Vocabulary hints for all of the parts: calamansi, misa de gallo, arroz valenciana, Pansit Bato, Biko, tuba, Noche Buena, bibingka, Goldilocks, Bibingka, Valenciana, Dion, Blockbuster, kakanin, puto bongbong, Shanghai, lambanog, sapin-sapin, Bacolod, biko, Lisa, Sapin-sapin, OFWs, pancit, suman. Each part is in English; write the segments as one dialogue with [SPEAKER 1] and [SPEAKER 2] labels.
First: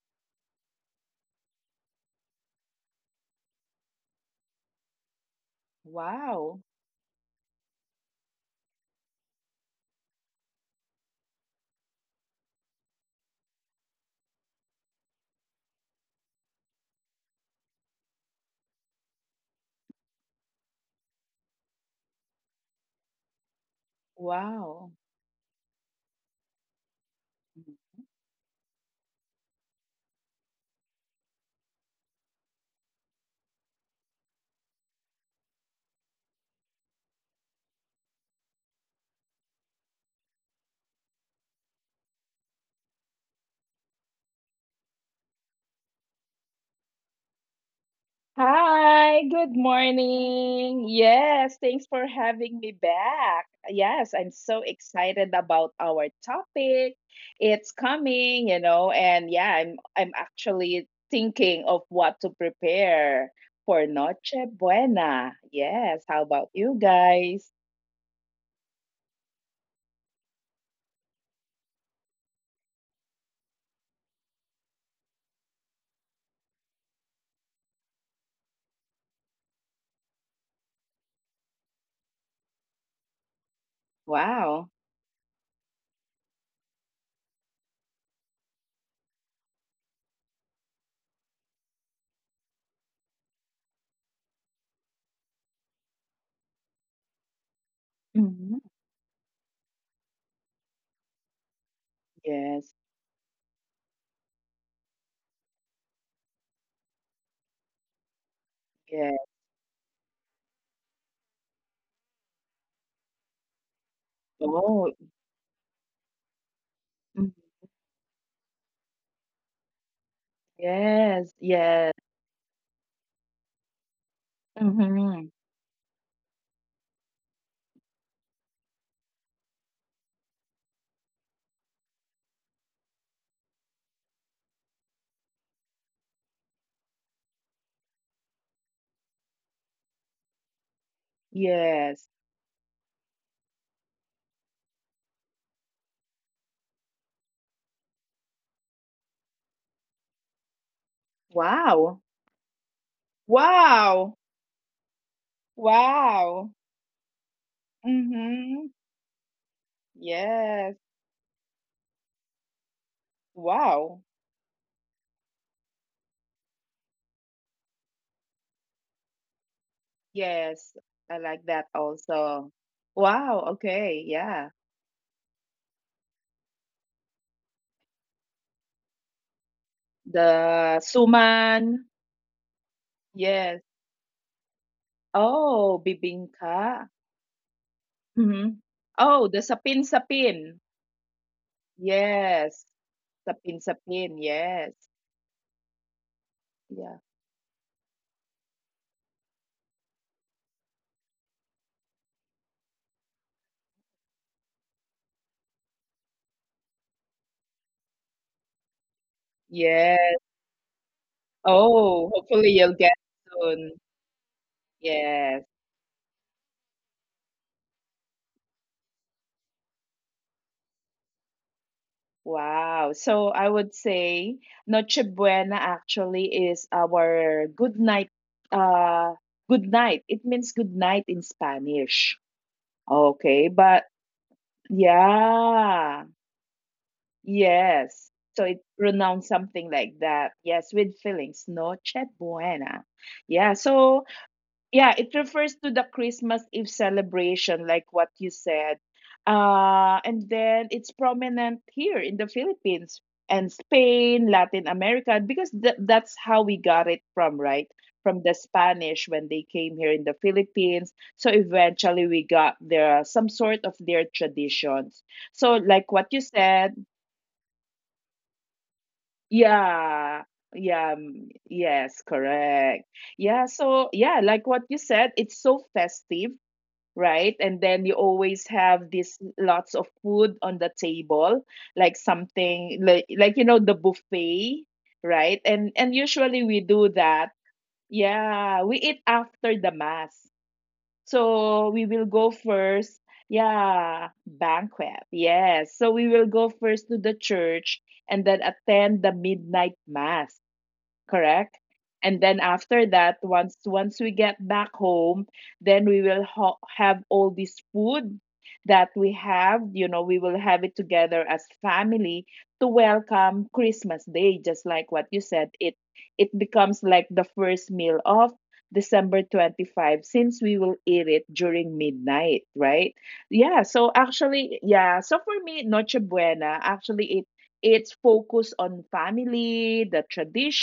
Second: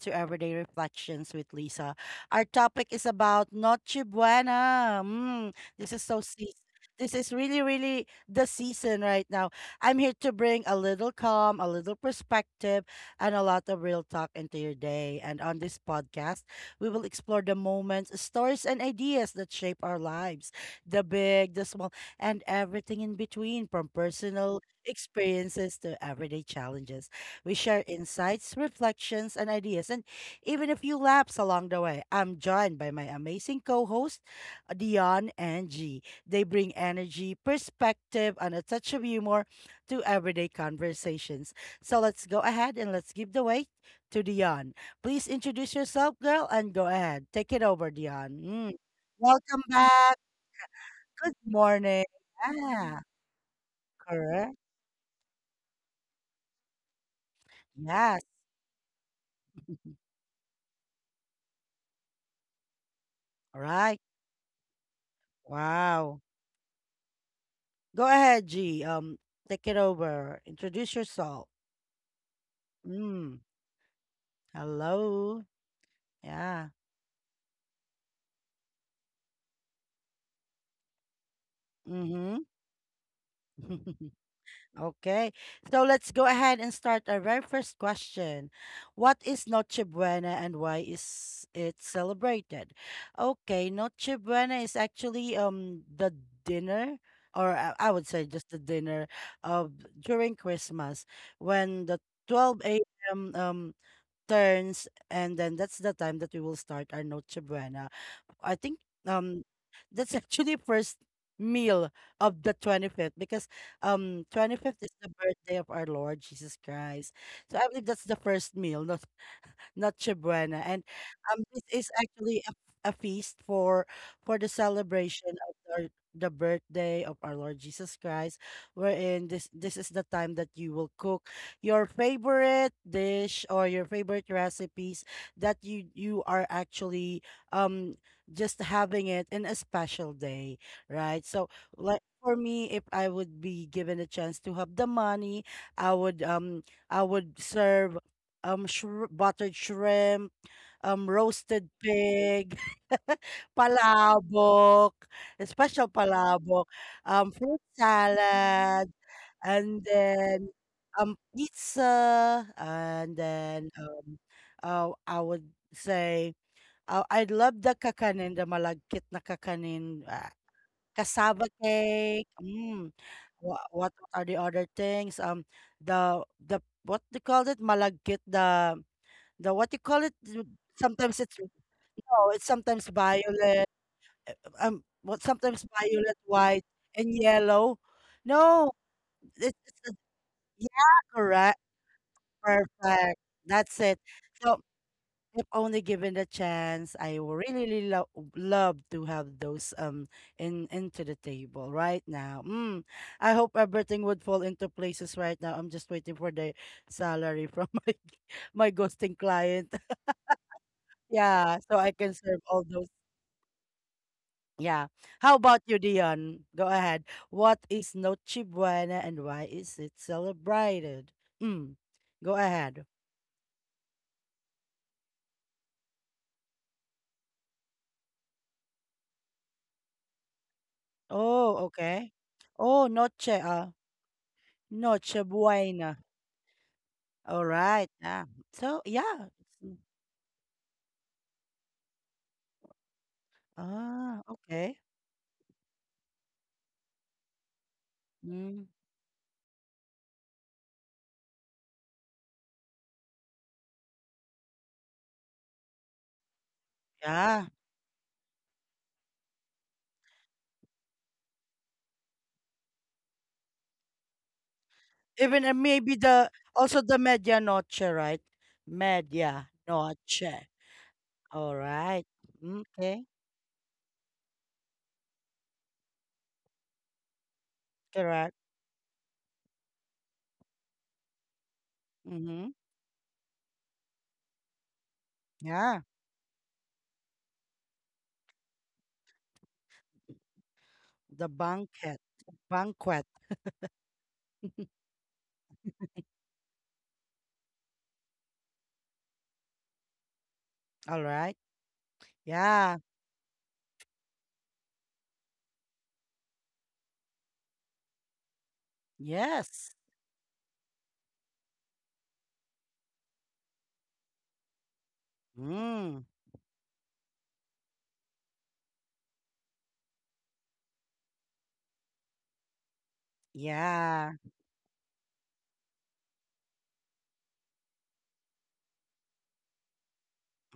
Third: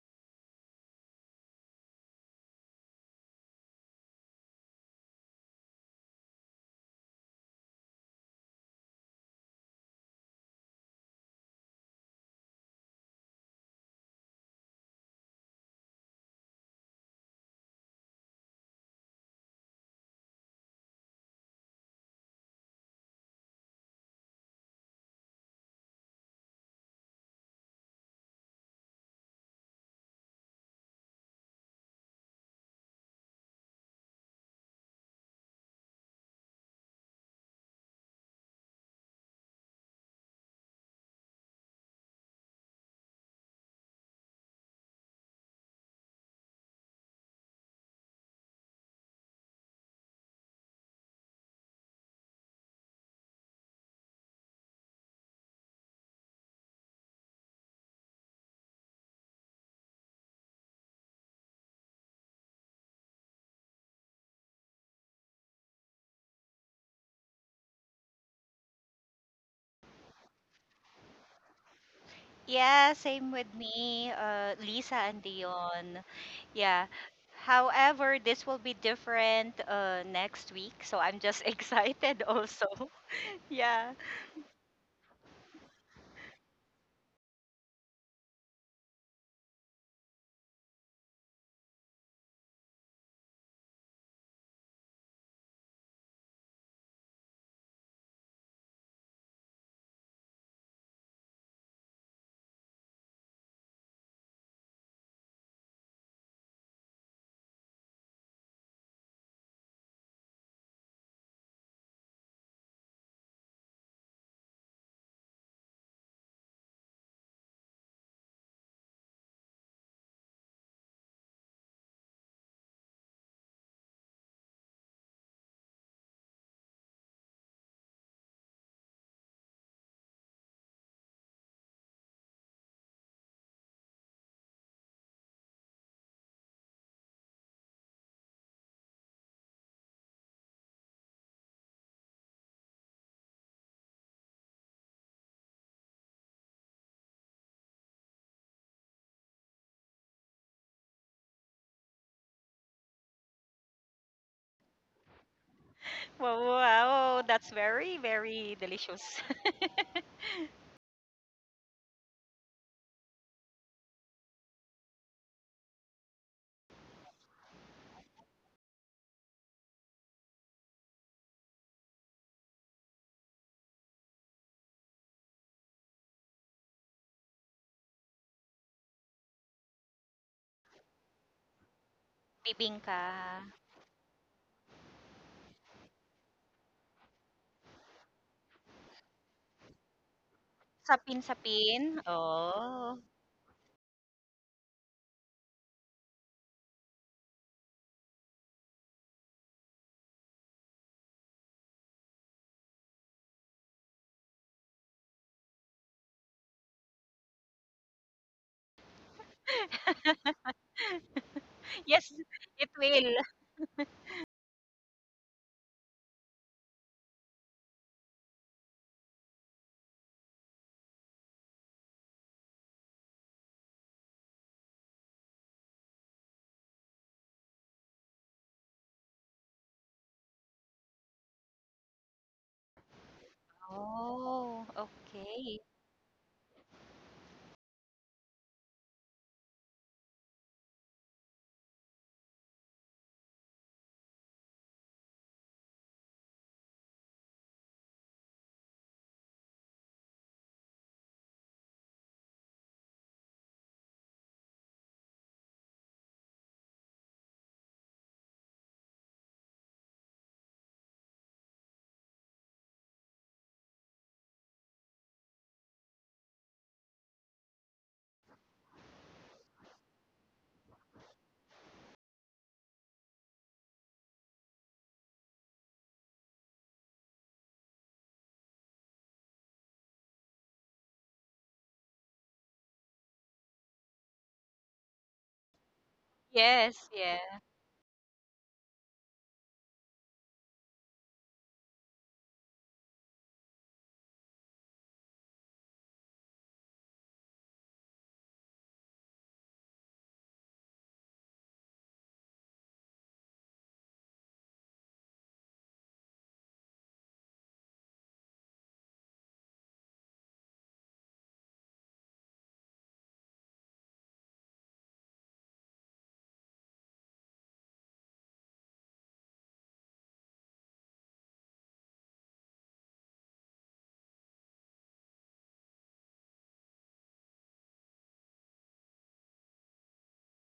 [SPEAKER 1] to Everyday Reflections with Lisa. Our topic is about Noche Buena. This is so seas
[SPEAKER 2] Wow.
[SPEAKER 1] This is really, really the season right now. I'm here to bring a little calm, a little perspective, and a lot of real talk into your day. And on this podcast, we will explore the moments, stories, and ideas that shape our lives, the big, the small, and everything in between, from personal
[SPEAKER 2] Wow.
[SPEAKER 1] experiences to everyday challenges. We share
[SPEAKER 2] Mhm.
[SPEAKER 1] insights, reflections, and ideas, and even a few laps along the way. I'm joined by my amazing co host, Dion and G. They bring energy, perspective, and a touch of humor to everyday conversations. So let's go ahead and let's give the way to Dion. Please introduce yourself, girl, and go ahead. Take it over, Dion. Mm.
[SPEAKER 2] Hi, good
[SPEAKER 1] Welcome back.
[SPEAKER 2] morning.
[SPEAKER 1] Good
[SPEAKER 2] Yes, thanks
[SPEAKER 1] morning.
[SPEAKER 2] for having me
[SPEAKER 1] Yeah,
[SPEAKER 2] back. Yes, I'm
[SPEAKER 1] correct.
[SPEAKER 2] so excited about our topic. It's
[SPEAKER 1] Yes.
[SPEAKER 2] coming, you know, and yeah, I'm I'm actually thinking of what to prepare
[SPEAKER 1] All
[SPEAKER 2] for
[SPEAKER 1] right.
[SPEAKER 2] Noche Buena. Yes,
[SPEAKER 1] Wow.
[SPEAKER 2] how about you guys?
[SPEAKER 1] Go ahead, G. Take it over. Introduce yourself.
[SPEAKER 3] Yeah, same
[SPEAKER 1] Mm.
[SPEAKER 3] with me, Lisa and
[SPEAKER 1] Hello.
[SPEAKER 3] Dion.
[SPEAKER 1] Yeah.
[SPEAKER 3] Yeah. However, this will be different next week, so I'm just excited
[SPEAKER 1] Mm-hmm.
[SPEAKER 3] also. Yeah.
[SPEAKER 2] Wow.
[SPEAKER 1] Okay. So let's go ahead and start our very first question. What is Noche Buena and why is it celebrated? Okay, Noche Buena is actually the dinner, or I would say just
[SPEAKER 2] Mhm.
[SPEAKER 1] the dinner of, during Christmas, when the
[SPEAKER 2] Yes.
[SPEAKER 1] 12 a.m. Turns, and then that's the time that we will start our Noche Buena. I think
[SPEAKER 2] Yes.
[SPEAKER 1] um that's actually first meal of the 25th, because 25th
[SPEAKER 2] Oh,
[SPEAKER 1] is the birthday of our Lord Jesus Christ.
[SPEAKER 2] mhm.
[SPEAKER 1] So I believe that's the first meal, not Noche Buena. And
[SPEAKER 2] Yes.
[SPEAKER 1] This
[SPEAKER 2] Yes.
[SPEAKER 1] is actually a feast for, the
[SPEAKER 2] Hmm.
[SPEAKER 1] celebration of our, the birthday of our Lord Jesus Christ, wherein this is the time that you will cook your favorite dish or your favorite recipes, that you are actually um just having it in a special day, right? So like
[SPEAKER 2] Yes.
[SPEAKER 1] for me, if I would be given a chance to have the money, I would um I would serve shri buttered shrimp, roasted
[SPEAKER 2] Wow.
[SPEAKER 1] pig,
[SPEAKER 2] Wow.
[SPEAKER 1] palabok, a special
[SPEAKER 3] Wow,
[SPEAKER 2] Wow.
[SPEAKER 1] palabok,
[SPEAKER 3] wow, that's
[SPEAKER 1] fruit
[SPEAKER 3] very, very
[SPEAKER 2] Mm-hmm.
[SPEAKER 1] salad,
[SPEAKER 3] delicious.
[SPEAKER 1] and then
[SPEAKER 2] Yes.
[SPEAKER 1] pizza, and then
[SPEAKER 2] Wow.
[SPEAKER 1] I would say I love the kakanin, the malagkit na kakanin,
[SPEAKER 2] Yes. I like
[SPEAKER 1] cassava
[SPEAKER 2] that
[SPEAKER 1] cake.
[SPEAKER 2] also.
[SPEAKER 1] Mm.
[SPEAKER 2] Wow.
[SPEAKER 1] What
[SPEAKER 2] Okay.
[SPEAKER 1] are the
[SPEAKER 2] Yeah.
[SPEAKER 1] other things? The what they call it, malagkit, the what you call it?
[SPEAKER 2] The
[SPEAKER 1] Sometimes it's,
[SPEAKER 2] suman.
[SPEAKER 1] no, it's sometimes
[SPEAKER 3] Bibingka.
[SPEAKER 2] Yes.
[SPEAKER 1] violet. uh, what, sometimes
[SPEAKER 2] Oh,
[SPEAKER 1] violet, white, and
[SPEAKER 2] bibingka.
[SPEAKER 1] yellow. No,
[SPEAKER 2] Mm-hmm. Oh,
[SPEAKER 1] it's,
[SPEAKER 2] the
[SPEAKER 1] it's a-
[SPEAKER 2] sapin-sapin.
[SPEAKER 1] yeah, correct,
[SPEAKER 3] Sapin-sapin.
[SPEAKER 2] Yes.
[SPEAKER 3] Oh.
[SPEAKER 1] perfect. That's it.
[SPEAKER 2] Sapin-sapin.
[SPEAKER 1] So
[SPEAKER 2] Yes.
[SPEAKER 1] if only given the chance,
[SPEAKER 2] Yeah.
[SPEAKER 1] I would really, really love to have those in into the table right now. I hope everything would fall into places right now. I'm just waiting for the salary from my ghosting client.
[SPEAKER 2] Yes.
[SPEAKER 1] Yeah, so I can
[SPEAKER 3] Yes,
[SPEAKER 2] Oh,
[SPEAKER 1] serve all
[SPEAKER 2] hopefully
[SPEAKER 3] it
[SPEAKER 1] those.
[SPEAKER 2] you'll get
[SPEAKER 3] will.
[SPEAKER 2] soon.
[SPEAKER 1] Yeah. How about
[SPEAKER 2] Yes.
[SPEAKER 1] you, Dion? Go ahead. What is Noche Buena and why is it celebrated? Mm. Go ahead.
[SPEAKER 2] Wow. So I would say Noche Buena actually is our good night. Uh, good night. It means good night in
[SPEAKER 1] Oh, okay.
[SPEAKER 2] Spanish.
[SPEAKER 1] Oh,
[SPEAKER 2] Okay, but
[SPEAKER 3] Oh,
[SPEAKER 1] Noche
[SPEAKER 3] okay.
[SPEAKER 1] Buena.
[SPEAKER 2] yeah,
[SPEAKER 1] All right.
[SPEAKER 2] yes.
[SPEAKER 1] Yeah.
[SPEAKER 2] So it
[SPEAKER 1] So, yeah.
[SPEAKER 2] pronounced something
[SPEAKER 1] Mm.
[SPEAKER 2] like that. Yes, with feelings. Noche Buena. Yeah. So
[SPEAKER 1] Ah, okay.
[SPEAKER 2] yeah, it refers to the Christmas Eve celebration, like what you
[SPEAKER 1] Mm.
[SPEAKER 2] said. And then it's prominent here in the Philippines and Spain, Latin America, because that's how we got it from,
[SPEAKER 1] Yeah.
[SPEAKER 2] right? From the Spanish when they came here in the Philippines. So eventually we got their some sort of their traditions.
[SPEAKER 1] Even,
[SPEAKER 2] So like
[SPEAKER 1] maybe
[SPEAKER 2] what you
[SPEAKER 1] the,
[SPEAKER 2] said,
[SPEAKER 1] also the media noche, right? Media
[SPEAKER 2] yeah,
[SPEAKER 1] noche.
[SPEAKER 2] yeah, mm,
[SPEAKER 1] All
[SPEAKER 2] yes,
[SPEAKER 1] right. Mm,
[SPEAKER 2] correct.
[SPEAKER 1] okay.
[SPEAKER 2] Yeah, so yeah, like what you said, it's so festive, right? And then you
[SPEAKER 1] Correct.
[SPEAKER 2] always have these lots of food on the table, like
[SPEAKER 1] Mm-hmm.
[SPEAKER 2] something like you know the buffet, right? And
[SPEAKER 1] Yeah.
[SPEAKER 2] usually we do
[SPEAKER 3] Yes, yeah.
[SPEAKER 2] that. Yeah, we eat after the mass.
[SPEAKER 1] The
[SPEAKER 2] So we
[SPEAKER 1] banquet.
[SPEAKER 2] will go first.
[SPEAKER 1] Banquet.
[SPEAKER 2] Yeah, banquet. Yes. So we will go first to the church and then attend the midnight mass,
[SPEAKER 1] All right.
[SPEAKER 2] correct? And then
[SPEAKER 1] Yeah.
[SPEAKER 2] after that, once we get back home, then we will have all this food that we have.
[SPEAKER 1] Yes.
[SPEAKER 2] You know, we will have it together as family to welcome Christmas Day, just like what you said. It
[SPEAKER 1] Mm.
[SPEAKER 2] it becomes like the first meal of December 25 since we will eat it during midnight, right? Yeah, so
[SPEAKER 1] Yeah.
[SPEAKER 2] actually, yeah, so for me, Noche Buena, actually, it's focused on family, the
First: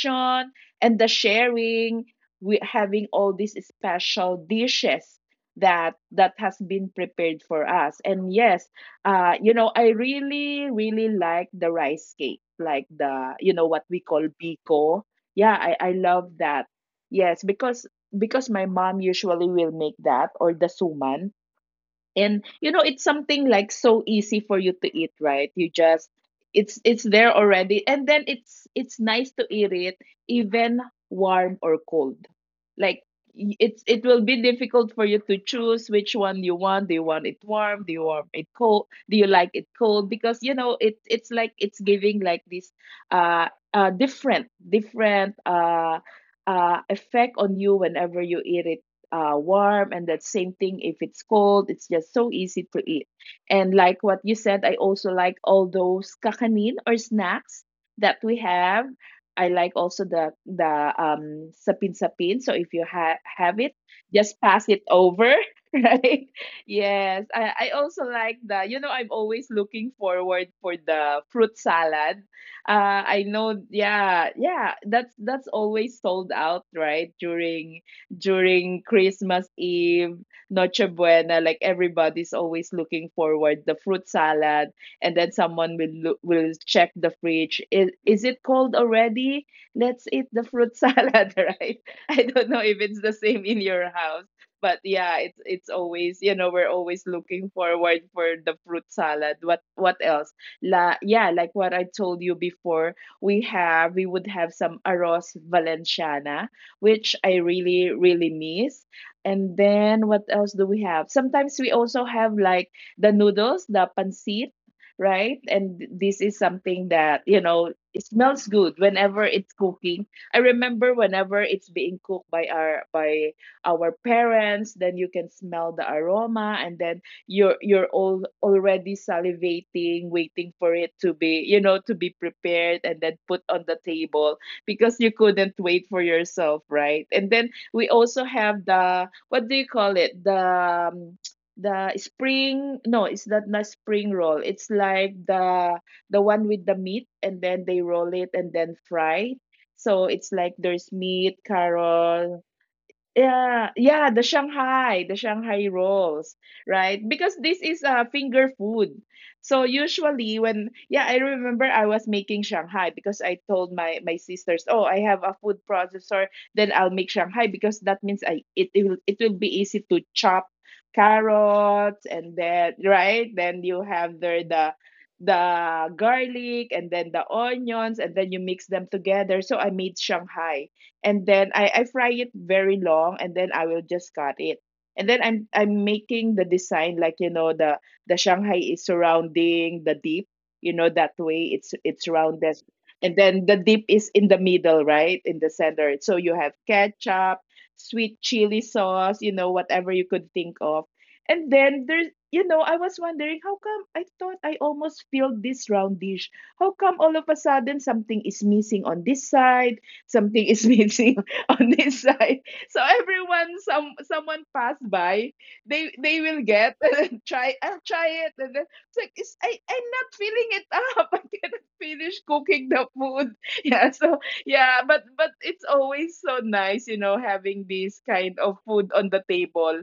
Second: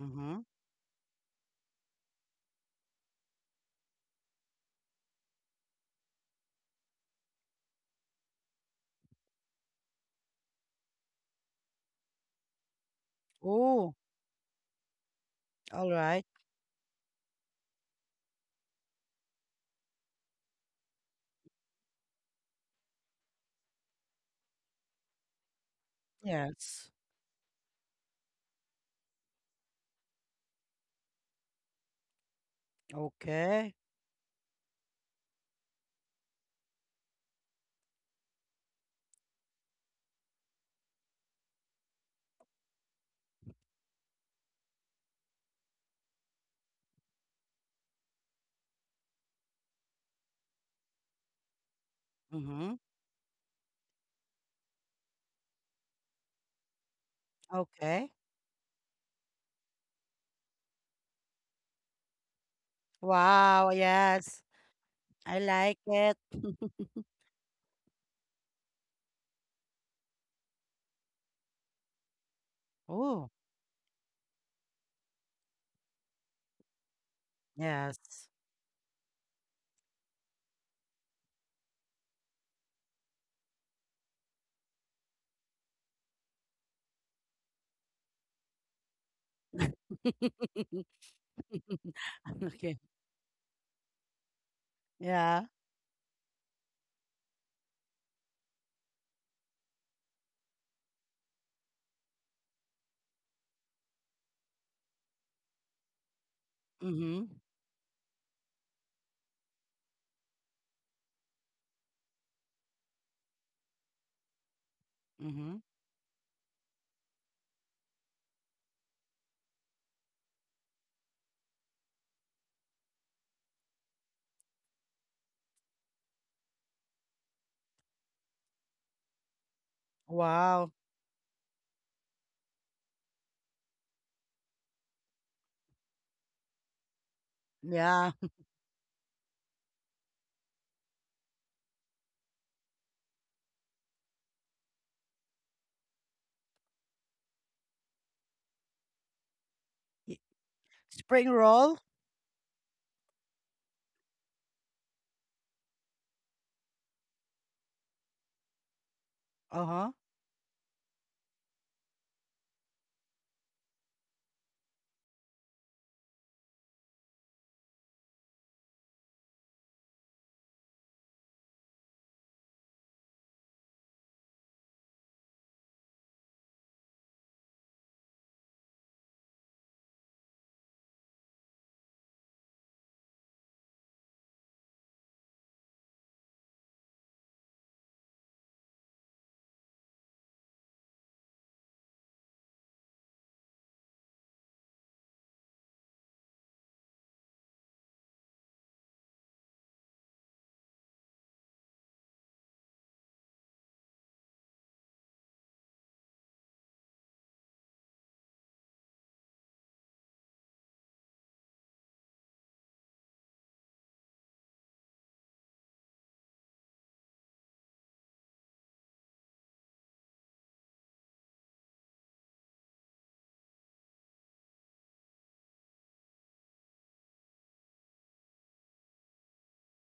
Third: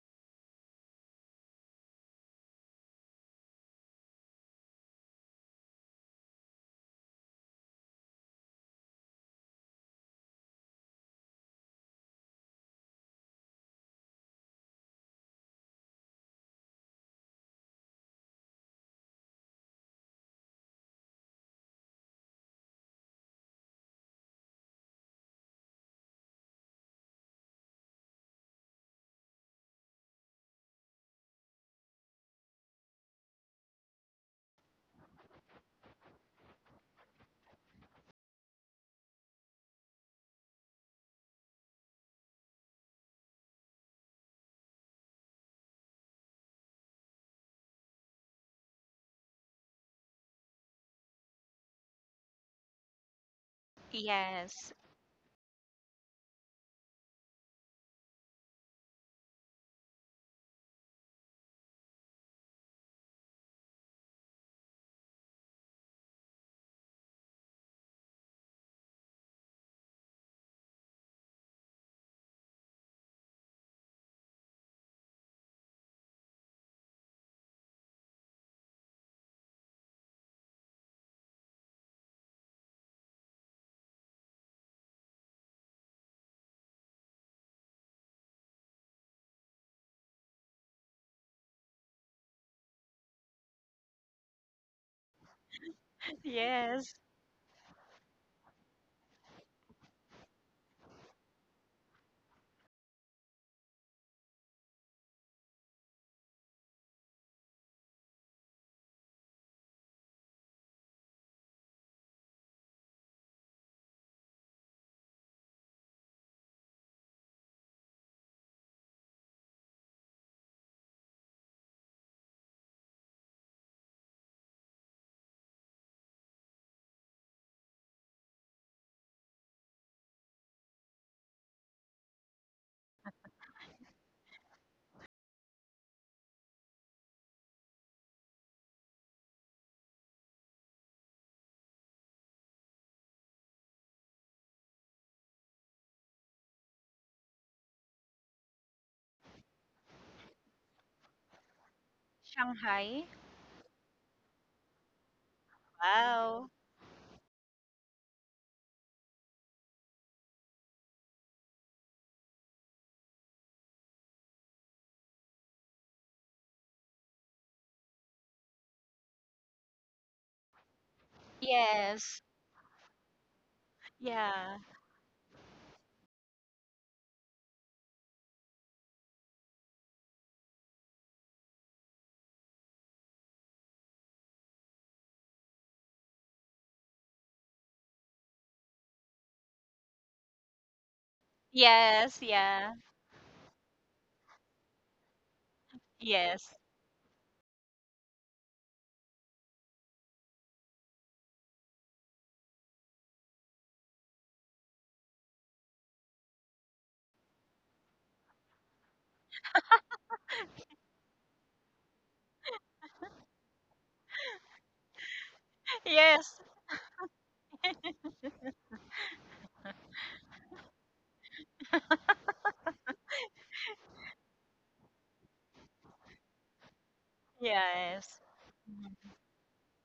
[SPEAKER 1] Mm-hmm.
[SPEAKER 2] and the sharing. We having all these special dishes that has been prepared for us. And yes, you know, I really, really like the rice cake, like the you know what
[SPEAKER 1] Oh,
[SPEAKER 2] we call biko. Yeah, I,
[SPEAKER 1] all
[SPEAKER 2] I
[SPEAKER 1] right.
[SPEAKER 2] love that. Yes, because my mom usually will make that or the suman, and you know it's something like so easy for you to eat, right? You just, it's
[SPEAKER 1] Yes.
[SPEAKER 2] it's there already, and then it's nice to eat it even warm or cold, like
[SPEAKER 1] Okay.
[SPEAKER 2] it's, it will be difficult for you to choose which one you want. Do you want it warm? Do you want it cold? Do you like it cold? Because you know it's like it's giving like this uh different different effect on you whenever you eat it warm, and that same thing if it's cold, it's just so easy
[SPEAKER 1] Mm-hmm.
[SPEAKER 2] to eat. And like what you said,
[SPEAKER 3] Yes.
[SPEAKER 2] I also like all those kakanin or snacks
[SPEAKER 1] Okay.
[SPEAKER 2] that we have. I like also the sapin sapin. So if you have
[SPEAKER 1] Wow.
[SPEAKER 2] it, just
[SPEAKER 1] Yes.
[SPEAKER 2] pass it over
[SPEAKER 1] I like it.
[SPEAKER 2] right? Yes, I also like the, you know, I'm always looking forward for the fruit salad. I
[SPEAKER 1] Oh,
[SPEAKER 2] know, yeah, yeah, that's always sold out, right, during
[SPEAKER 1] yes.
[SPEAKER 2] during Christmas Eve, Noche Buena, like everybody's always looking forward the fruit salad, and then someone will will check the fridge. Is it cold already? Let's eat the fruit salad, right? I don't know if
[SPEAKER 1] Okay.
[SPEAKER 2] it's the same in your house, but yeah, it's
[SPEAKER 1] Yeah.
[SPEAKER 2] it's always, you know, we're
[SPEAKER 3] Yes.
[SPEAKER 2] always looking forward for the fruit salad. What else? La Yeah, like what I told you before, we would have some arroz valenciana, which I
[SPEAKER 1] Mm-hmm.
[SPEAKER 2] really, really miss. And then what else do we have? Sometimes we also have like the noodles, the pancit, right?
[SPEAKER 1] Mm-hmm.
[SPEAKER 2] And this is something that, you know, it smells good whenever it's cooking. I remember whenever it's being cooked by our parents, then you can smell the aroma, and then you're all already salivating, waiting
[SPEAKER 1] Wow.
[SPEAKER 2] for it to be, you know, to be prepared and then put on the table, because you couldn't wait for yourself, right? And then we
[SPEAKER 1] Yeah.
[SPEAKER 2] also have the, what do you call it? Um, the spring, no, it's not spring roll. It's like the one with the meat, and then they roll it and then fry. So it's like there's
[SPEAKER 1] Spring
[SPEAKER 2] meat,
[SPEAKER 1] roll.
[SPEAKER 2] carrot,
[SPEAKER 3] Shanghai.
[SPEAKER 2] yeah, yeah, the Shanghai rolls,
[SPEAKER 3] Wow.
[SPEAKER 2] right? Because this is a finger food. So
[SPEAKER 1] Uh-huh.
[SPEAKER 2] usually when, yeah, I remember I was making Shanghai because I told my sisters, "Oh, I have a food processor, then I'll make Shanghai because that means I, it will, it will be easy to chop carrots
[SPEAKER 3] Yes.
[SPEAKER 2] and then, right? Then you have there
[SPEAKER 3] Yeah.
[SPEAKER 2] the garlic and then the onions, and then you mix them together. So I made Shanghai, and then I fry it very long and then I will just cut it. And then I'm making the design, like you know, the Shanghai is surrounding the deep, you know, that way it's
[SPEAKER 3] Yes,
[SPEAKER 2] rounded.
[SPEAKER 3] yeah.
[SPEAKER 2] And then the dip is in the middle, right? In the center. So you have
[SPEAKER 3] Yes.
[SPEAKER 2] ketchup, sweet chili sauce, you know, whatever you could think of. And then there's, you know, I was wondering how come I thought I almost filled this round dish. How come all of a sudden something is missing on this side? Something is missing on this side. So everyone, someone passed by, they
[SPEAKER 3] Yes.
[SPEAKER 2] will get and try. I'll try it, and then it's like it's, I'm not filling it up. I cannot finish cooking the food. Yeah. So yeah, but it's always so nice, you know, having this
[SPEAKER 3] Yes.
[SPEAKER 2] kind of food on
[SPEAKER 3] Mhm.
[SPEAKER 2] the table,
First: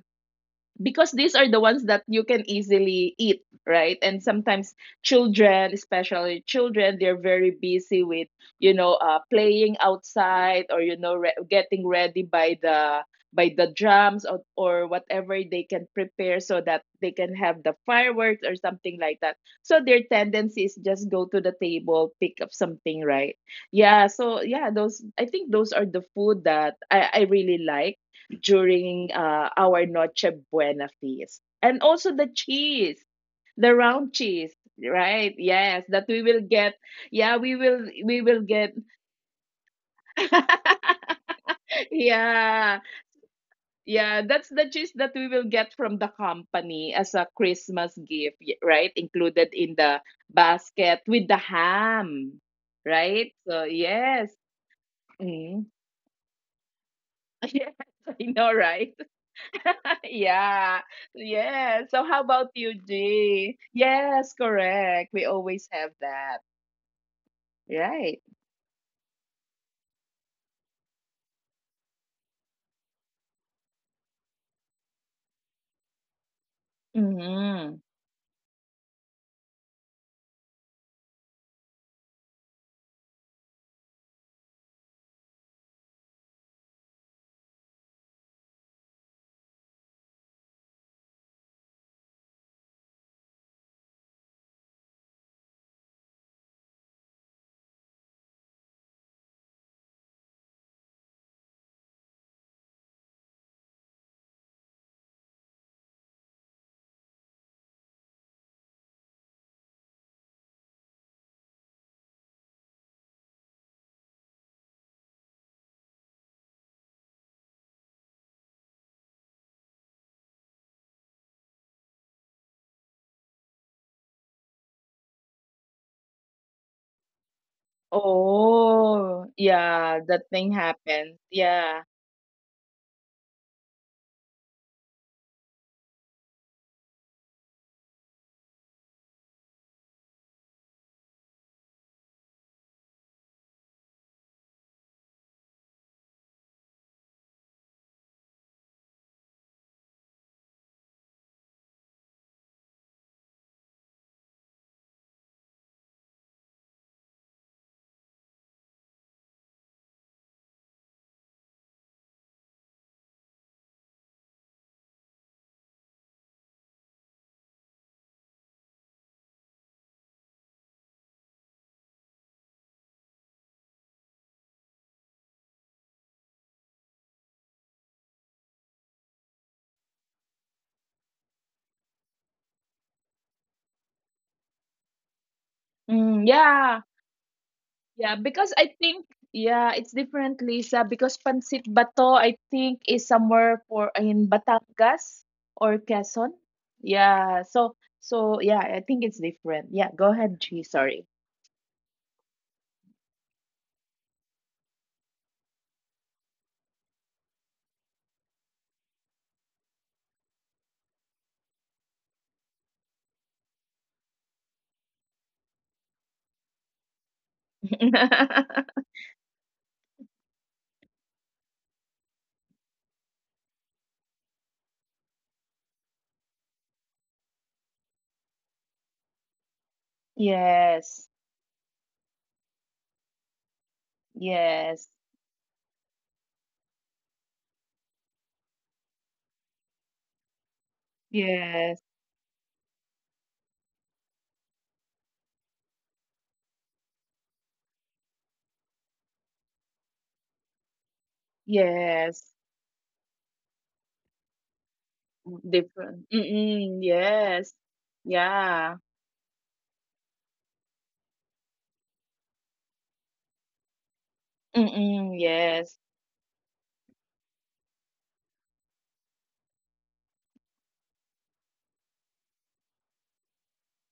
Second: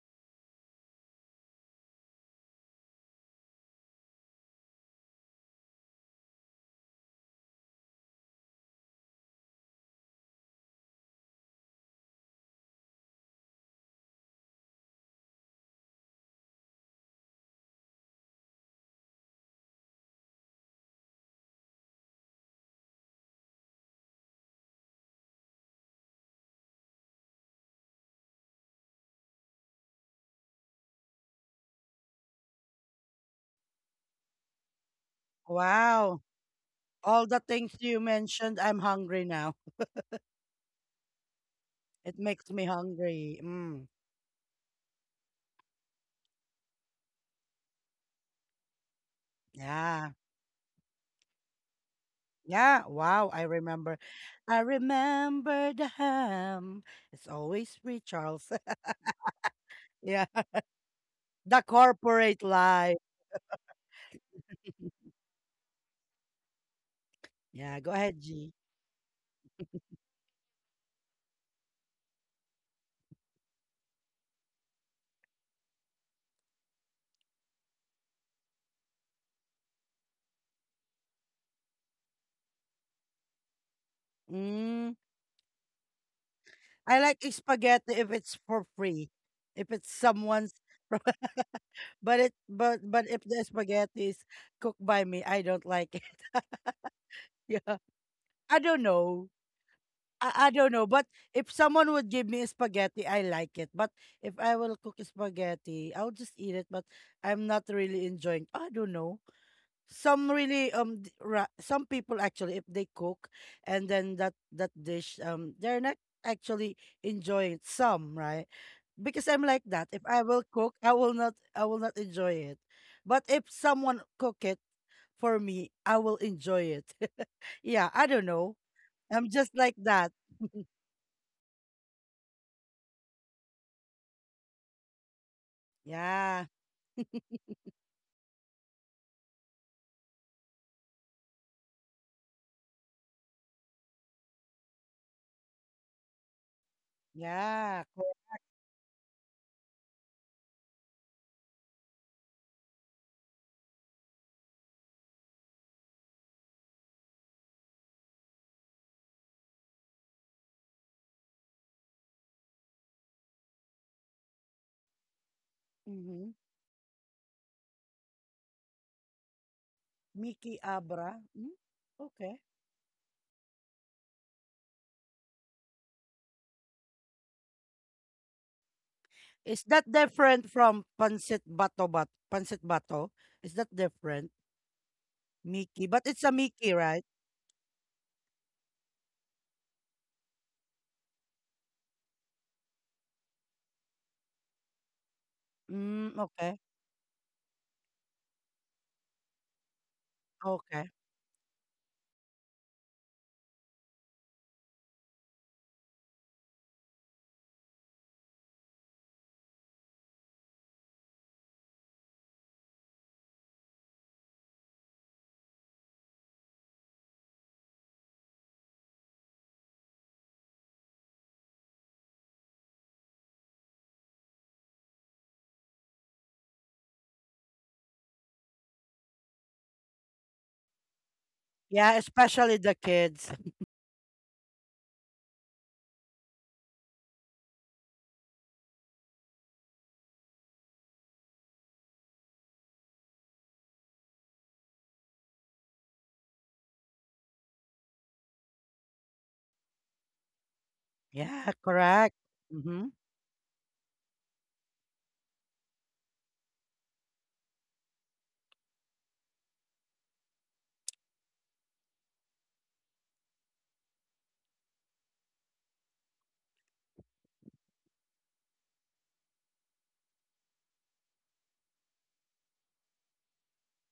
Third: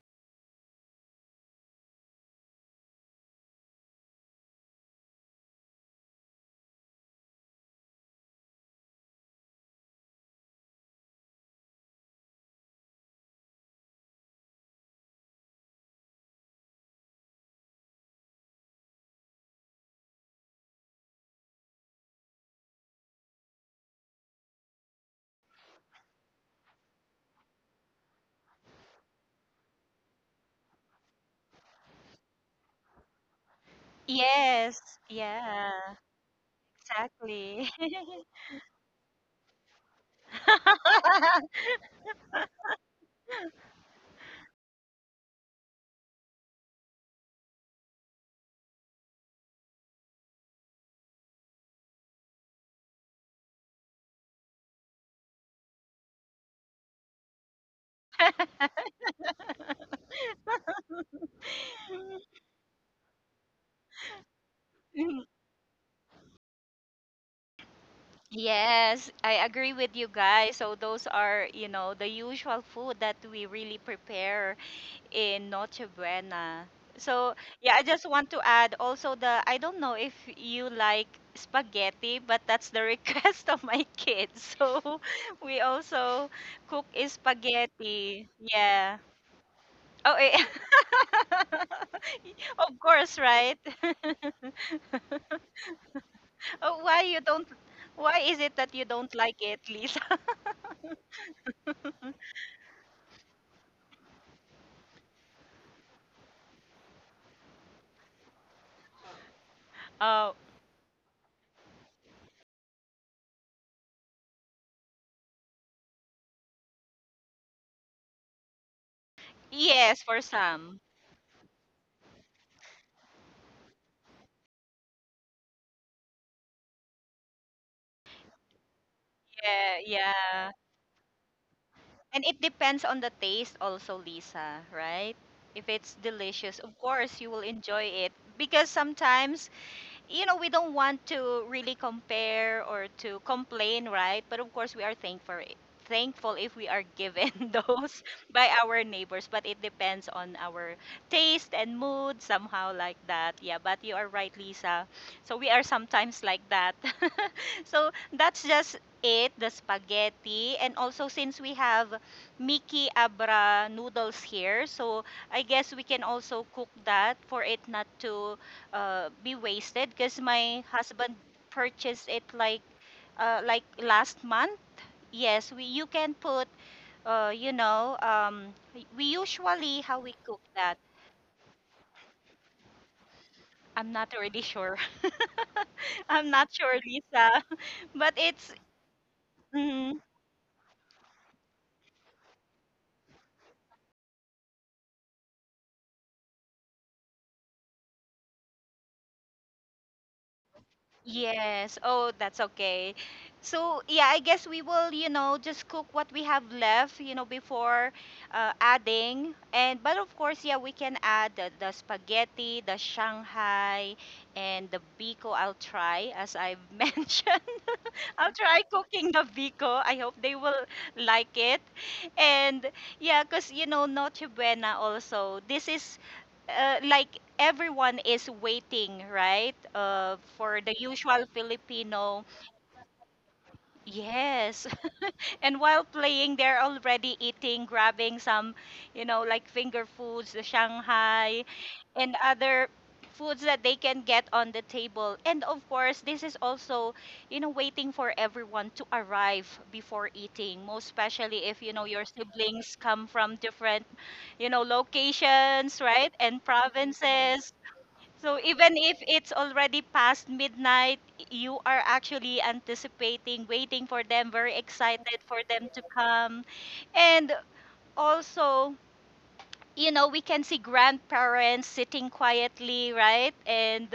[SPEAKER 2] because these are the ones that you can easily eat, right? And sometimes children, especially children, they're very busy with, you know, playing outside, or you know, getting ready by the drums, or, whatever they can prepare so that they can have the fireworks or something like that. So their tendency is just go to the table, pick up something, right? Yeah, so yeah, those, I think those are the food that I really like during our Noche Buena feast. And also the cheese, the round cheese,
[SPEAKER 3] Yes.
[SPEAKER 2] right?
[SPEAKER 3] Yeah.
[SPEAKER 2] Yes, that
[SPEAKER 1] Wow.
[SPEAKER 2] we will get.
[SPEAKER 1] All the
[SPEAKER 2] Yeah, we
[SPEAKER 3] Exactly.
[SPEAKER 1] things
[SPEAKER 2] will
[SPEAKER 1] you
[SPEAKER 2] we will
[SPEAKER 1] mentioned,
[SPEAKER 2] get
[SPEAKER 1] I'm hungry now. It makes me
[SPEAKER 2] yeah.
[SPEAKER 1] hungry. Mm.
[SPEAKER 2] Yeah, that's the cheese that we will get from the company as a Christmas gift, right? Included in the
[SPEAKER 1] Yeah.
[SPEAKER 2] basket with the ham,
[SPEAKER 1] Yeah. Wow.
[SPEAKER 2] right?
[SPEAKER 1] I
[SPEAKER 2] So
[SPEAKER 1] remember.
[SPEAKER 2] yes.
[SPEAKER 1] I
[SPEAKER 2] Mm.
[SPEAKER 1] remember the ham. It's always
[SPEAKER 2] Yes,
[SPEAKER 1] free,
[SPEAKER 2] I
[SPEAKER 1] Charles.
[SPEAKER 2] know, right?
[SPEAKER 1] Yeah.
[SPEAKER 2] Yeah.
[SPEAKER 1] The
[SPEAKER 2] Yeah. So how
[SPEAKER 1] corporate
[SPEAKER 2] about you,
[SPEAKER 1] life.
[SPEAKER 2] G? Yes, correct.
[SPEAKER 3] Mhm.
[SPEAKER 2] We always have that.
[SPEAKER 1] Yeah. Go ahead,
[SPEAKER 2] Right.
[SPEAKER 1] G.
[SPEAKER 3] Yes, I agree with you guys. So those are the usual food that we really prepare in Noche Buena. So, yeah,
[SPEAKER 2] Mm-hmm.
[SPEAKER 3] I just want to add also the I don't know if you like spaghetti, but that's the request of my kids.
[SPEAKER 1] Mm.
[SPEAKER 3] So, we also cook
[SPEAKER 1] I like spaghetti if
[SPEAKER 3] spaghetti.
[SPEAKER 1] it's for
[SPEAKER 3] Yeah.
[SPEAKER 1] free. If it's
[SPEAKER 3] Oh, eh.
[SPEAKER 1] someone's but it
[SPEAKER 3] Of
[SPEAKER 1] but if
[SPEAKER 3] course,
[SPEAKER 1] the
[SPEAKER 3] right?
[SPEAKER 1] spaghetti is cooked by me, I don't like it.
[SPEAKER 3] Oh,
[SPEAKER 1] Yeah.
[SPEAKER 3] why is it
[SPEAKER 1] I
[SPEAKER 3] that
[SPEAKER 1] don't
[SPEAKER 3] you don't
[SPEAKER 1] know.
[SPEAKER 3] like it, Lisa?
[SPEAKER 1] I don't know. But if someone would give me spaghetti, I like it. But if I will cook spaghetti, I'll just eat it. But I'm not really enjoying. I don't know. Some
[SPEAKER 3] Oh,
[SPEAKER 1] really d- ra- Some people actually, if they cook, and then that dish, they're not actually enjoying it. Some, right? Because I'm like that.
[SPEAKER 3] yes,
[SPEAKER 1] If
[SPEAKER 3] for
[SPEAKER 1] I will cook,
[SPEAKER 3] some.
[SPEAKER 1] I will not enjoy it. But if someone cook it for me, I will enjoy it. Yeah, I don't know. I'm just
[SPEAKER 2] Oh,
[SPEAKER 3] Yeah,
[SPEAKER 1] like that.
[SPEAKER 2] yeah,
[SPEAKER 3] yeah.
[SPEAKER 2] that thing happens. Yeah.
[SPEAKER 3] And it depends on the taste also, Lisa, right? If it's
[SPEAKER 1] Yeah.
[SPEAKER 3] delicious, of course you will enjoy it because sometimes we don't want to really compare or to complain, right? But of course, we are thankful if we are given
[SPEAKER 1] Yeah.
[SPEAKER 3] those by our neighbors, but it depends on our taste and mood, somehow like that. Yeah, but you are right, Lisa. So we are sometimes like that. So that's just it, the spaghetti. And also since we have Miki Abra noodles here, so I guess we can
[SPEAKER 1] Mm-hmm.
[SPEAKER 3] also cook that for it not to be wasted because
[SPEAKER 1] Miki
[SPEAKER 3] my
[SPEAKER 1] Abra.
[SPEAKER 3] husband
[SPEAKER 1] Mm,
[SPEAKER 3] purchased it
[SPEAKER 1] okay.
[SPEAKER 3] like last month. Yes, we you can put, uh, you know um, we
[SPEAKER 1] Is
[SPEAKER 3] usually
[SPEAKER 1] that
[SPEAKER 3] how we cook
[SPEAKER 1] different
[SPEAKER 3] that.
[SPEAKER 1] from pancit bato? Is that
[SPEAKER 3] I'm not
[SPEAKER 1] different?
[SPEAKER 3] really sure.
[SPEAKER 1] Miki, but it's
[SPEAKER 3] I'm
[SPEAKER 2] Mm,
[SPEAKER 1] a
[SPEAKER 3] not
[SPEAKER 1] Miki,
[SPEAKER 3] sure,
[SPEAKER 2] yeah.
[SPEAKER 1] right?
[SPEAKER 3] Lisa, but
[SPEAKER 2] Yeah,
[SPEAKER 3] it's.
[SPEAKER 2] because I think, yeah, it's
[SPEAKER 3] Mm-hmm.
[SPEAKER 2] different, Lisa, because Pansit Bato I think is somewhere for in Batangas or
[SPEAKER 1] Mm,
[SPEAKER 2] Quezon.
[SPEAKER 1] okay.
[SPEAKER 2] Yeah. So so yeah, I think it's different. Yeah, go ahead, G,
[SPEAKER 1] Okay.
[SPEAKER 2] sorry.
[SPEAKER 3] Yes. Oh, that's okay. So, yeah, I guess we will just cook what we have left before adding. And but of course, yeah, we can add the spaghetti, the Shanghai, and the Biko. I'll try, as I've mentioned. I'll try cooking the Biko. I hope they will like it. And yeah, because Noche Buena also. This is like everyone is waiting, right? For the
[SPEAKER 2] Yes.
[SPEAKER 3] usual
[SPEAKER 1] Yeah,
[SPEAKER 3] Filipino.
[SPEAKER 1] especially the kids.
[SPEAKER 3] Yes.
[SPEAKER 2] Yes,
[SPEAKER 3] And while playing, they're already eating, grabbing some like finger foods, the Shanghai,
[SPEAKER 2] yes,
[SPEAKER 3] and other foods that they can get on the table. And of course, this is also waiting for everyone to arrive before eating, most especially
[SPEAKER 1] Yeah,
[SPEAKER 3] if your
[SPEAKER 1] correct.
[SPEAKER 2] yes.
[SPEAKER 3] siblings
[SPEAKER 1] Mm-hmm.
[SPEAKER 3] come from different
[SPEAKER 2] Mm,
[SPEAKER 3] locations,
[SPEAKER 2] different.
[SPEAKER 3] right? And
[SPEAKER 2] Mm-mm,
[SPEAKER 3] provinces.
[SPEAKER 2] yes.
[SPEAKER 3] So
[SPEAKER 2] Yeah.
[SPEAKER 3] even if it's already past midnight, you are actually anticipating, waiting for them, very excited
[SPEAKER 2] Mm-mm,
[SPEAKER 3] for them
[SPEAKER 2] yes.
[SPEAKER 3] to come. And also we can see grandparents sitting quietly, right? And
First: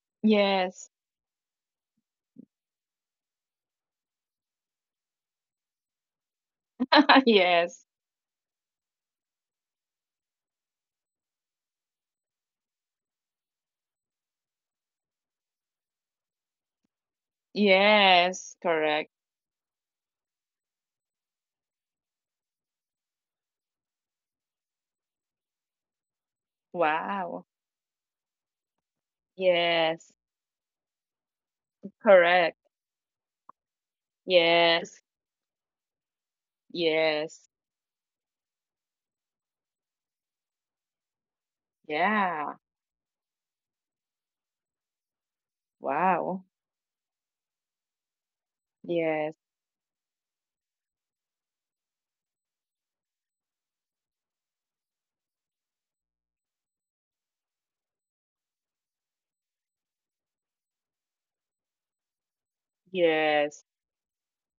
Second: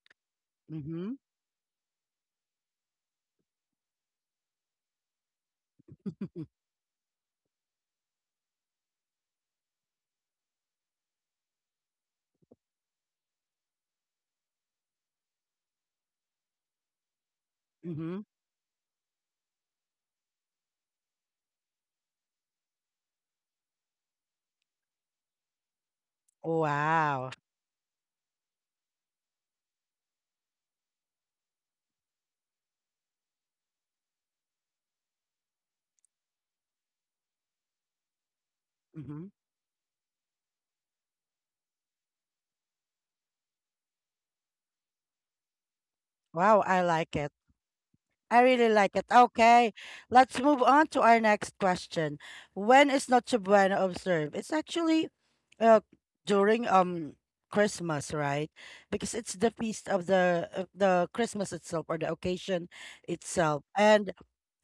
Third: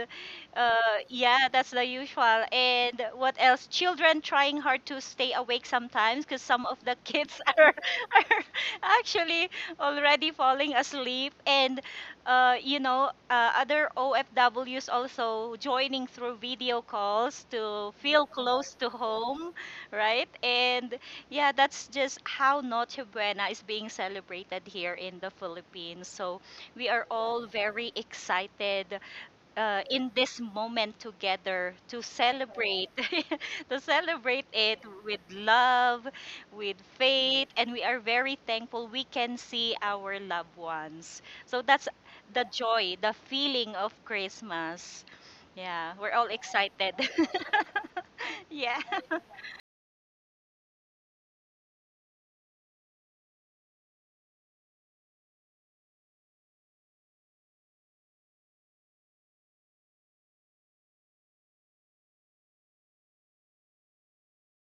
[SPEAKER 3] uh,
[SPEAKER 2] Yes.
[SPEAKER 1] Mm-hmm.
[SPEAKER 3] yeah, that's the usual. And what else? Children trying hard to stay awake sometimes because some of the kids are,
[SPEAKER 2] Yes.
[SPEAKER 3] are actually already falling asleep. And other OFWs also joining through video calls to
[SPEAKER 1] Mm-hmm.
[SPEAKER 3] feel
[SPEAKER 2] Yes.
[SPEAKER 3] close to
[SPEAKER 2] Correct.
[SPEAKER 3] home, right? And yeah, that's just how Noche Buena is being celebrated here in the Philippines. So we are
[SPEAKER 1] Wow.
[SPEAKER 3] all
[SPEAKER 2] Wow.
[SPEAKER 3] very excited in
[SPEAKER 2] Yes.
[SPEAKER 3] this moment together to
[SPEAKER 2] Correct.
[SPEAKER 3] celebrate, to celebrate it
[SPEAKER 2] Yes.
[SPEAKER 3] with love, with faith,
[SPEAKER 2] Yes.
[SPEAKER 3] and we are very thankful we
[SPEAKER 1] hmm
[SPEAKER 3] can see our loved ones. So that's the
[SPEAKER 2] Yeah.
[SPEAKER 3] joy, the feeling of Christmas. Yeah, we're all
[SPEAKER 2] Wow.
[SPEAKER 1] Wow, I
[SPEAKER 3] excited.
[SPEAKER 1] like it. I really
[SPEAKER 3] Yeah.
[SPEAKER 1] like it.
[SPEAKER 2] Yes.
[SPEAKER 1] Okay, let's move on to our next question. When is Noche Buena observed? It's actually uh, during Christmas, right? Because it's the feast of the Christmas itself, or the occasion itself.
[SPEAKER 2] Yes.
[SPEAKER 1] And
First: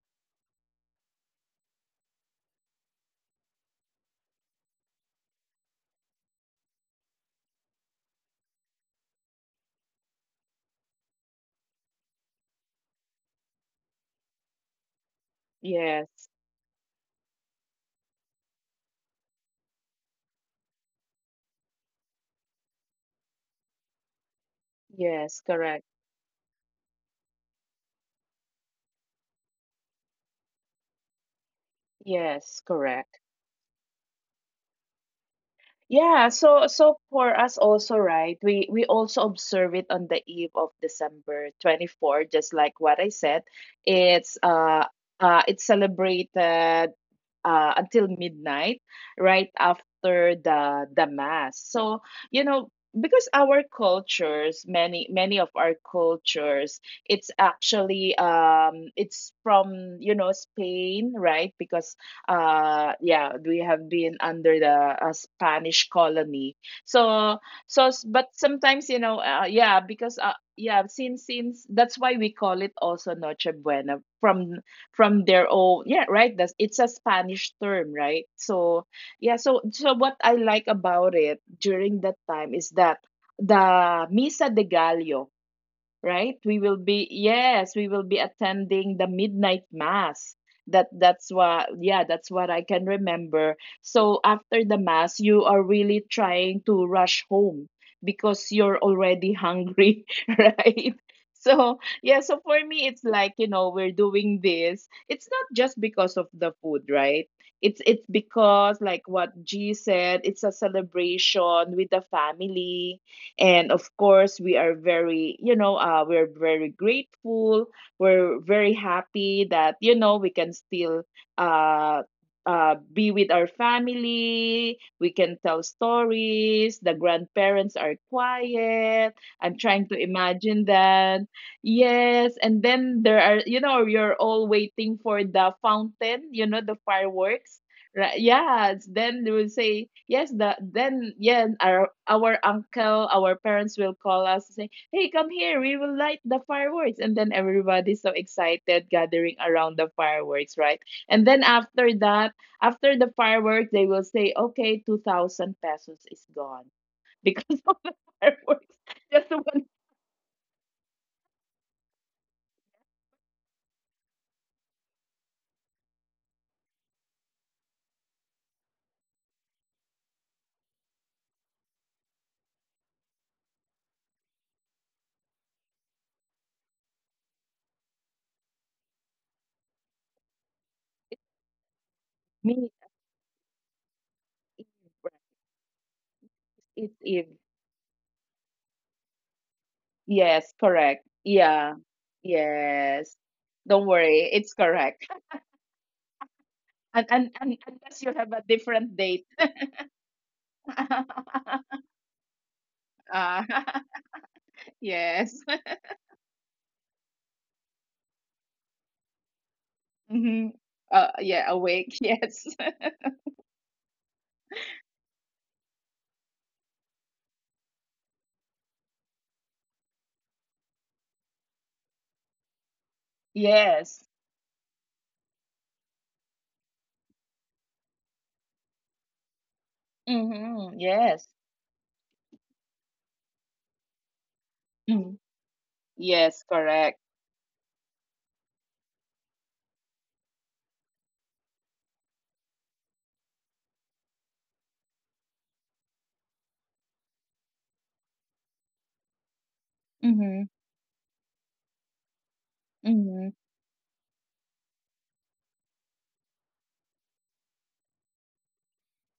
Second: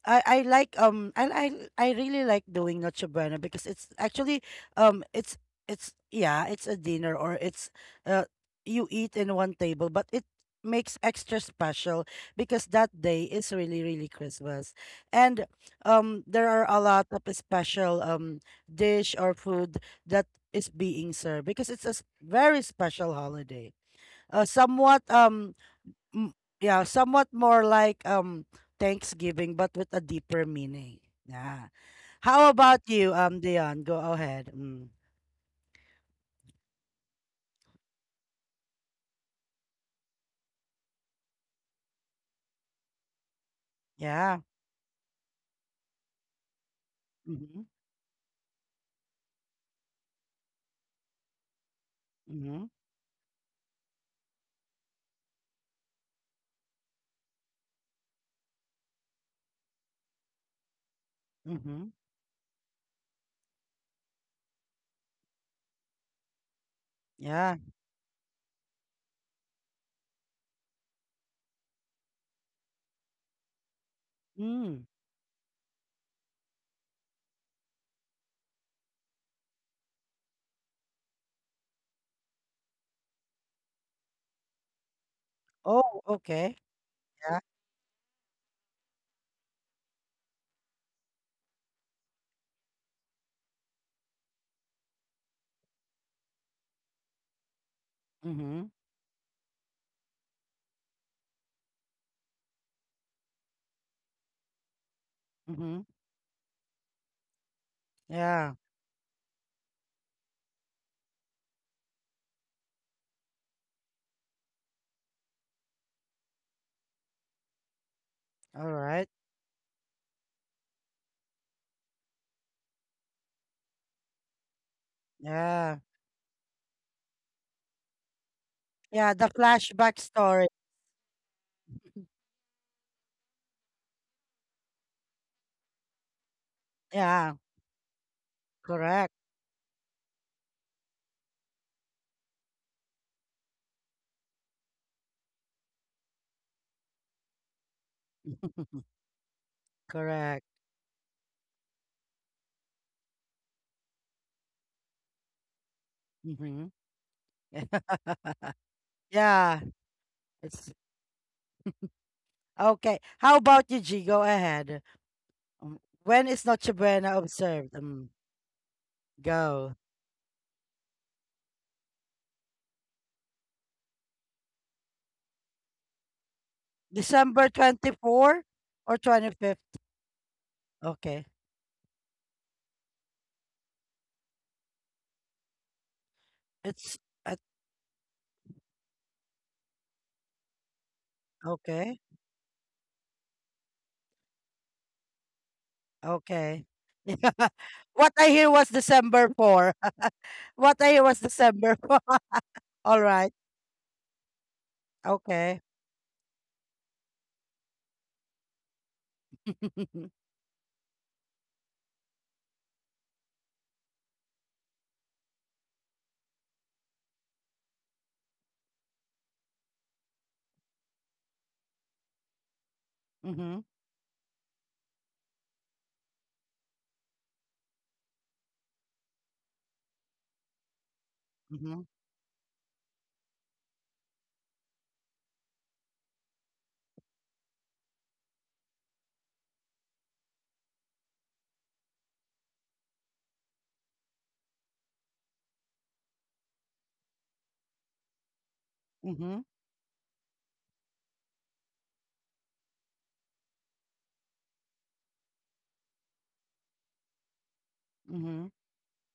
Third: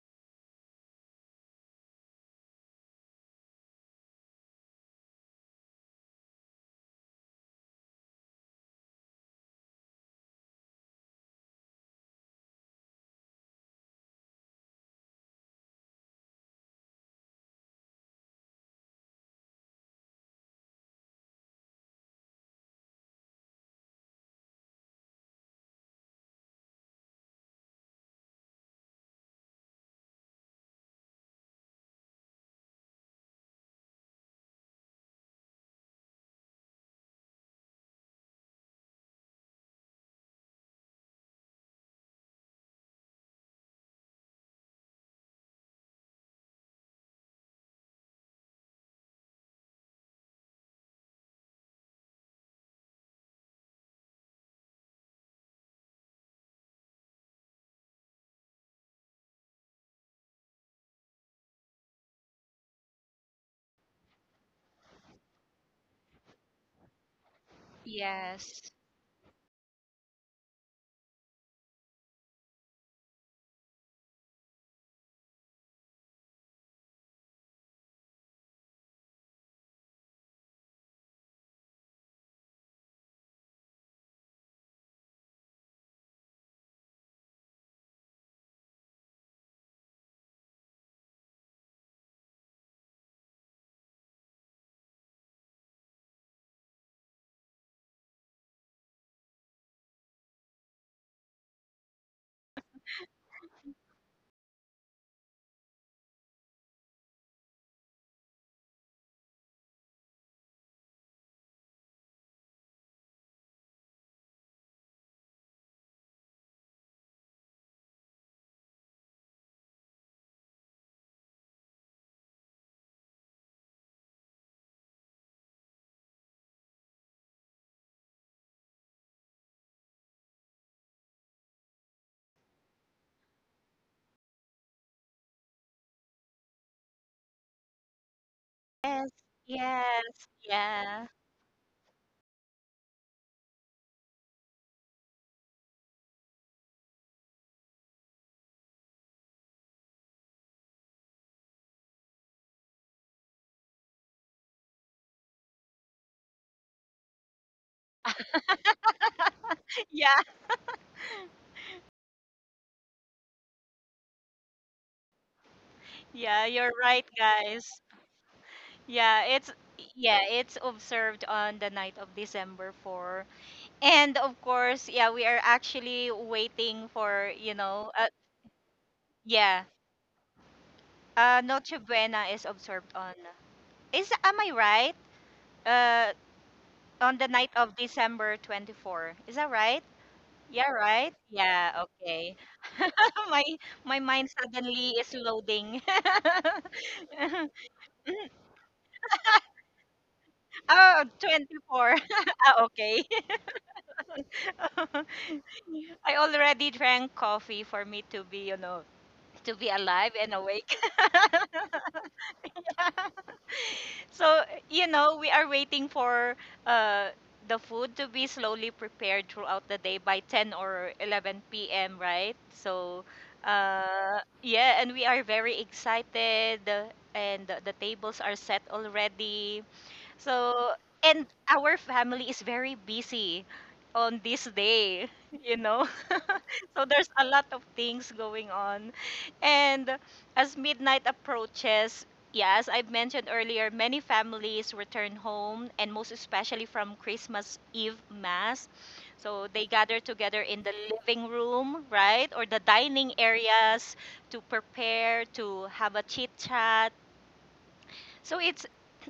[SPEAKER 1] I, I like um I I I really like doing Noche Buena, because it's actually um it's it's a dinner, or it's, uh you eat in one table, but it makes extra special, because that day is really, really Christmas, and
[SPEAKER 2] Yes.
[SPEAKER 1] there are a lot of special, dish or food that is being served, because it's a very special holiday, somewhat.
[SPEAKER 2] Yes.
[SPEAKER 1] um
[SPEAKER 2] Correct.
[SPEAKER 1] Mm, yeah, somewhat more like Thanksgiving, but with a deeper meaning. Yeah. How
[SPEAKER 2] Yes.
[SPEAKER 1] about you,
[SPEAKER 2] Correct.
[SPEAKER 1] Dion? Go ahead. Mm.
[SPEAKER 2] Yeah, so so for us also, right? We also observe it on the eve of December 24th, just like what I said. It's
[SPEAKER 1] Yeah.
[SPEAKER 2] uh uh it's celebrated
[SPEAKER 1] Mm-hmm.
[SPEAKER 2] until midnight, right after the mass. So, you
[SPEAKER 1] Mm-hmm.
[SPEAKER 2] know, because our cultures, many of our cultures, it's actually it's from, you know, Spain, right?
[SPEAKER 1] Mm-hmm.
[SPEAKER 2] Because yeah, we have been under the spanish colony. So
[SPEAKER 1] Yeah.
[SPEAKER 2] so but
[SPEAKER 3] Yes.
[SPEAKER 2] sometimes, you know, yeah, because yeah, since that's why we call it also noche buena from
[SPEAKER 1] Mm.
[SPEAKER 2] their own, yeah, right, that's, it's a spanish term, right? So yeah, so so what I like about it during that time is that the misa de gallo,
[SPEAKER 1] Oh,
[SPEAKER 2] right?
[SPEAKER 1] okay.
[SPEAKER 2] We will be,
[SPEAKER 1] Yeah.
[SPEAKER 2] yes, we will be attending the midnight mass. That's what, yeah, that's what I can remember. So after the mass, you are really trying to rush home because
[SPEAKER 1] Mm-hmm.
[SPEAKER 2] you're already hungry, right? So yeah, so for me it's like, you know, we're doing this. It's not just
[SPEAKER 1] Mm-hmm.
[SPEAKER 2] because of the food, right? It's
[SPEAKER 1] Yeah.
[SPEAKER 2] because like what G said, it's a celebration with the family, and of course we are very, you know, we're very grateful, we're
[SPEAKER 1] All
[SPEAKER 2] very
[SPEAKER 1] right.
[SPEAKER 2] happy that, you know, we can still uh, be with our family. We can tell
[SPEAKER 1] Yeah.
[SPEAKER 2] stories, the grandparents are quiet.
[SPEAKER 1] Yeah. The
[SPEAKER 2] I'm trying to
[SPEAKER 1] flashback story.
[SPEAKER 2] imagine that. Yes, and then there are, you know, you're all waiting for the fountain, you know, the
[SPEAKER 1] Yeah.
[SPEAKER 2] fireworks. Right. Yeah.
[SPEAKER 1] Correct.
[SPEAKER 2] Then
[SPEAKER 3] Yes,
[SPEAKER 2] they will say, yes,
[SPEAKER 3] yes,
[SPEAKER 2] the then
[SPEAKER 3] yeah.
[SPEAKER 2] yeah, our uncle, our parents will call us and say, "Hey, come here, we will light the fireworks." And then everybody's so excited gathering around the
[SPEAKER 1] Correct.
[SPEAKER 2] fireworks, right? And then after that, after the fireworks, they will say, Okay, 2,000 pesos is gone
[SPEAKER 1] Mm-hmm.
[SPEAKER 2] because of the fireworks. Just
[SPEAKER 1] Yeah.
[SPEAKER 2] one
[SPEAKER 3] Yeah,
[SPEAKER 1] It's okay. How about you, G? Go ahead. When is
[SPEAKER 3] yeah,
[SPEAKER 1] Noche
[SPEAKER 3] you're
[SPEAKER 1] Buena
[SPEAKER 3] right,
[SPEAKER 1] observed?
[SPEAKER 3] guys. Yeah, it's
[SPEAKER 1] Go.
[SPEAKER 3] yeah, it's observed on the night of December 4. And of course, yeah, we are actually waiting
[SPEAKER 1] December
[SPEAKER 3] for,
[SPEAKER 1] 24 or 25th?
[SPEAKER 3] yeah.
[SPEAKER 1] Okay.
[SPEAKER 3] Noche Buena is
[SPEAKER 2] minute.
[SPEAKER 3] observed on. Is am I
[SPEAKER 2] Right?
[SPEAKER 3] right? Uh
[SPEAKER 1] It's
[SPEAKER 2] It's
[SPEAKER 3] on
[SPEAKER 2] Eve.
[SPEAKER 1] at,
[SPEAKER 3] the night of December 24. Is that right?
[SPEAKER 2] Yes,
[SPEAKER 3] Yeah,
[SPEAKER 2] correct.
[SPEAKER 3] right?
[SPEAKER 2] Yeah.
[SPEAKER 1] okay.
[SPEAKER 3] Yeah, okay.
[SPEAKER 2] Yes.
[SPEAKER 3] my
[SPEAKER 2] Don't worry,
[SPEAKER 3] my mind
[SPEAKER 2] it's correct.
[SPEAKER 3] suddenly is loading.
[SPEAKER 1] Okay.
[SPEAKER 2] And, and, and unless you
[SPEAKER 1] What I
[SPEAKER 2] have a
[SPEAKER 1] hear was
[SPEAKER 2] different date.
[SPEAKER 1] December 4. What I hear was
[SPEAKER 3] Oh,
[SPEAKER 1] December 4.
[SPEAKER 3] 24. Ah,
[SPEAKER 1] All
[SPEAKER 3] okay.
[SPEAKER 1] right.
[SPEAKER 2] uh, yes.
[SPEAKER 1] Okay.
[SPEAKER 3] I already drank coffee for me to be alive
[SPEAKER 2] Hmm.
[SPEAKER 3] and awake.
[SPEAKER 2] Yeah, awake. Yes.
[SPEAKER 3] so we are waiting for uh, the food to be slowly prepared throughout the day by 10 or 11 p.m., right? So,
[SPEAKER 1] Mm-hmm.
[SPEAKER 2] Yes.
[SPEAKER 3] uh, yeah, and we are very excited and the tables are set already.
[SPEAKER 2] Mm-hmm.
[SPEAKER 3] So,
[SPEAKER 2] Yes.
[SPEAKER 3] and
[SPEAKER 1] Mm-hmm.
[SPEAKER 3] our family is very busy on this day,
[SPEAKER 2] Mm.
[SPEAKER 3] you know.
[SPEAKER 2] Yes,
[SPEAKER 3] So
[SPEAKER 2] correct.
[SPEAKER 3] there's a lot of things going on. And as midnight approaches, yeah, as I've mentioned earlier, many families return home and most especially from Christmas Eve mass.
[SPEAKER 1] Mm-hmm.
[SPEAKER 3] So they gather
[SPEAKER 2] Mm-hmm.
[SPEAKER 3] together in the living room, right? Or the dining
[SPEAKER 2] Mm-hmm.
[SPEAKER 3] areas to prepare, to have a chit chat, so
[SPEAKER 1] Mm-hmm.
[SPEAKER 3] it's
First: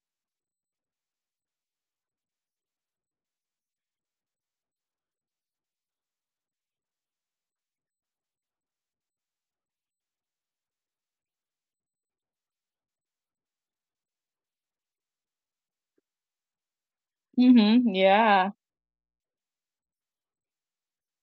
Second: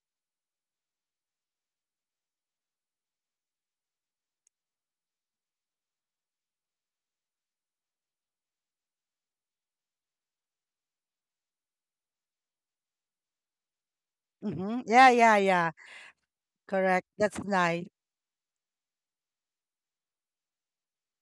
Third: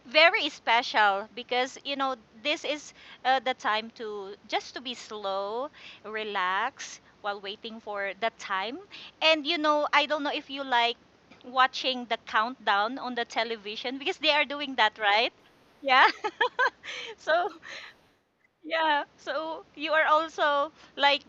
[SPEAKER 3] very special because this is the time to just to be slow, relax while waiting for the time. And I don't know if you like watching the countdown on the television because they are doing
[SPEAKER 1] Mm-hmm.
[SPEAKER 3] that,
[SPEAKER 1] Yeah,
[SPEAKER 3] right?
[SPEAKER 1] yeah, yeah.
[SPEAKER 3] Yeah.
[SPEAKER 1] Correct. That's
[SPEAKER 3] So
[SPEAKER 1] nice.
[SPEAKER 2] Mm-hmm. Yeah.
[SPEAKER 3] yeah, so you are also like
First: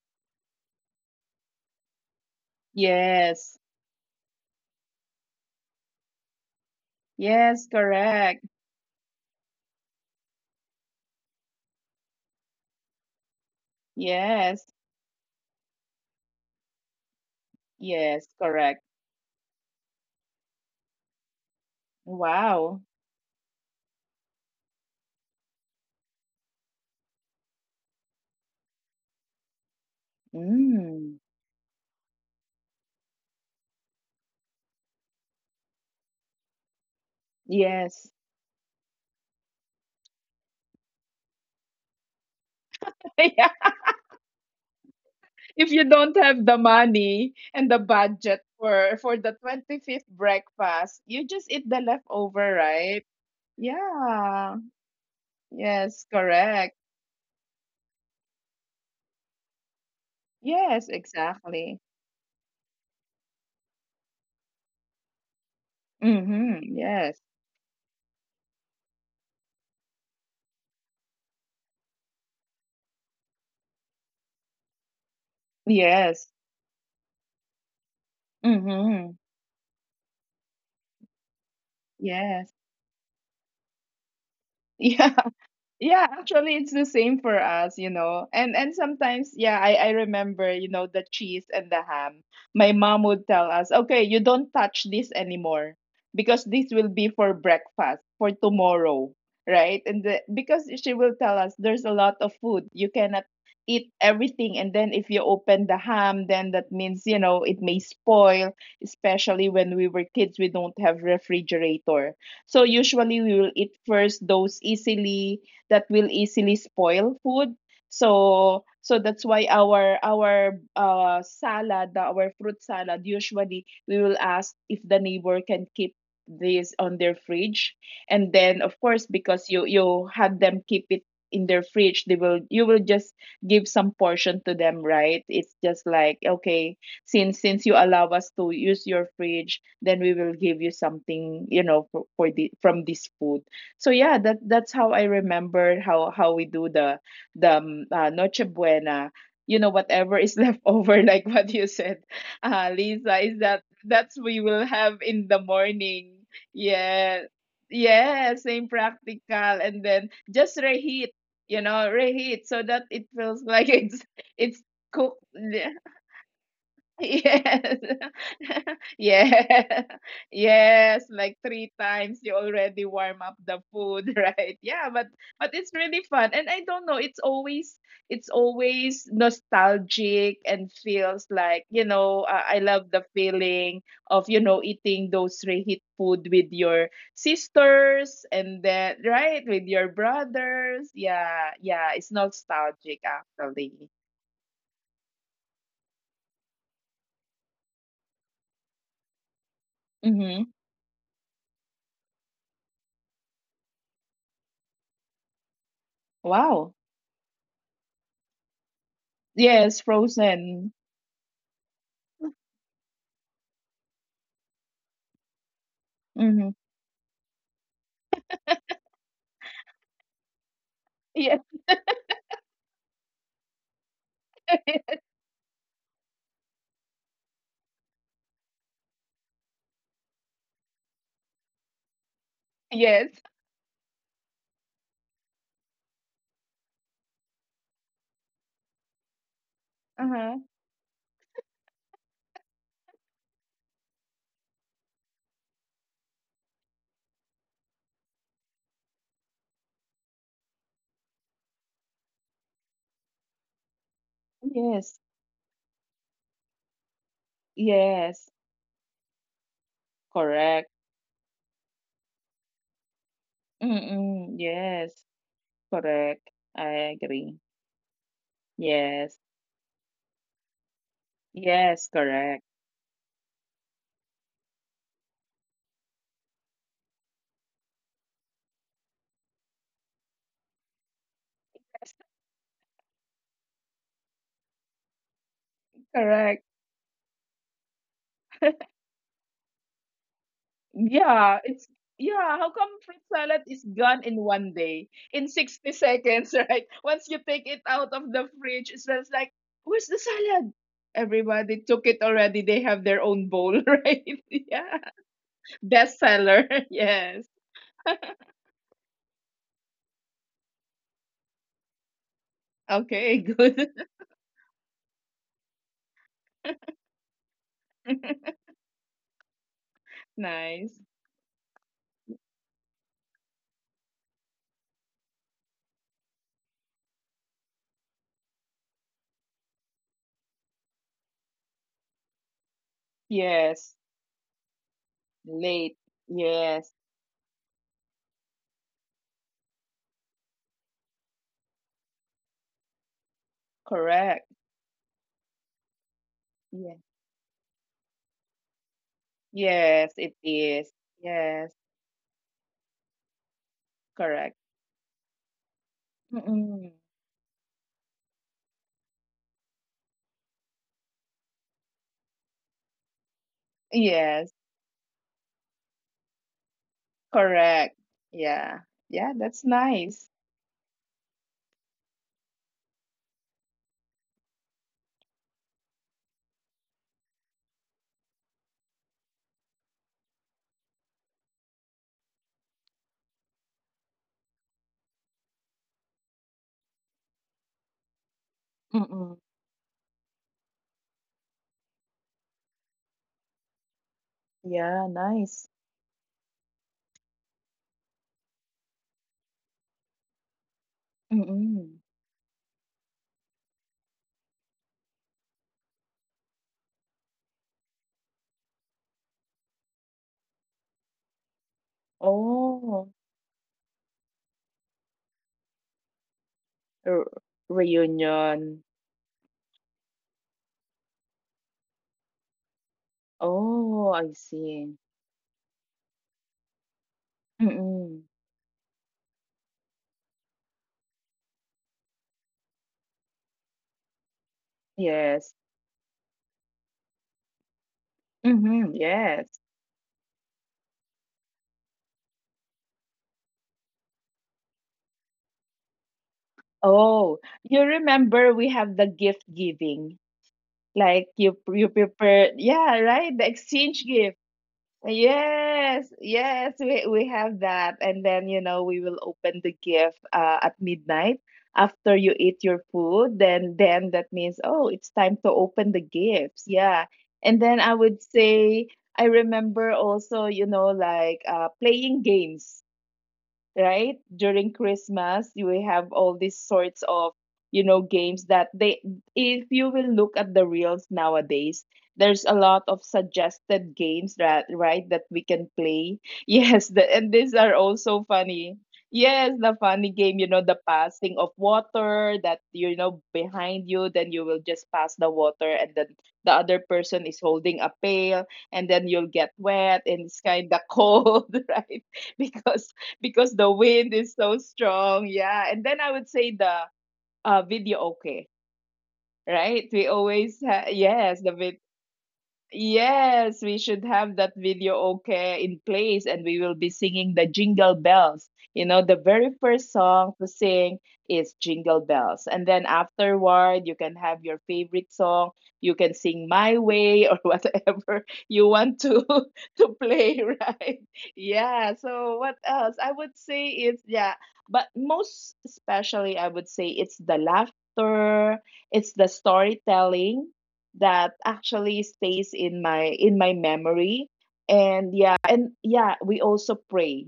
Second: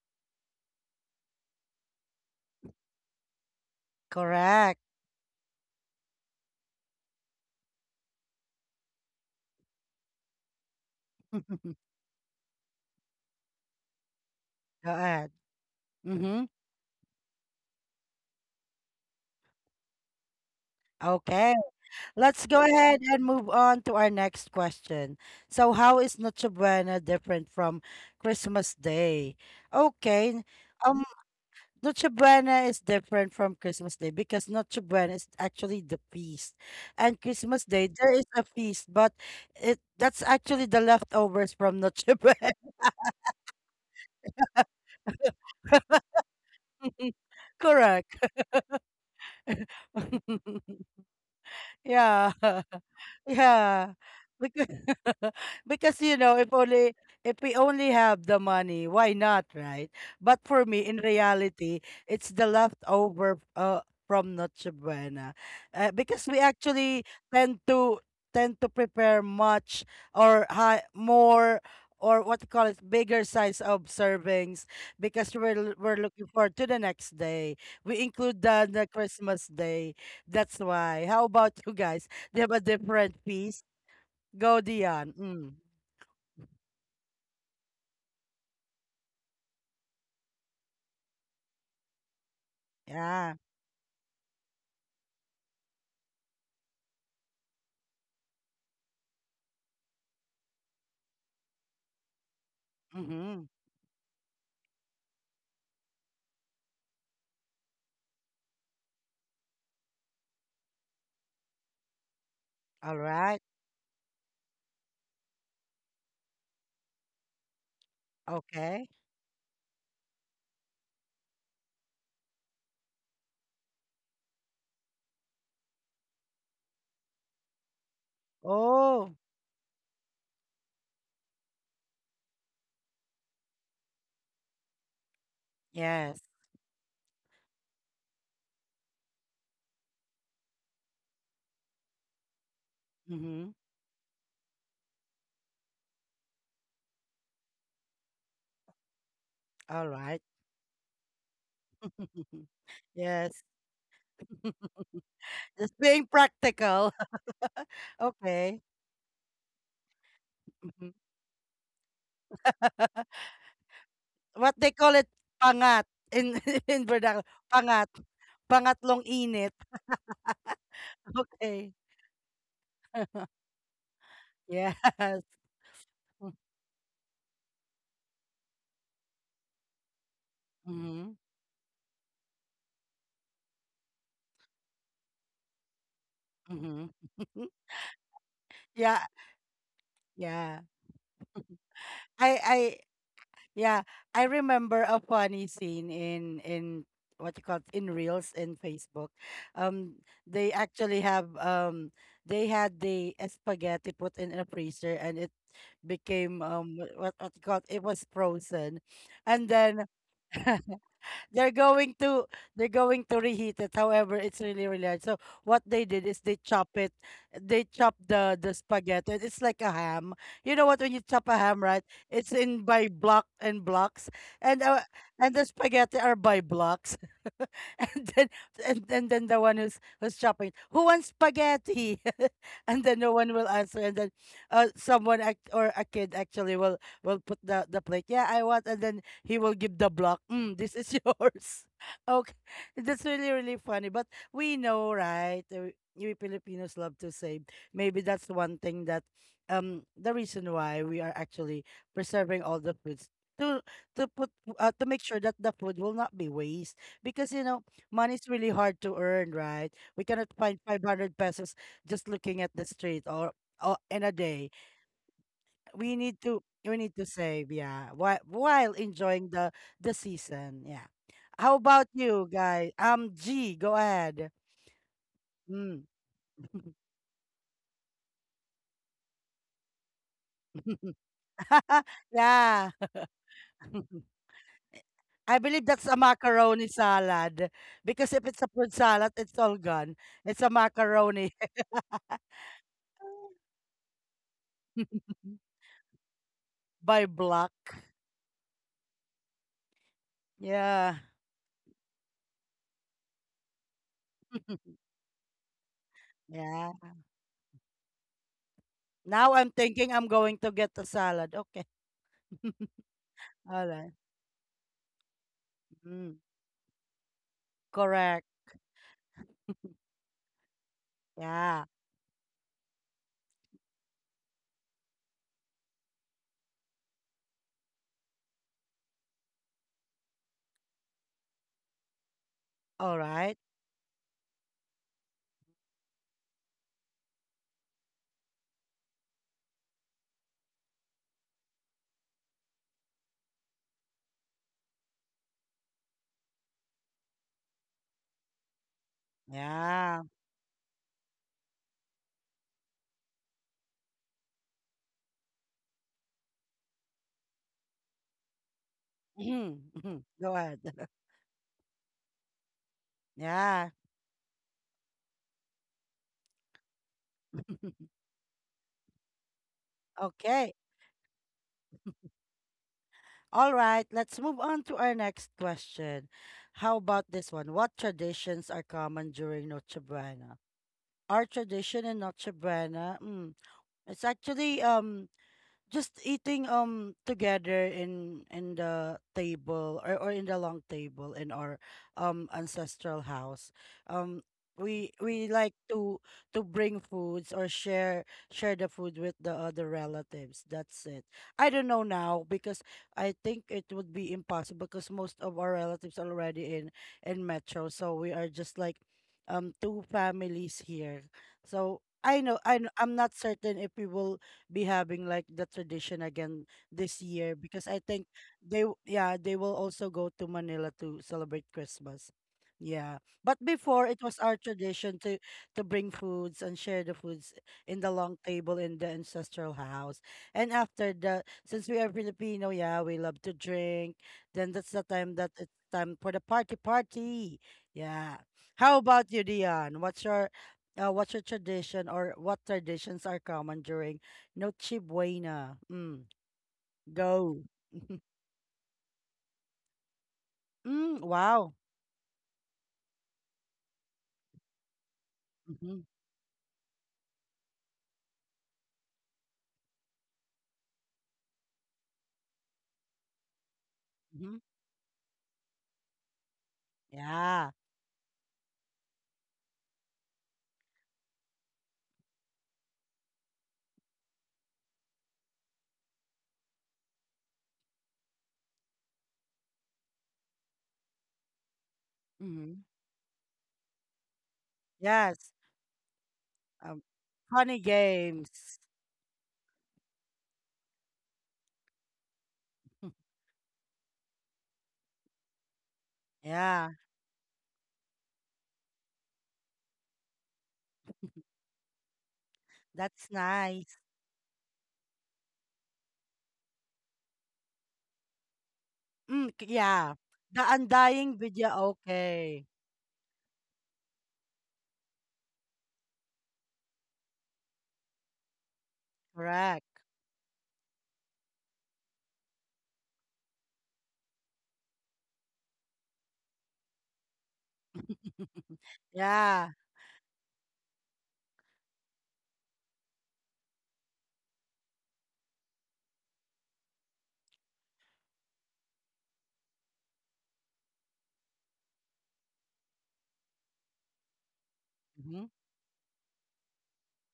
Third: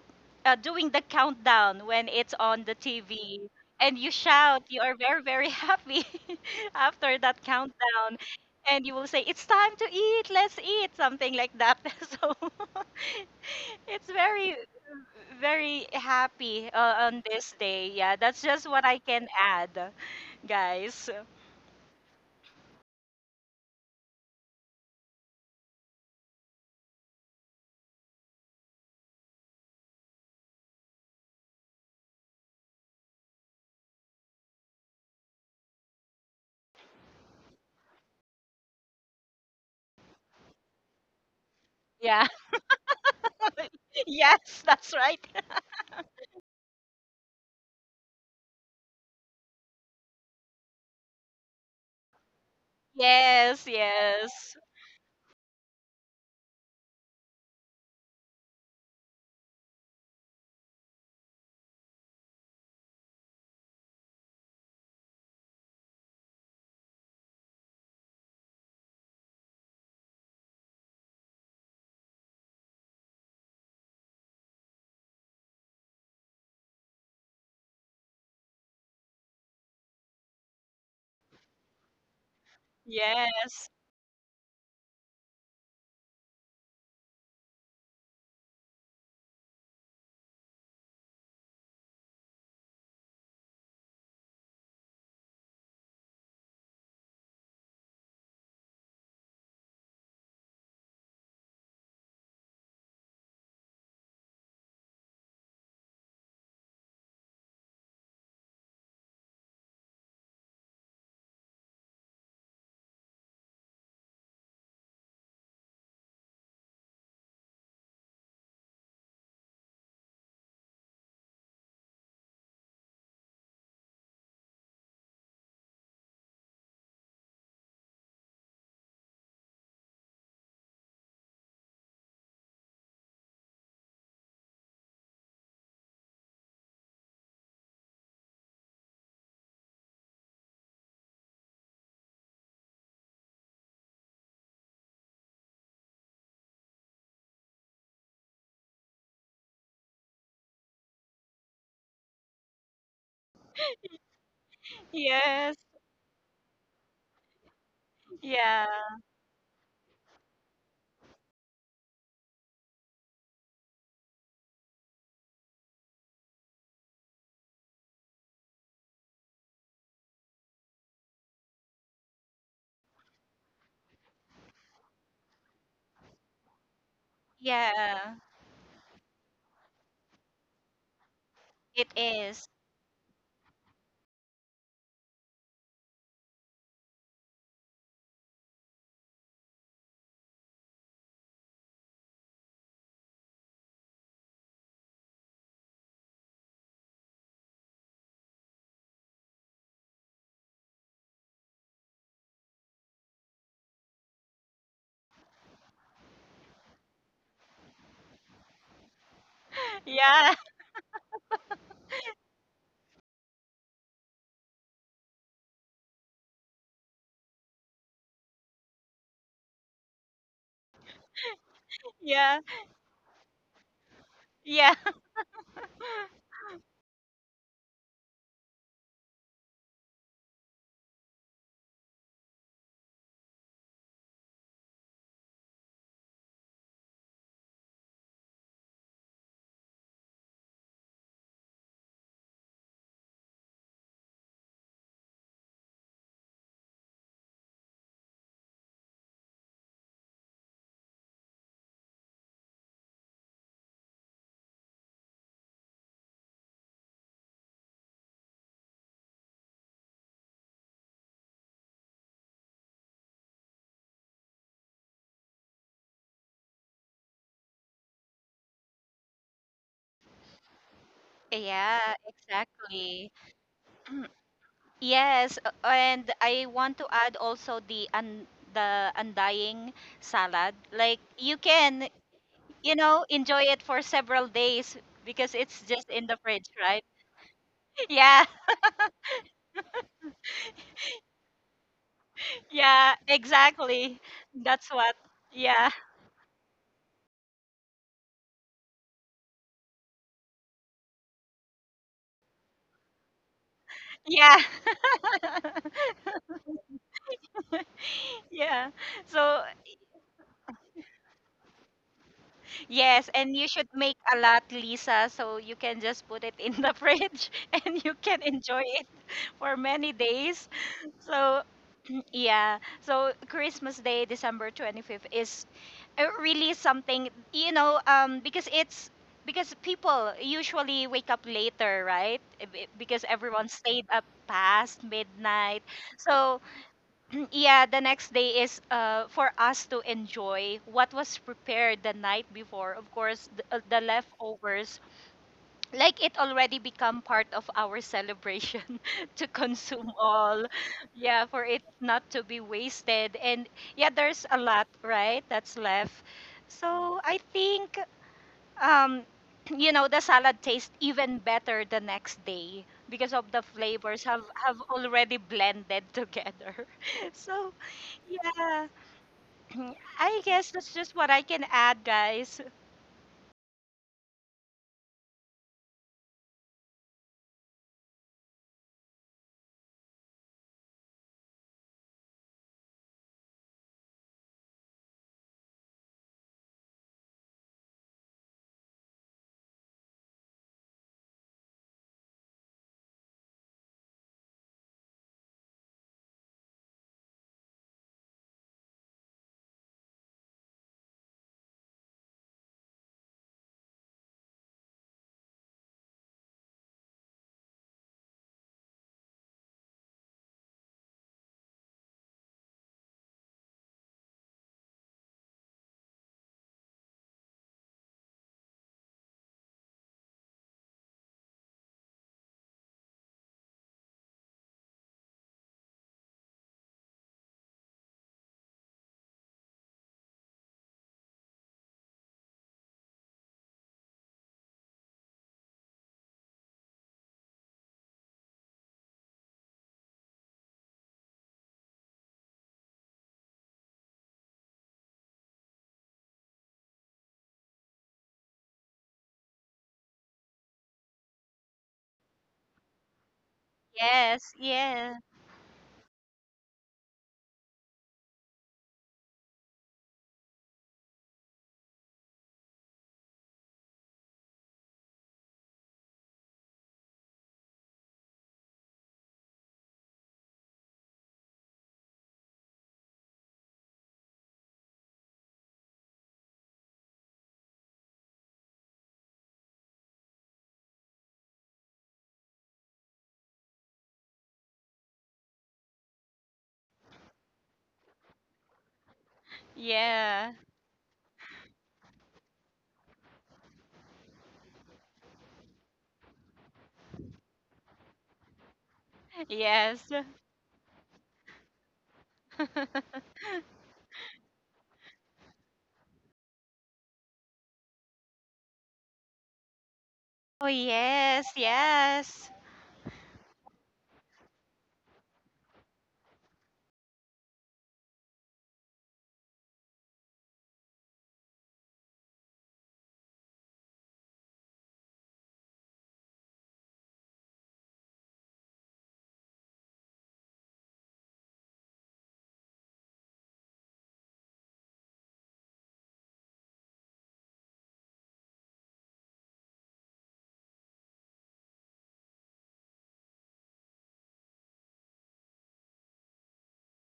[SPEAKER 3] doing the countdown when it's on the TV
[SPEAKER 2] Yes.
[SPEAKER 3] and you shout,
[SPEAKER 1] Correct.
[SPEAKER 3] you are very, very happy after that
[SPEAKER 2] Yes,
[SPEAKER 3] countdown.
[SPEAKER 2] correct.
[SPEAKER 3] And you will say, "It's time to eat, let's eat," something like
[SPEAKER 1] Go
[SPEAKER 3] that. So it's very,
[SPEAKER 2] Yes.
[SPEAKER 1] ahead.
[SPEAKER 3] very
[SPEAKER 1] Mm-hmm.
[SPEAKER 3] happy on this day. Yeah,
[SPEAKER 2] Yes,
[SPEAKER 3] that's just
[SPEAKER 2] correct.
[SPEAKER 3] what I can add, guys.
[SPEAKER 1] Okay. Let's go
[SPEAKER 2] Wow.
[SPEAKER 1] ahead and move on to our next question. So, how is Noche Buena different from Christmas Day? Okay. Um,
[SPEAKER 2] Mm.
[SPEAKER 1] Noche Buena is different from Christmas Day, because Noche Buena is actually the feast, and Christmas Day there
[SPEAKER 2] Yes.
[SPEAKER 1] is a feast, but it that's actually the leftovers from Noche
[SPEAKER 3] Yeah,
[SPEAKER 1] Buena.
[SPEAKER 2] Yeah.
[SPEAKER 3] yes, that's right.
[SPEAKER 2] If you don't have the money and the
[SPEAKER 1] Correct.
[SPEAKER 2] budget for the 25th breakfast, you just eat the
[SPEAKER 1] Yeah.
[SPEAKER 2] leftover, right?
[SPEAKER 3] Yes,
[SPEAKER 1] Yeah.
[SPEAKER 2] Yeah.
[SPEAKER 1] Because
[SPEAKER 3] yes,
[SPEAKER 1] because,
[SPEAKER 2] Yes,
[SPEAKER 1] you know,
[SPEAKER 2] correct.
[SPEAKER 1] if we only have the money, why not, right? But for me,
[SPEAKER 2] Yes,
[SPEAKER 1] in reality,
[SPEAKER 2] exactly.
[SPEAKER 1] it's the leftover from Noche Buena. Because we
[SPEAKER 2] Mhm.
[SPEAKER 1] actually
[SPEAKER 2] Yes.
[SPEAKER 1] tend to tend to prepare much, or high more, or what you call it, bigger size of servings, because we're looking
[SPEAKER 2] Yes.
[SPEAKER 1] forward to the next day. We include the,
[SPEAKER 2] Mhm.
[SPEAKER 1] Christmas day, that's why. How about you guys? They have
[SPEAKER 2] Yes.
[SPEAKER 1] a different piece.
[SPEAKER 3] yes.
[SPEAKER 1] Go, Dion.
[SPEAKER 2] Yeah.
[SPEAKER 1] Mm.
[SPEAKER 2] Yeah, actually it's the same for us. And sometimes, yeah, I remember, the cheese and the ham. My mom would
[SPEAKER 1] Yeah.
[SPEAKER 2] tell us, "Okay, you don't touch this anymore because this will be for breakfast for tomorrow." Right? Because she will tell us there's a lot of food. You cannot
[SPEAKER 1] Mm-hmm.
[SPEAKER 2] eat everything, and then if you open the ham, then that means, it may spoil, especially when we were kids. We don't have refrigerator. So
[SPEAKER 1] All
[SPEAKER 2] usually
[SPEAKER 1] right.
[SPEAKER 2] we will eat first those easily that will easily spoil food. So
[SPEAKER 1] Okay.
[SPEAKER 2] so that's why our fruit salad, usually we will ask if the neighbor can keep this on their fridge. And then, of course,
[SPEAKER 1] Oh,
[SPEAKER 2] because you had them keep it in their fridge, they will you will just give some portion to them, right? It's just like,
[SPEAKER 1] yes.
[SPEAKER 2] okay, since you allow us to use your fridge, then we will give you something, for the from this food.
[SPEAKER 1] Mm-hmm.
[SPEAKER 2] So yeah, that's how I remember how we do the Noche Buena.
[SPEAKER 1] All
[SPEAKER 2] Whatever
[SPEAKER 1] right.
[SPEAKER 2] is left over, like what you said, Lisa, is
[SPEAKER 1] Yes.
[SPEAKER 2] that that's we will have in the
[SPEAKER 1] Just
[SPEAKER 3] Yes.
[SPEAKER 1] being
[SPEAKER 2] morning.
[SPEAKER 1] practical.
[SPEAKER 2] Yeah, yeah,
[SPEAKER 1] Okay.
[SPEAKER 2] same
[SPEAKER 3] Yeah.
[SPEAKER 2] practical, and then just
[SPEAKER 1] Mhm.
[SPEAKER 2] reheat. Reheat so that it feels like it's
[SPEAKER 1] What
[SPEAKER 2] it's
[SPEAKER 1] they call it,
[SPEAKER 2] cooked.
[SPEAKER 1] pangat in in Vernacular.
[SPEAKER 2] Yes.
[SPEAKER 1] Pangat. Pangatlong init.
[SPEAKER 2] Yeah. Yes, like
[SPEAKER 1] Okay.
[SPEAKER 2] three times you already warm up the food, right? Yeah, but
[SPEAKER 1] Yes.
[SPEAKER 2] but it's really fun. And I don't know, it's
[SPEAKER 3] Yeah.
[SPEAKER 2] always nostalgic and
[SPEAKER 1] Mm-hmm.
[SPEAKER 2] feels like,
[SPEAKER 3] It
[SPEAKER 2] I
[SPEAKER 3] is.
[SPEAKER 2] love the feeling of, eating those reheat food with
[SPEAKER 1] Mm-hmm.
[SPEAKER 2] your sisters, and
[SPEAKER 1] Yeah.
[SPEAKER 2] then, right, with your
[SPEAKER 1] Yeah.
[SPEAKER 2] brothers. Yeah, yeah, it's
[SPEAKER 1] I
[SPEAKER 2] nostalgic
[SPEAKER 1] Yeah,
[SPEAKER 2] actually.
[SPEAKER 1] I remember a funny scene in what you call it, in Reels in Facebook. Um,
[SPEAKER 2] Mhm.
[SPEAKER 1] they actually have they had the spaghetti put in a freezer, and it became
[SPEAKER 2] Wow.
[SPEAKER 1] what you call it, it was frozen, and
[SPEAKER 2] Yes,
[SPEAKER 1] then
[SPEAKER 3] Yeah.
[SPEAKER 2] Frozen.
[SPEAKER 1] they're going to they're going to reheat it. However, it's really, really hard. So what they did is they
[SPEAKER 2] Mm-hmm.
[SPEAKER 1] chop it. They chop the spaghetti. It's like a ham. You know what? When you chop a
[SPEAKER 2] Yeah.
[SPEAKER 1] ham, right? It's in
[SPEAKER 3] Yeah.
[SPEAKER 1] by block and blocks, and,
[SPEAKER 3] Yeah.
[SPEAKER 1] the spaghetti are by blocks. And then, and then, the one who's chopping, who wants spaghetti? And then no
[SPEAKER 2] Yes.
[SPEAKER 1] one will answer, and then someone or a kid actually will, put the plate, yeah, I want, and then he will give the block.
[SPEAKER 2] Uh-huh.
[SPEAKER 1] Mm, this is yours. Okay. That's really, really funny. But we know, right? We Filipinos love to save. Maybe that's one thing, that the reason why we are actually preserving all the foods, to to put to make
[SPEAKER 2] Yes.
[SPEAKER 1] sure that the food will not be waste, because, you know, money is
[SPEAKER 2] Yes.
[SPEAKER 1] really hard to earn, right? We cannot find
[SPEAKER 2] Correct.
[SPEAKER 1] 500 pesos just looking at the street, or, in a
[SPEAKER 2] Mm-mm.
[SPEAKER 1] day.
[SPEAKER 2] Yes.
[SPEAKER 1] We need
[SPEAKER 2] Correct.
[SPEAKER 1] to,
[SPEAKER 2] I agree.
[SPEAKER 1] save, yeah, while,
[SPEAKER 2] Yes.
[SPEAKER 1] enjoying the season, yeah. How about
[SPEAKER 2] Yes.
[SPEAKER 3] Yeah,
[SPEAKER 1] you
[SPEAKER 2] Correct.
[SPEAKER 1] guys?
[SPEAKER 3] exactly.
[SPEAKER 1] G, go ahead.
[SPEAKER 3] Yes,
[SPEAKER 1] Mm.
[SPEAKER 3] and I want to add also the undying salad. Like you can
[SPEAKER 1] Yeah.
[SPEAKER 3] enjoy it for several days
[SPEAKER 1] I
[SPEAKER 3] because
[SPEAKER 1] believe
[SPEAKER 3] it's
[SPEAKER 1] that's a
[SPEAKER 3] just in the
[SPEAKER 2] Correct.
[SPEAKER 3] fridge,
[SPEAKER 1] macaroni
[SPEAKER 3] right?
[SPEAKER 1] salad, because if
[SPEAKER 3] Yeah.
[SPEAKER 1] it's a fruit salad, it's all gone. It's a macaroni
[SPEAKER 2] Yeah. It's Yeah. How come
[SPEAKER 3] Yeah,
[SPEAKER 2] fruit salad is gone
[SPEAKER 3] exactly.
[SPEAKER 2] in one
[SPEAKER 3] That's
[SPEAKER 2] day?
[SPEAKER 3] what.
[SPEAKER 2] In 60
[SPEAKER 3] Yeah.
[SPEAKER 2] seconds, right?
[SPEAKER 1] by
[SPEAKER 2] Once you
[SPEAKER 1] block.
[SPEAKER 2] take it out of the fridge, it's just like, where's the salad?
[SPEAKER 1] Yeah.
[SPEAKER 2] Everybody took it already. They have their own bowl, right?
[SPEAKER 3] Yeah.
[SPEAKER 2] Yeah. Bestseller.
[SPEAKER 1] Yeah.
[SPEAKER 2] Yes.
[SPEAKER 3] Yeah.
[SPEAKER 1] Now I'm
[SPEAKER 3] So.
[SPEAKER 1] thinking I'm going to get a salad. Okay.
[SPEAKER 2] Okay,
[SPEAKER 3] Yes, and you
[SPEAKER 1] All
[SPEAKER 2] good.
[SPEAKER 3] should
[SPEAKER 1] right.
[SPEAKER 3] make a lot, Lisa, so you can
[SPEAKER 1] Mm.
[SPEAKER 3] just put it in the fridge and you
[SPEAKER 1] Correct.
[SPEAKER 3] can enjoy it for many days.
[SPEAKER 2] Nice.
[SPEAKER 3] So,
[SPEAKER 1] Yeah.
[SPEAKER 3] yeah. So, Christmas Day, December 25th is really something, because people usually wake up later, right? Eh, be-
[SPEAKER 1] All
[SPEAKER 3] Because
[SPEAKER 1] right.
[SPEAKER 3] everyone
[SPEAKER 2] Yes.
[SPEAKER 3] stayed up past midnight.
[SPEAKER 2] Late.
[SPEAKER 3] So,
[SPEAKER 2] Yes.
[SPEAKER 3] yeah, the next day is for us to enjoy what was prepared the night before. Of course, the
[SPEAKER 2] Correct.
[SPEAKER 3] leftovers, like it already
[SPEAKER 2] Yeah.
[SPEAKER 3] become part of our celebration to
[SPEAKER 2] Yes,
[SPEAKER 3] consume
[SPEAKER 1] Yeah.
[SPEAKER 2] it
[SPEAKER 3] all.
[SPEAKER 2] is.
[SPEAKER 3] Yeah, for
[SPEAKER 2] Yes.
[SPEAKER 3] it not to be wasted. And yeah, there's
[SPEAKER 2] Correct.
[SPEAKER 3] a lot, right? That's left.
[SPEAKER 2] Mm-mm.
[SPEAKER 3] So I think, um,
[SPEAKER 1] Mhm. Mhm.
[SPEAKER 3] the
[SPEAKER 1] Go
[SPEAKER 3] salad
[SPEAKER 1] ahead.
[SPEAKER 3] tastes even better the next day because of the
[SPEAKER 1] Yeah.
[SPEAKER 3] flavors have
[SPEAKER 2] Yes.
[SPEAKER 3] have already blended together. So
[SPEAKER 2] Correct. Yeah.
[SPEAKER 3] yeah.
[SPEAKER 2] Yeah, that's nice.
[SPEAKER 3] I
[SPEAKER 1] Okay.
[SPEAKER 3] guess that's just what I can add, guys.
[SPEAKER 1] All right. Let's move on to our next question. How about this one? What traditions are common during Noche Buena? Our tradition in Noche Buena, it's actually just eating together in the
[SPEAKER 2] Mm-mm.
[SPEAKER 1] table or in the long table in our ancestral house. um we
[SPEAKER 2] Yeah,
[SPEAKER 1] we like
[SPEAKER 2] nice.
[SPEAKER 1] to bring foods or share share the food with the other relatives, that's it. I don't know
[SPEAKER 2] Mm-mm.
[SPEAKER 1] now because I think it would be impossible because most of our relatives are already in metro, so we are just like two families here. So I know, I'm
[SPEAKER 2] Oh,
[SPEAKER 1] not certain if we will be having like the tradition again this
[SPEAKER 2] r-
[SPEAKER 1] year because I think
[SPEAKER 2] reunion.
[SPEAKER 1] yeah, they will also go to Manila to celebrate Christmas. Yeah. But before it
[SPEAKER 2] Oh,
[SPEAKER 1] was
[SPEAKER 2] I
[SPEAKER 1] our
[SPEAKER 2] see.
[SPEAKER 1] tradition to bring foods and share the foods in the long
[SPEAKER 2] Mm-mm.
[SPEAKER 1] table in the ancestral house. And after that, since we are Filipino, yeah, we love to drink. Then that's the time that
[SPEAKER 2] Yes.
[SPEAKER 1] it's time for the party party. Yeah. How
[SPEAKER 2] Mm-hmm.
[SPEAKER 1] about you,
[SPEAKER 2] Yes.
[SPEAKER 1] Dion? What's your tradition or what traditions are common during Noche buena?
[SPEAKER 2] Oh,
[SPEAKER 1] Go.
[SPEAKER 2] you remember we have the gift giving.
[SPEAKER 1] Mm,
[SPEAKER 2] Like you
[SPEAKER 1] wow.
[SPEAKER 2] you prepare, yeah, right? The exchange gift.
[SPEAKER 3] Yes, yeah,
[SPEAKER 1] Hmm.
[SPEAKER 2] Yes, yes, we have that. And then, we will open the gift at midnight after you eat your food. Then that
[SPEAKER 1] Hmm.
[SPEAKER 2] means, oh, it's time to open the gifts. Yeah. And
[SPEAKER 1] Yeah.
[SPEAKER 2] then I would say I remember also, like playing games, right? During Christmas, you will have all these sorts of, you know, games that they, if you will look at the reels nowadays, there's a
[SPEAKER 1] Hmm.
[SPEAKER 2] lot of suggested games that, right, that
[SPEAKER 1] Yes.
[SPEAKER 2] we can play. Yes,
[SPEAKER 1] Um,
[SPEAKER 2] and these
[SPEAKER 1] funny
[SPEAKER 2] are also
[SPEAKER 1] games.
[SPEAKER 2] funny. Yes, the funny game,
[SPEAKER 3] yeah,
[SPEAKER 2] the passing of water that,
[SPEAKER 1] Hmm.
[SPEAKER 2] behind you, then you will just pass the water, and then the other
[SPEAKER 1] Yeah,
[SPEAKER 2] person is holding a pail, and then you'll get wet,
[SPEAKER 3] yes.
[SPEAKER 2] and it's kind of cold, right? Because
[SPEAKER 1] that's
[SPEAKER 2] the
[SPEAKER 1] nice.
[SPEAKER 2] wind is so strong. Yeah. And then I would say the video okay, right?
[SPEAKER 1] Yeah.
[SPEAKER 2] We
[SPEAKER 1] The
[SPEAKER 2] always,
[SPEAKER 3] Oh,
[SPEAKER 1] Undying
[SPEAKER 2] yes,
[SPEAKER 3] yes,
[SPEAKER 1] video. Okay.
[SPEAKER 3] yes.
[SPEAKER 2] Yes, we should have that video okay in place, and we will be singing the Jingle Bells. The very
[SPEAKER 1] Correct.
[SPEAKER 2] first song to sing is Jingle Bells. And then afterward, you can have your favorite song. You can sing My Way or whatever you want to
[SPEAKER 1] Yeah.
[SPEAKER 2] to play, right? Yeah, so what else? I would say it's, yeah, but most especially I would say it's the laughter, it's the storytelling that actually stays in my memory. And yeah,
[SPEAKER 1] Hmm.
[SPEAKER 2] we also pray,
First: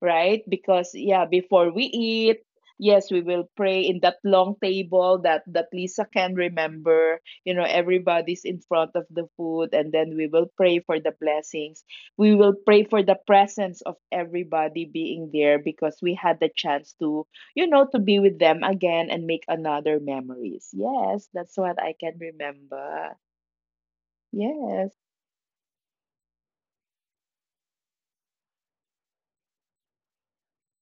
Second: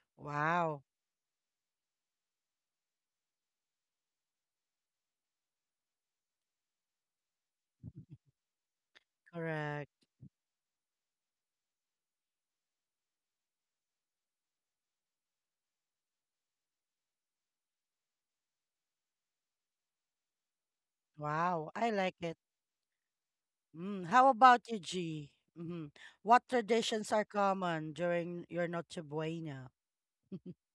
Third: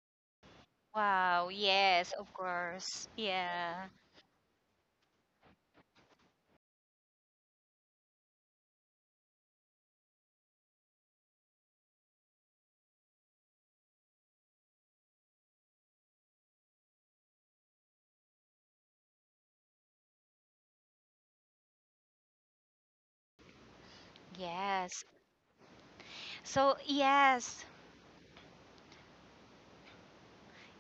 [SPEAKER 2] right?
[SPEAKER 1] Wow.
[SPEAKER 2] Because, yeah,
[SPEAKER 3] Wow,
[SPEAKER 2] before we
[SPEAKER 3] yes, of
[SPEAKER 2] eat,
[SPEAKER 3] course.
[SPEAKER 2] yes, we will pray
[SPEAKER 3] Yeah,
[SPEAKER 2] in that long table that that Lisa can remember. Everybody's in front of the food, and
[SPEAKER 1] Correct.
[SPEAKER 2] then we will pray for the blessings. We will pray for the presence of everybody being there, because we had the chance to you know to be with them again and make another memories. Yes, that's
[SPEAKER 1] Wow,
[SPEAKER 2] what
[SPEAKER 1] I
[SPEAKER 2] I can
[SPEAKER 1] like it.
[SPEAKER 2] remember.
[SPEAKER 1] Mm. How about you,
[SPEAKER 2] Yes,
[SPEAKER 3] yes.
[SPEAKER 1] G? Hmm. What
[SPEAKER 3] So,
[SPEAKER 1] traditions are
[SPEAKER 3] yes.
[SPEAKER 1] common during your Noche Buena?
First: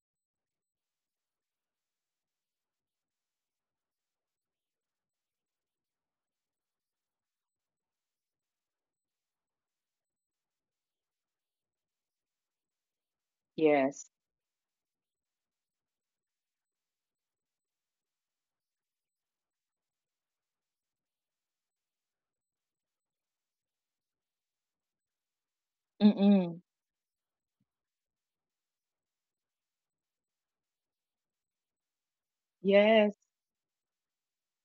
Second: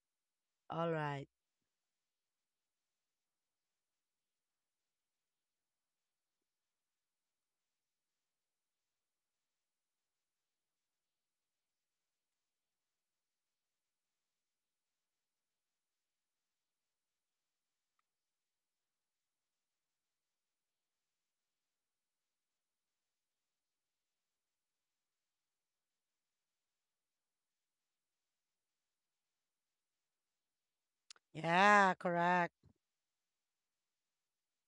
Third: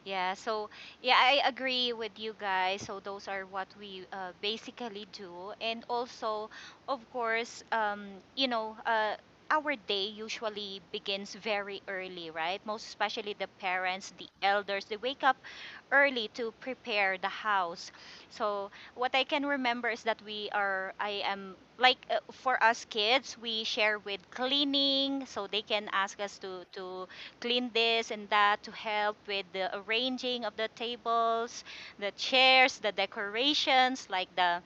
[SPEAKER 3] Yeah, so
[SPEAKER 1] All
[SPEAKER 3] yeah,
[SPEAKER 1] right.
[SPEAKER 3] I agree with you guys. So those are what we basically do, and also, of courseyou know, uh, our day usually begins very early, right? Most especially the
[SPEAKER 2] yes.
[SPEAKER 3] parents, the elders, they wake up early to prepare the house. So what I can remember is that I am like for us kids, we share with cleaning, so they can ask us
[SPEAKER 2] Mm-mm.
[SPEAKER 3] to clean this and that to help with the arranging of the tables,
[SPEAKER 1] Yeah,
[SPEAKER 3] the
[SPEAKER 1] correct.
[SPEAKER 3] chairs, the
[SPEAKER 2] Yes.
[SPEAKER 3] decorations, like the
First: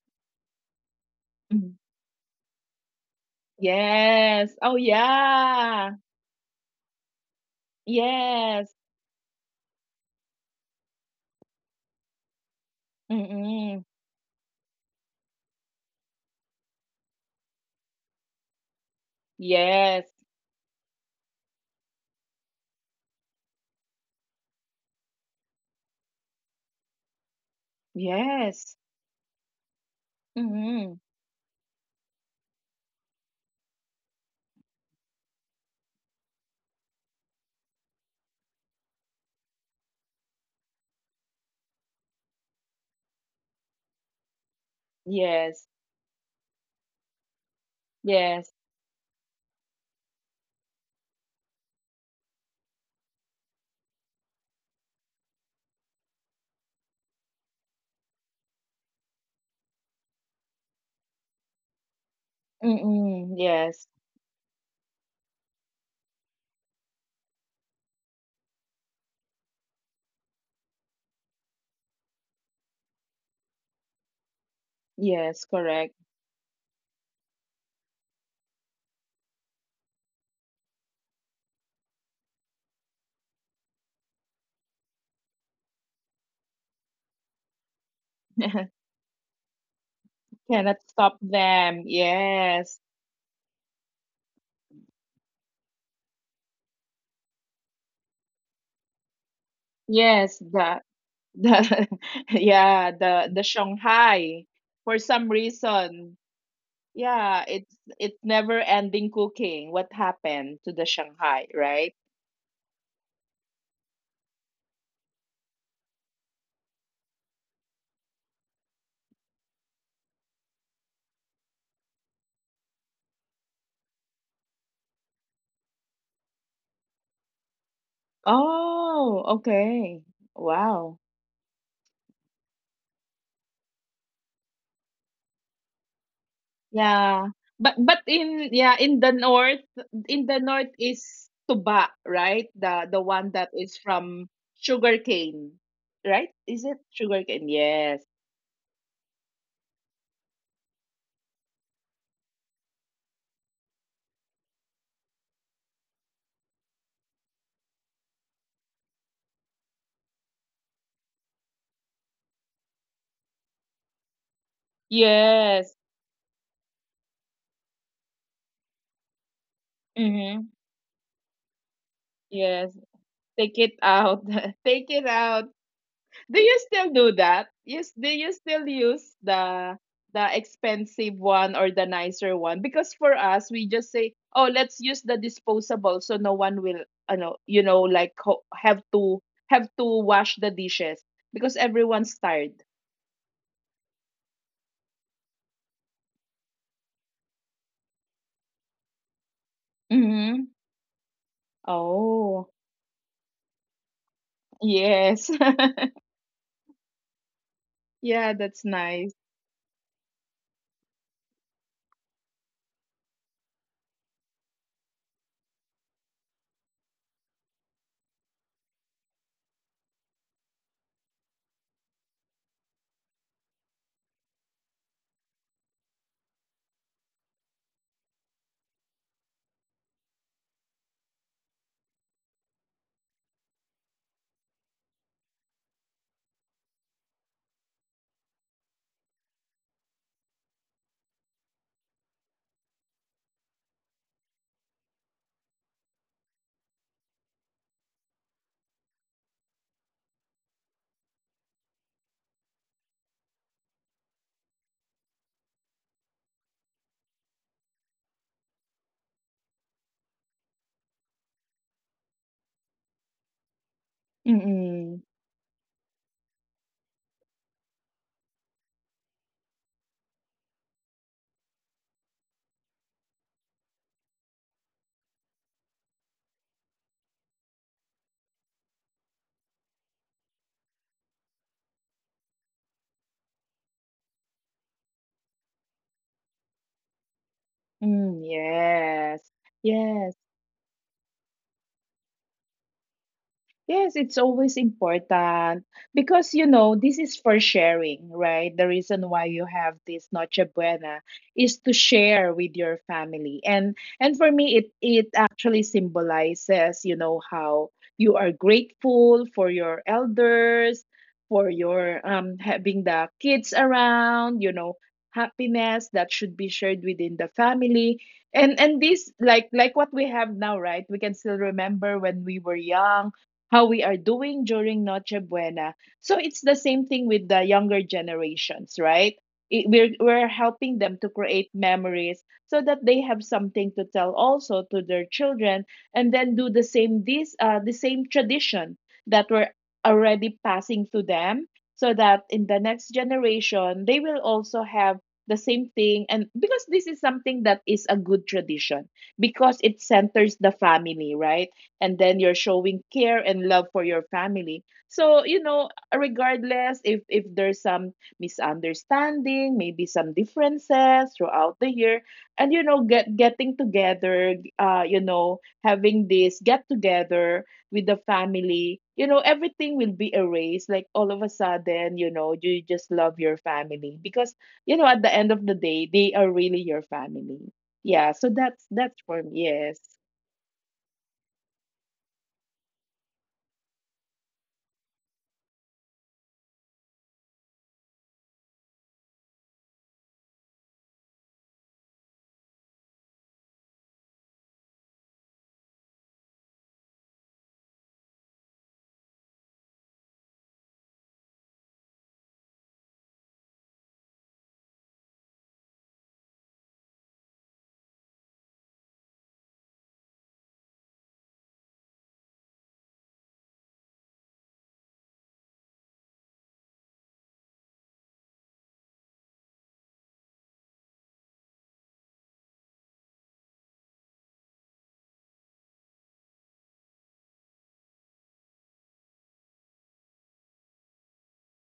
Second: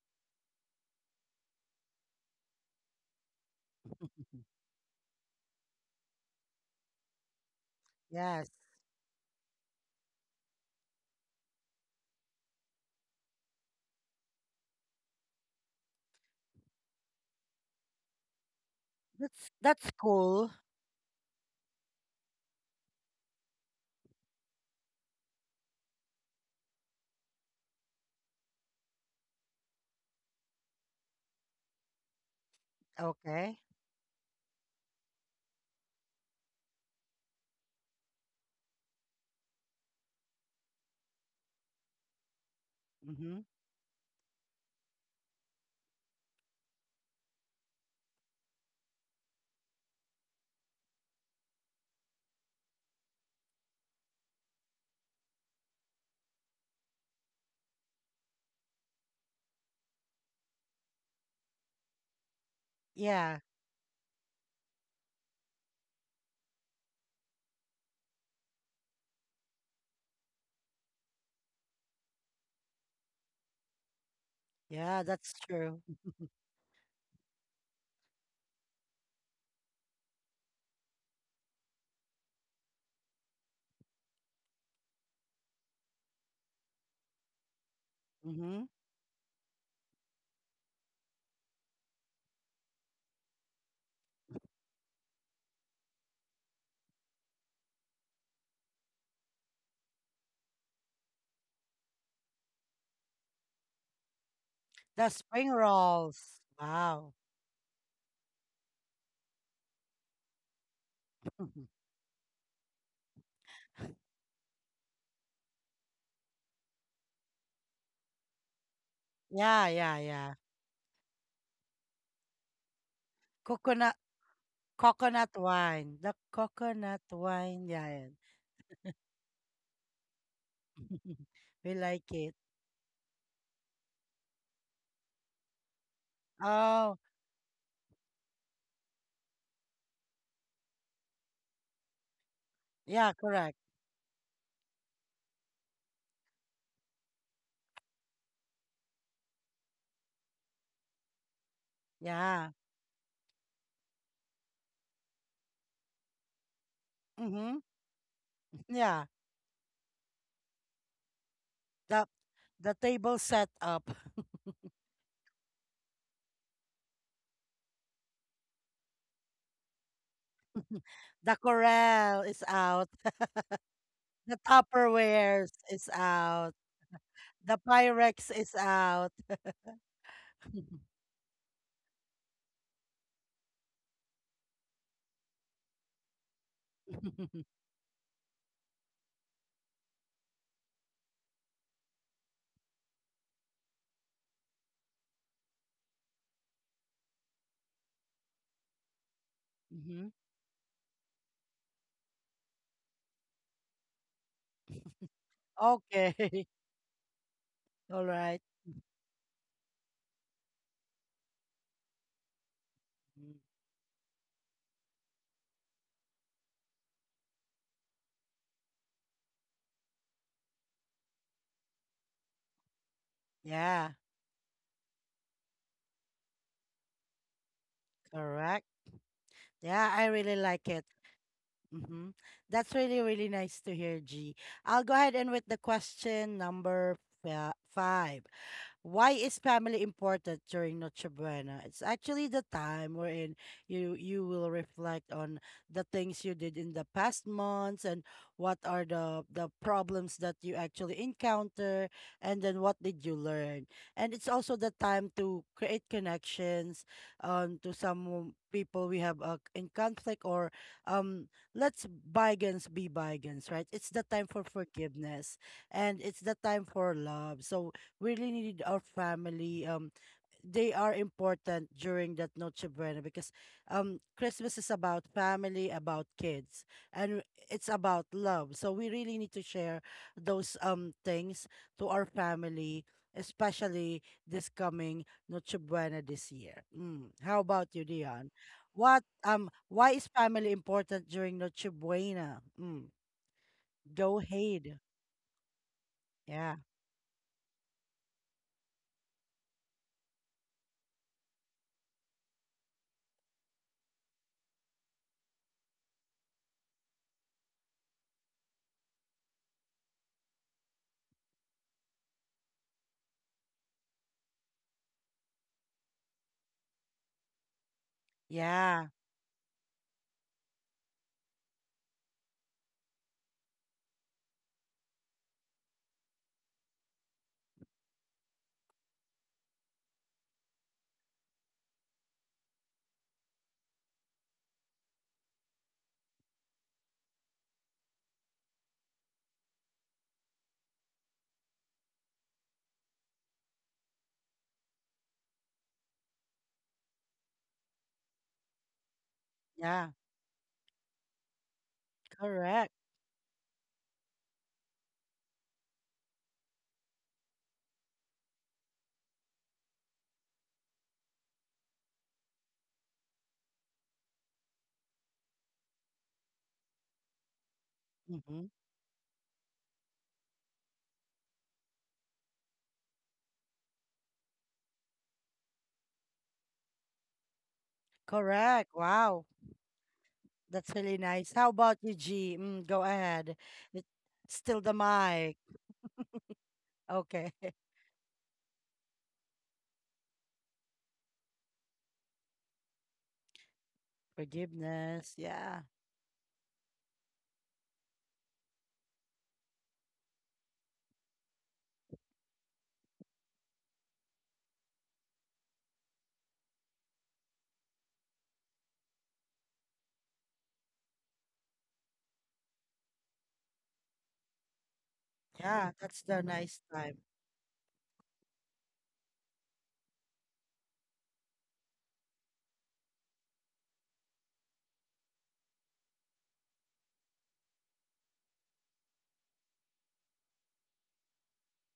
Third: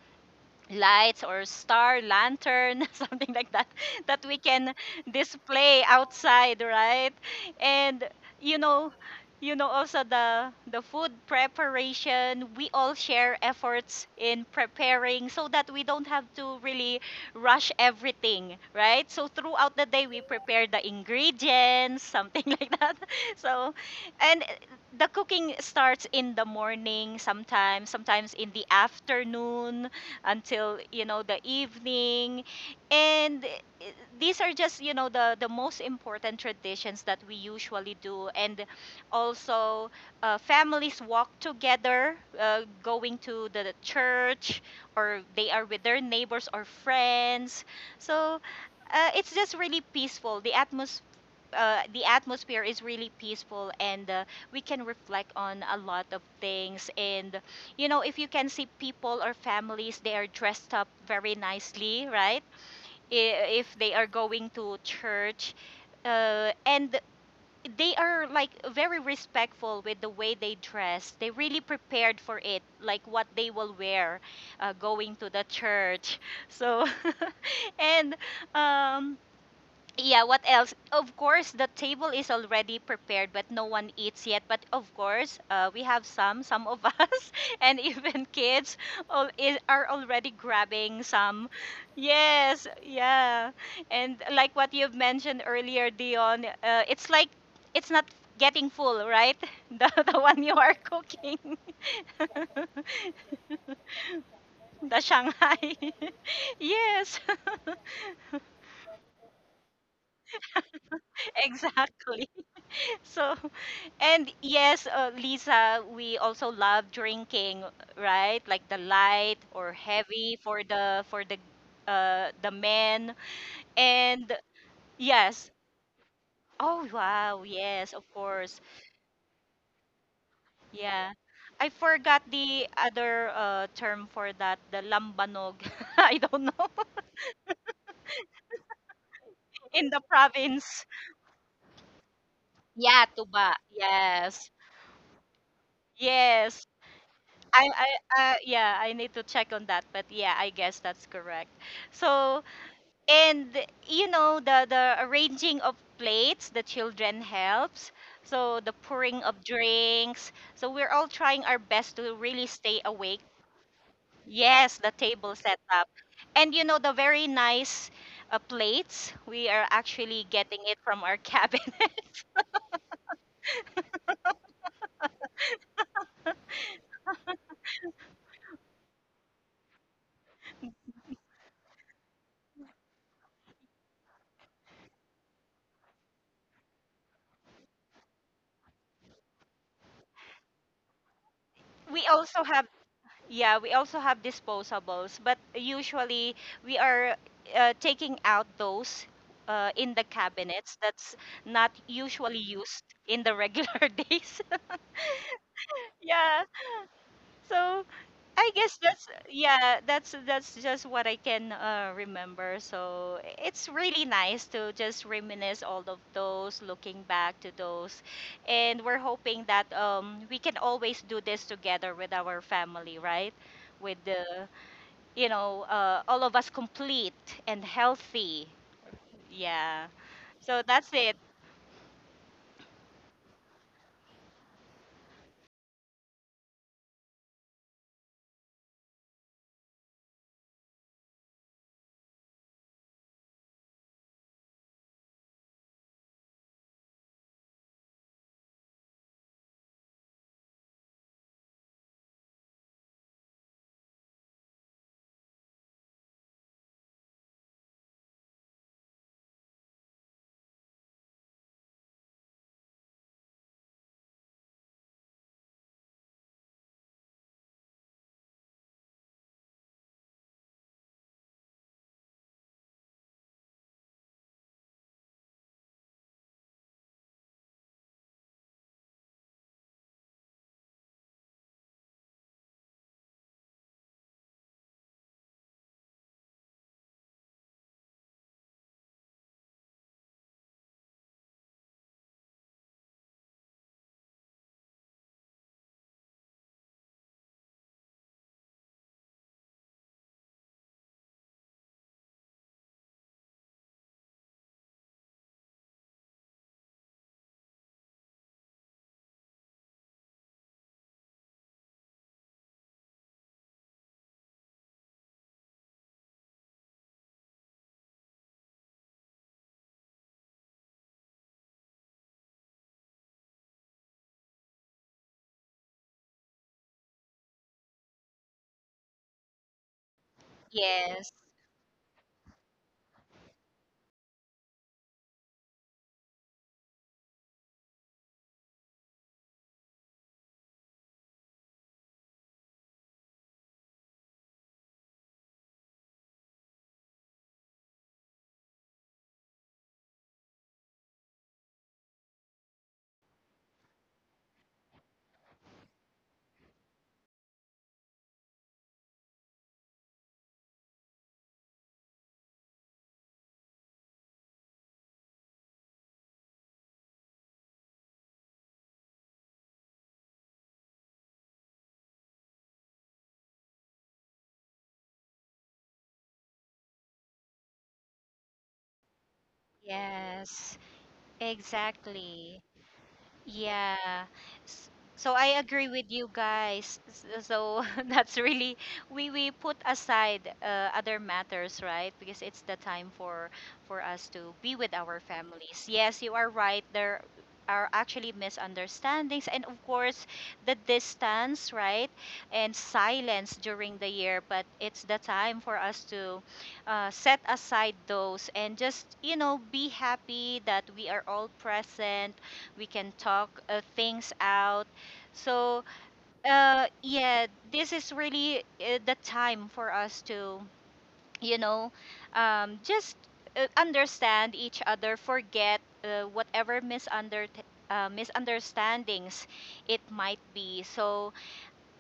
[SPEAKER 3] lights or
[SPEAKER 2] Mm.
[SPEAKER 3] star lantern something like that that we
[SPEAKER 1] Mhm.
[SPEAKER 2] Yes.
[SPEAKER 3] can
[SPEAKER 2] Oh,
[SPEAKER 3] display
[SPEAKER 2] yeah.
[SPEAKER 3] outside, right? And
[SPEAKER 1] Yes.
[SPEAKER 3] you
[SPEAKER 2] Yes.
[SPEAKER 3] know also the food preparation, we all share
[SPEAKER 2] Mm-mm.
[SPEAKER 3] efforts in preparing so that we don't have to really rush everything, right? So throughout the
[SPEAKER 1] That's
[SPEAKER 3] day
[SPEAKER 2] Yes.
[SPEAKER 3] we
[SPEAKER 1] cool.
[SPEAKER 3] prepare the ingredients, something like that. So, and the cooking starts in the morning, sometimes in the
[SPEAKER 2] Yes.
[SPEAKER 3] afternoon until
[SPEAKER 2] Mm-mm.
[SPEAKER 3] the evening. And
[SPEAKER 1] Okay.
[SPEAKER 3] these are just the most important traditions that we usually do. And also families walk together going
[SPEAKER 1] Mm-hmm.
[SPEAKER 3] to the church or they are
[SPEAKER 2] Yes.
[SPEAKER 3] with their neighbors or friends. So
[SPEAKER 2] Yes.
[SPEAKER 3] it's just really peaceful. The atmosphere is really peaceful, and we can reflect on a lot of things. And if you can see people or families, they are dressed up very nicely, right?
[SPEAKER 2] Mm-mm.
[SPEAKER 1] Yeah.
[SPEAKER 3] If
[SPEAKER 2] Yes.
[SPEAKER 3] they are going to church, and they are like very respectful with the way they dress. They really prepared for it, like what they will wear,
[SPEAKER 1] Yeah,
[SPEAKER 3] going to
[SPEAKER 1] that's
[SPEAKER 3] the
[SPEAKER 2] Yes,
[SPEAKER 1] true.
[SPEAKER 2] correct.
[SPEAKER 3] church. So, and um, yeah, what else? Of course, the table is already prepared, but no one eats yet. But of course, we have some of us, and even
[SPEAKER 1] Mm-hmm.
[SPEAKER 3] kids all, are already
[SPEAKER 2] Cannot
[SPEAKER 3] grabbing
[SPEAKER 2] stop
[SPEAKER 3] some.
[SPEAKER 2] them.
[SPEAKER 3] Yes,
[SPEAKER 2] Yes.
[SPEAKER 3] yeah. And like what you've mentioned earlier, Dion, it's like it's not getting full, right? The
[SPEAKER 2] Yes,
[SPEAKER 3] one you are cooking,
[SPEAKER 2] the
[SPEAKER 3] the
[SPEAKER 2] yeah, the Shanghai for
[SPEAKER 1] The
[SPEAKER 2] some
[SPEAKER 1] spring
[SPEAKER 3] Shanghai.
[SPEAKER 2] reason.
[SPEAKER 1] rolls. Wow.
[SPEAKER 3] Yes,
[SPEAKER 2] Yeah, it's never ending cooking. What happened to the Shanghai, right?
[SPEAKER 3] exactly. So. And yes, Lisa, we also love drinking, right? Like the light
[SPEAKER 1] Yeah,
[SPEAKER 3] or
[SPEAKER 1] yeah, yeah.
[SPEAKER 3] heavy for the men.
[SPEAKER 1] Coconut
[SPEAKER 3] And
[SPEAKER 1] coconut
[SPEAKER 3] yes.
[SPEAKER 1] wine. The
[SPEAKER 3] Oh
[SPEAKER 1] coconut
[SPEAKER 3] wow,
[SPEAKER 1] wine. Yeah.
[SPEAKER 3] yes,
[SPEAKER 1] Yeah.
[SPEAKER 3] of course.
[SPEAKER 2] Oh, okay. Wow.
[SPEAKER 3] Yeah. I
[SPEAKER 1] We like
[SPEAKER 3] forgot
[SPEAKER 1] it.
[SPEAKER 3] the other term for that, the lambanog. I don't know.
[SPEAKER 1] Oh,
[SPEAKER 2] Yeah. But in, yeah,
[SPEAKER 3] In the
[SPEAKER 2] in the north
[SPEAKER 3] province.
[SPEAKER 2] is tuba, right? The
[SPEAKER 3] Yeah,
[SPEAKER 2] the
[SPEAKER 1] yeah,
[SPEAKER 2] one
[SPEAKER 3] tuba.
[SPEAKER 2] that
[SPEAKER 1] correct.
[SPEAKER 2] is from
[SPEAKER 3] Yes.
[SPEAKER 2] sugarcane, right?
[SPEAKER 3] Yes.
[SPEAKER 2] Is it sugarcane?
[SPEAKER 3] I
[SPEAKER 2] Yes.
[SPEAKER 3] I yeah, I need to check on that, but yeah, I guess that's correct. So,
[SPEAKER 1] Yeah.
[SPEAKER 3] and you know the arranging of plates, the children
[SPEAKER 1] Mm-hmm.
[SPEAKER 3] helps, so the
[SPEAKER 1] Yeah.
[SPEAKER 3] pouring of drinks, so we're all trying our best to
[SPEAKER 1] The
[SPEAKER 3] really stay
[SPEAKER 1] the
[SPEAKER 3] awake.
[SPEAKER 1] table set up.
[SPEAKER 3] Yes, the table
[SPEAKER 2] Yes.
[SPEAKER 3] setup. And you know the very nice plates, we are actually
[SPEAKER 2] Mm-hmm.
[SPEAKER 3] getting it from our
[SPEAKER 1] The
[SPEAKER 3] cabin.
[SPEAKER 1] corral is
[SPEAKER 2] Yes.
[SPEAKER 1] out.
[SPEAKER 2] Take it out.
[SPEAKER 1] The
[SPEAKER 2] Take it out.
[SPEAKER 1] Tupperwares is
[SPEAKER 2] Do
[SPEAKER 1] out.
[SPEAKER 2] you still do that?
[SPEAKER 1] The
[SPEAKER 2] Yes, do you
[SPEAKER 1] Pyrex is
[SPEAKER 2] still
[SPEAKER 1] out.
[SPEAKER 2] use the expensive one or the nicer one? Because for us, we just say, "Oh, let's use the disposable so no one will, like have to wash the dishes because
[SPEAKER 3] We
[SPEAKER 2] everyone's
[SPEAKER 3] also
[SPEAKER 2] tired."
[SPEAKER 3] have, yeah, we also have disposables, but usually we are taking out those in the
[SPEAKER 1] Hmm.
[SPEAKER 2] Mhm.
[SPEAKER 3] cabinets that's not usually
[SPEAKER 2] Oh,
[SPEAKER 3] used in the regular days.
[SPEAKER 2] yes.
[SPEAKER 3] Yeah,
[SPEAKER 1] Okay.
[SPEAKER 3] so
[SPEAKER 1] All right.
[SPEAKER 2] Yeah,
[SPEAKER 3] I guess
[SPEAKER 2] that's
[SPEAKER 3] that's
[SPEAKER 2] nice.
[SPEAKER 3] yeah, that's just what I can remember. So
[SPEAKER 1] Mm.
[SPEAKER 3] it's really nice to just reminisce all of those, looking back to those, and we're hoping that we can always do this together with our family, right? With
[SPEAKER 1] Yeah,
[SPEAKER 3] the, you know, all of us complete and healthy.
[SPEAKER 1] correct.
[SPEAKER 3] Yeah.
[SPEAKER 1] Yeah, I really
[SPEAKER 3] So
[SPEAKER 1] like
[SPEAKER 3] that's
[SPEAKER 1] it.
[SPEAKER 3] it.
[SPEAKER 1] Hmm. That's really, really nice to hear, G. I'll go ahead and with the question number five. Why is family important during Noche Buena? It's actually the time wherein you you will reflect on the things you did in the past months and what are the problems that you actually encounter, and then what did you learn. And it's also the time to create connections to some people we have in conflict, or let's bygones be bygones, right? It's the time for
[SPEAKER 2] Mm-mm.
[SPEAKER 1] forgiveness and it's the time for love. So really needed our family. They are important during that Noche Buena because Christmas is about family, about kids, and it's about love. So we really need to share those things to our family, especially this coming Noche Buena this year. Mm. How about you,
[SPEAKER 2] Mm,
[SPEAKER 1] Dion? What
[SPEAKER 2] yes.
[SPEAKER 1] why is
[SPEAKER 2] Yes.
[SPEAKER 1] family important during Noche Buena? Mm.
[SPEAKER 2] Yes,
[SPEAKER 1] Go
[SPEAKER 2] it's always
[SPEAKER 1] ahead.
[SPEAKER 2] important because
[SPEAKER 1] Yeah.
[SPEAKER 2] this is for sharing, right? The reason why you have this Noche Buena is to share with your family. And for me, it actually symbolizes, how you are grateful for your elders, for your having the kids around, happiness that should be shared within the family. And
[SPEAKER 1] Yeah.
[SPEAKER 2] this, like what we have now, right? We can still remember when we were young, how we are doing during Noche Buena. So it's the same thing with the younger generations, right? We're helping them
[SPEAKER 3] Yes.
[SPEAKER 2] to create memories so that they have something to tell also to their children, and then do the same tradition that we're already passing to them, so that in the next generation they will also have the same thing. And because this is something that is a good tradition, because it
[SPEAKER 1] Yeah.
[SPEAKER 2] centers the family, right? And then you're
[SPEAKER 1] Correct.
[SPEAKER 2] showing care and love for your family. So, regardless, if there's some misunderstanding, maybe some differences throughout the year, and getting together, having this get together with the
[SPEAKER 1] Mm-hmm.
[SPEAKER 2] family, everything will be erased, like all of a sudden, you just love your family, because, at the end of the day, they are really your family. Yeah, so that's
[SPEAKER 1] Correct.
[SPEAKER 2] that's for
[SPEAKER 1] Wow,
[SPEAKER 2] me. Yes,
[SPEAKER 3] Yes.
[SPEAKER 1] that's really nice. How about you,
[SPEAKER 3] Exactly.
[SPEAKER 1] G? Mm, go ahead. It's
[SPEAKER 3] Yeah. S-
[SPEAKER 1] still the
[SPEAKER 3] So I
[SPEAKER 1] mic.
[SPEAKER 3] agree with you guys. S-
[SPEAKER 1] Okay.
[SPEAKER 3] So that's really, we put aside other matters, right? Because it's the time for us to be with our
[SPEAKER 1] Forgiveness.
[SPEAKER 3] families.
[SPEAKER 1] Yeah.
[SPEAKER 3] Yes, you are right. There are actually misunderstandings, and of course the distance, right? And silence during the year, but it's the time for us to set aside those and just, you know, be happy that we are all present, we can talk things out. So,
[SPEAKER 1] Yeah. That's the nice time.
[SPEAKER 3] yeah, this is really the time for us to, you know, just understand each other, forget whatever misunderstandings it might be. So,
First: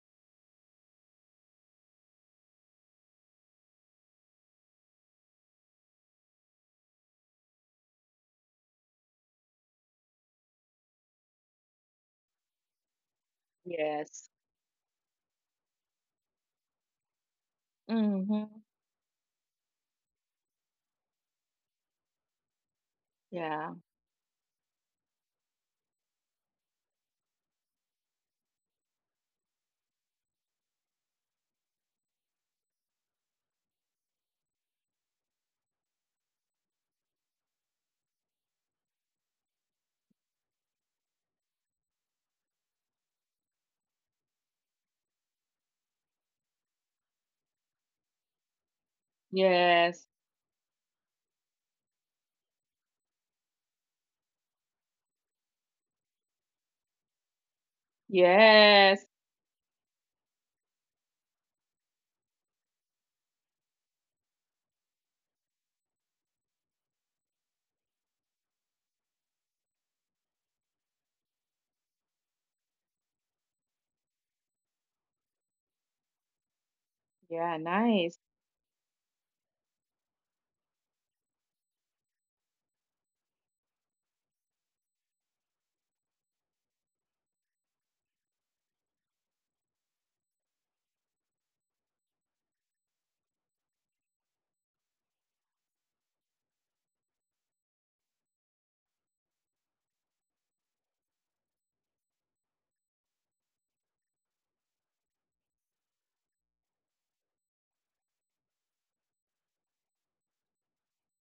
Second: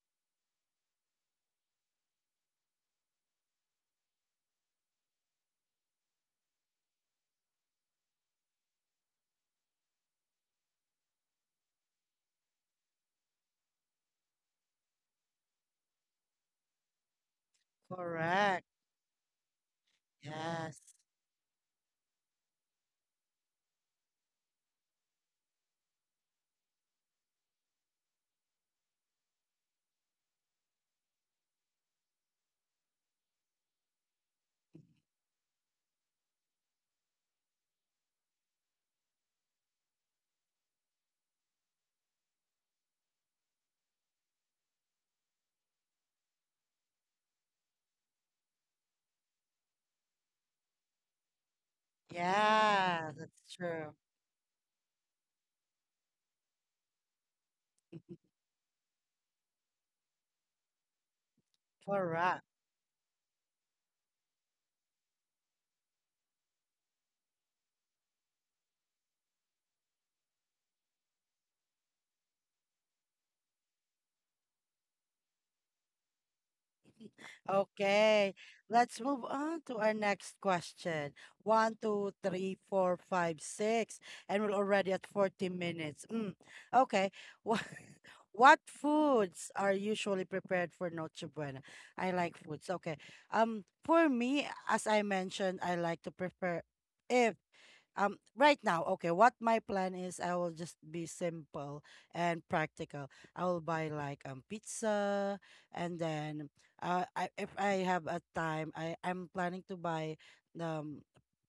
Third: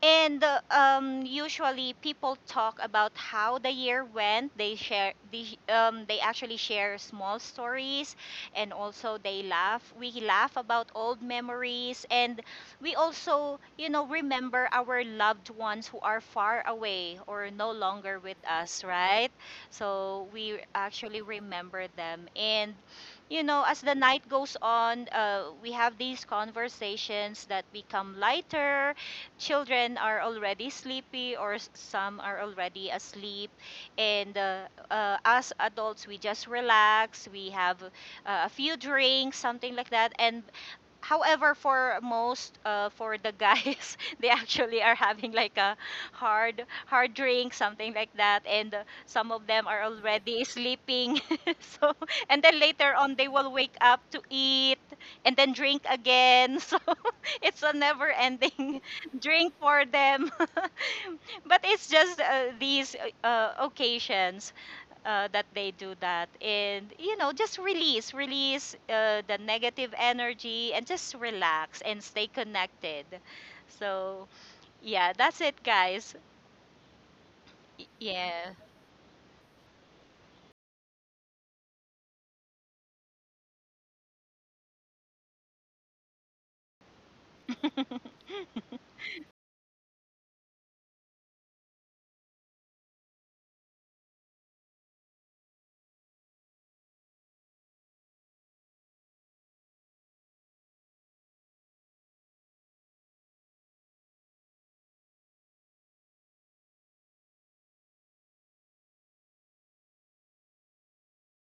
[SPEAKER 3] and usually people talk about how the year went. They share, they actually share small stories, and also they laugh. We laugh about old memories, and we also, you know,
[SPEAKER 2] yes.
[SPEAKER 3] remember our loved ones who are far away or no longer with
[SPEAKER 2] Mhm.
[SPEAKER 1] Correct.
[SPEAKER 3] us, right? So we
[SPEAKER 1] Yes.
[SPEAKER 3] actually remember them, and you know,
[SPEAKER 2] Yeah.
[SPEAKER 3] as the night goes on, we have these conversations that become lighter, children are already sleepy or some are already asleep. And us adults, we just relax, we have a few drinks, something like that. And however, for most for the guys, they actually are having like a hard drink, something like that. And some of them are
[SPEAKER 2] Yes.
[SPEAKER 3] already sleeping. So and then later
[SPEAKER 1] Yeah.
[SPEAKER 3] on they
[SPEAKER 1] That's
[SPEAKER 3] will wake
[SPEAKER 1] true.
[SPEAKER 3] up to eat and then drink again. So it's a never ending
[SPEAKER 2] Yes.
[SPEAKER 3] drink for them. But it's just
[SPEAKER 1] Correct.
[SPEAKER 3] these occasions that they do that. And you know, just release the negative energy and just relax and stay connected. So yeah, that's it, guys.
[SPEAKER 2] Yeah, nice.
[SPEAKER 1] Okay,
[SPEAKER 3] Yeah.
[SPEAKER 1] let's move on to our next question. One, two, three, four, five, six, and we're already at 40 minutes. Mm. Okay, what, what foods are usually prepared for Noche Buena? I like foods. Okay, for me, as I mentioned, I like to prepare. If right now, okay, what my plan is, I will just be simple and practical. I will buy like pizza, and then if I have a time, I'm planning to buy um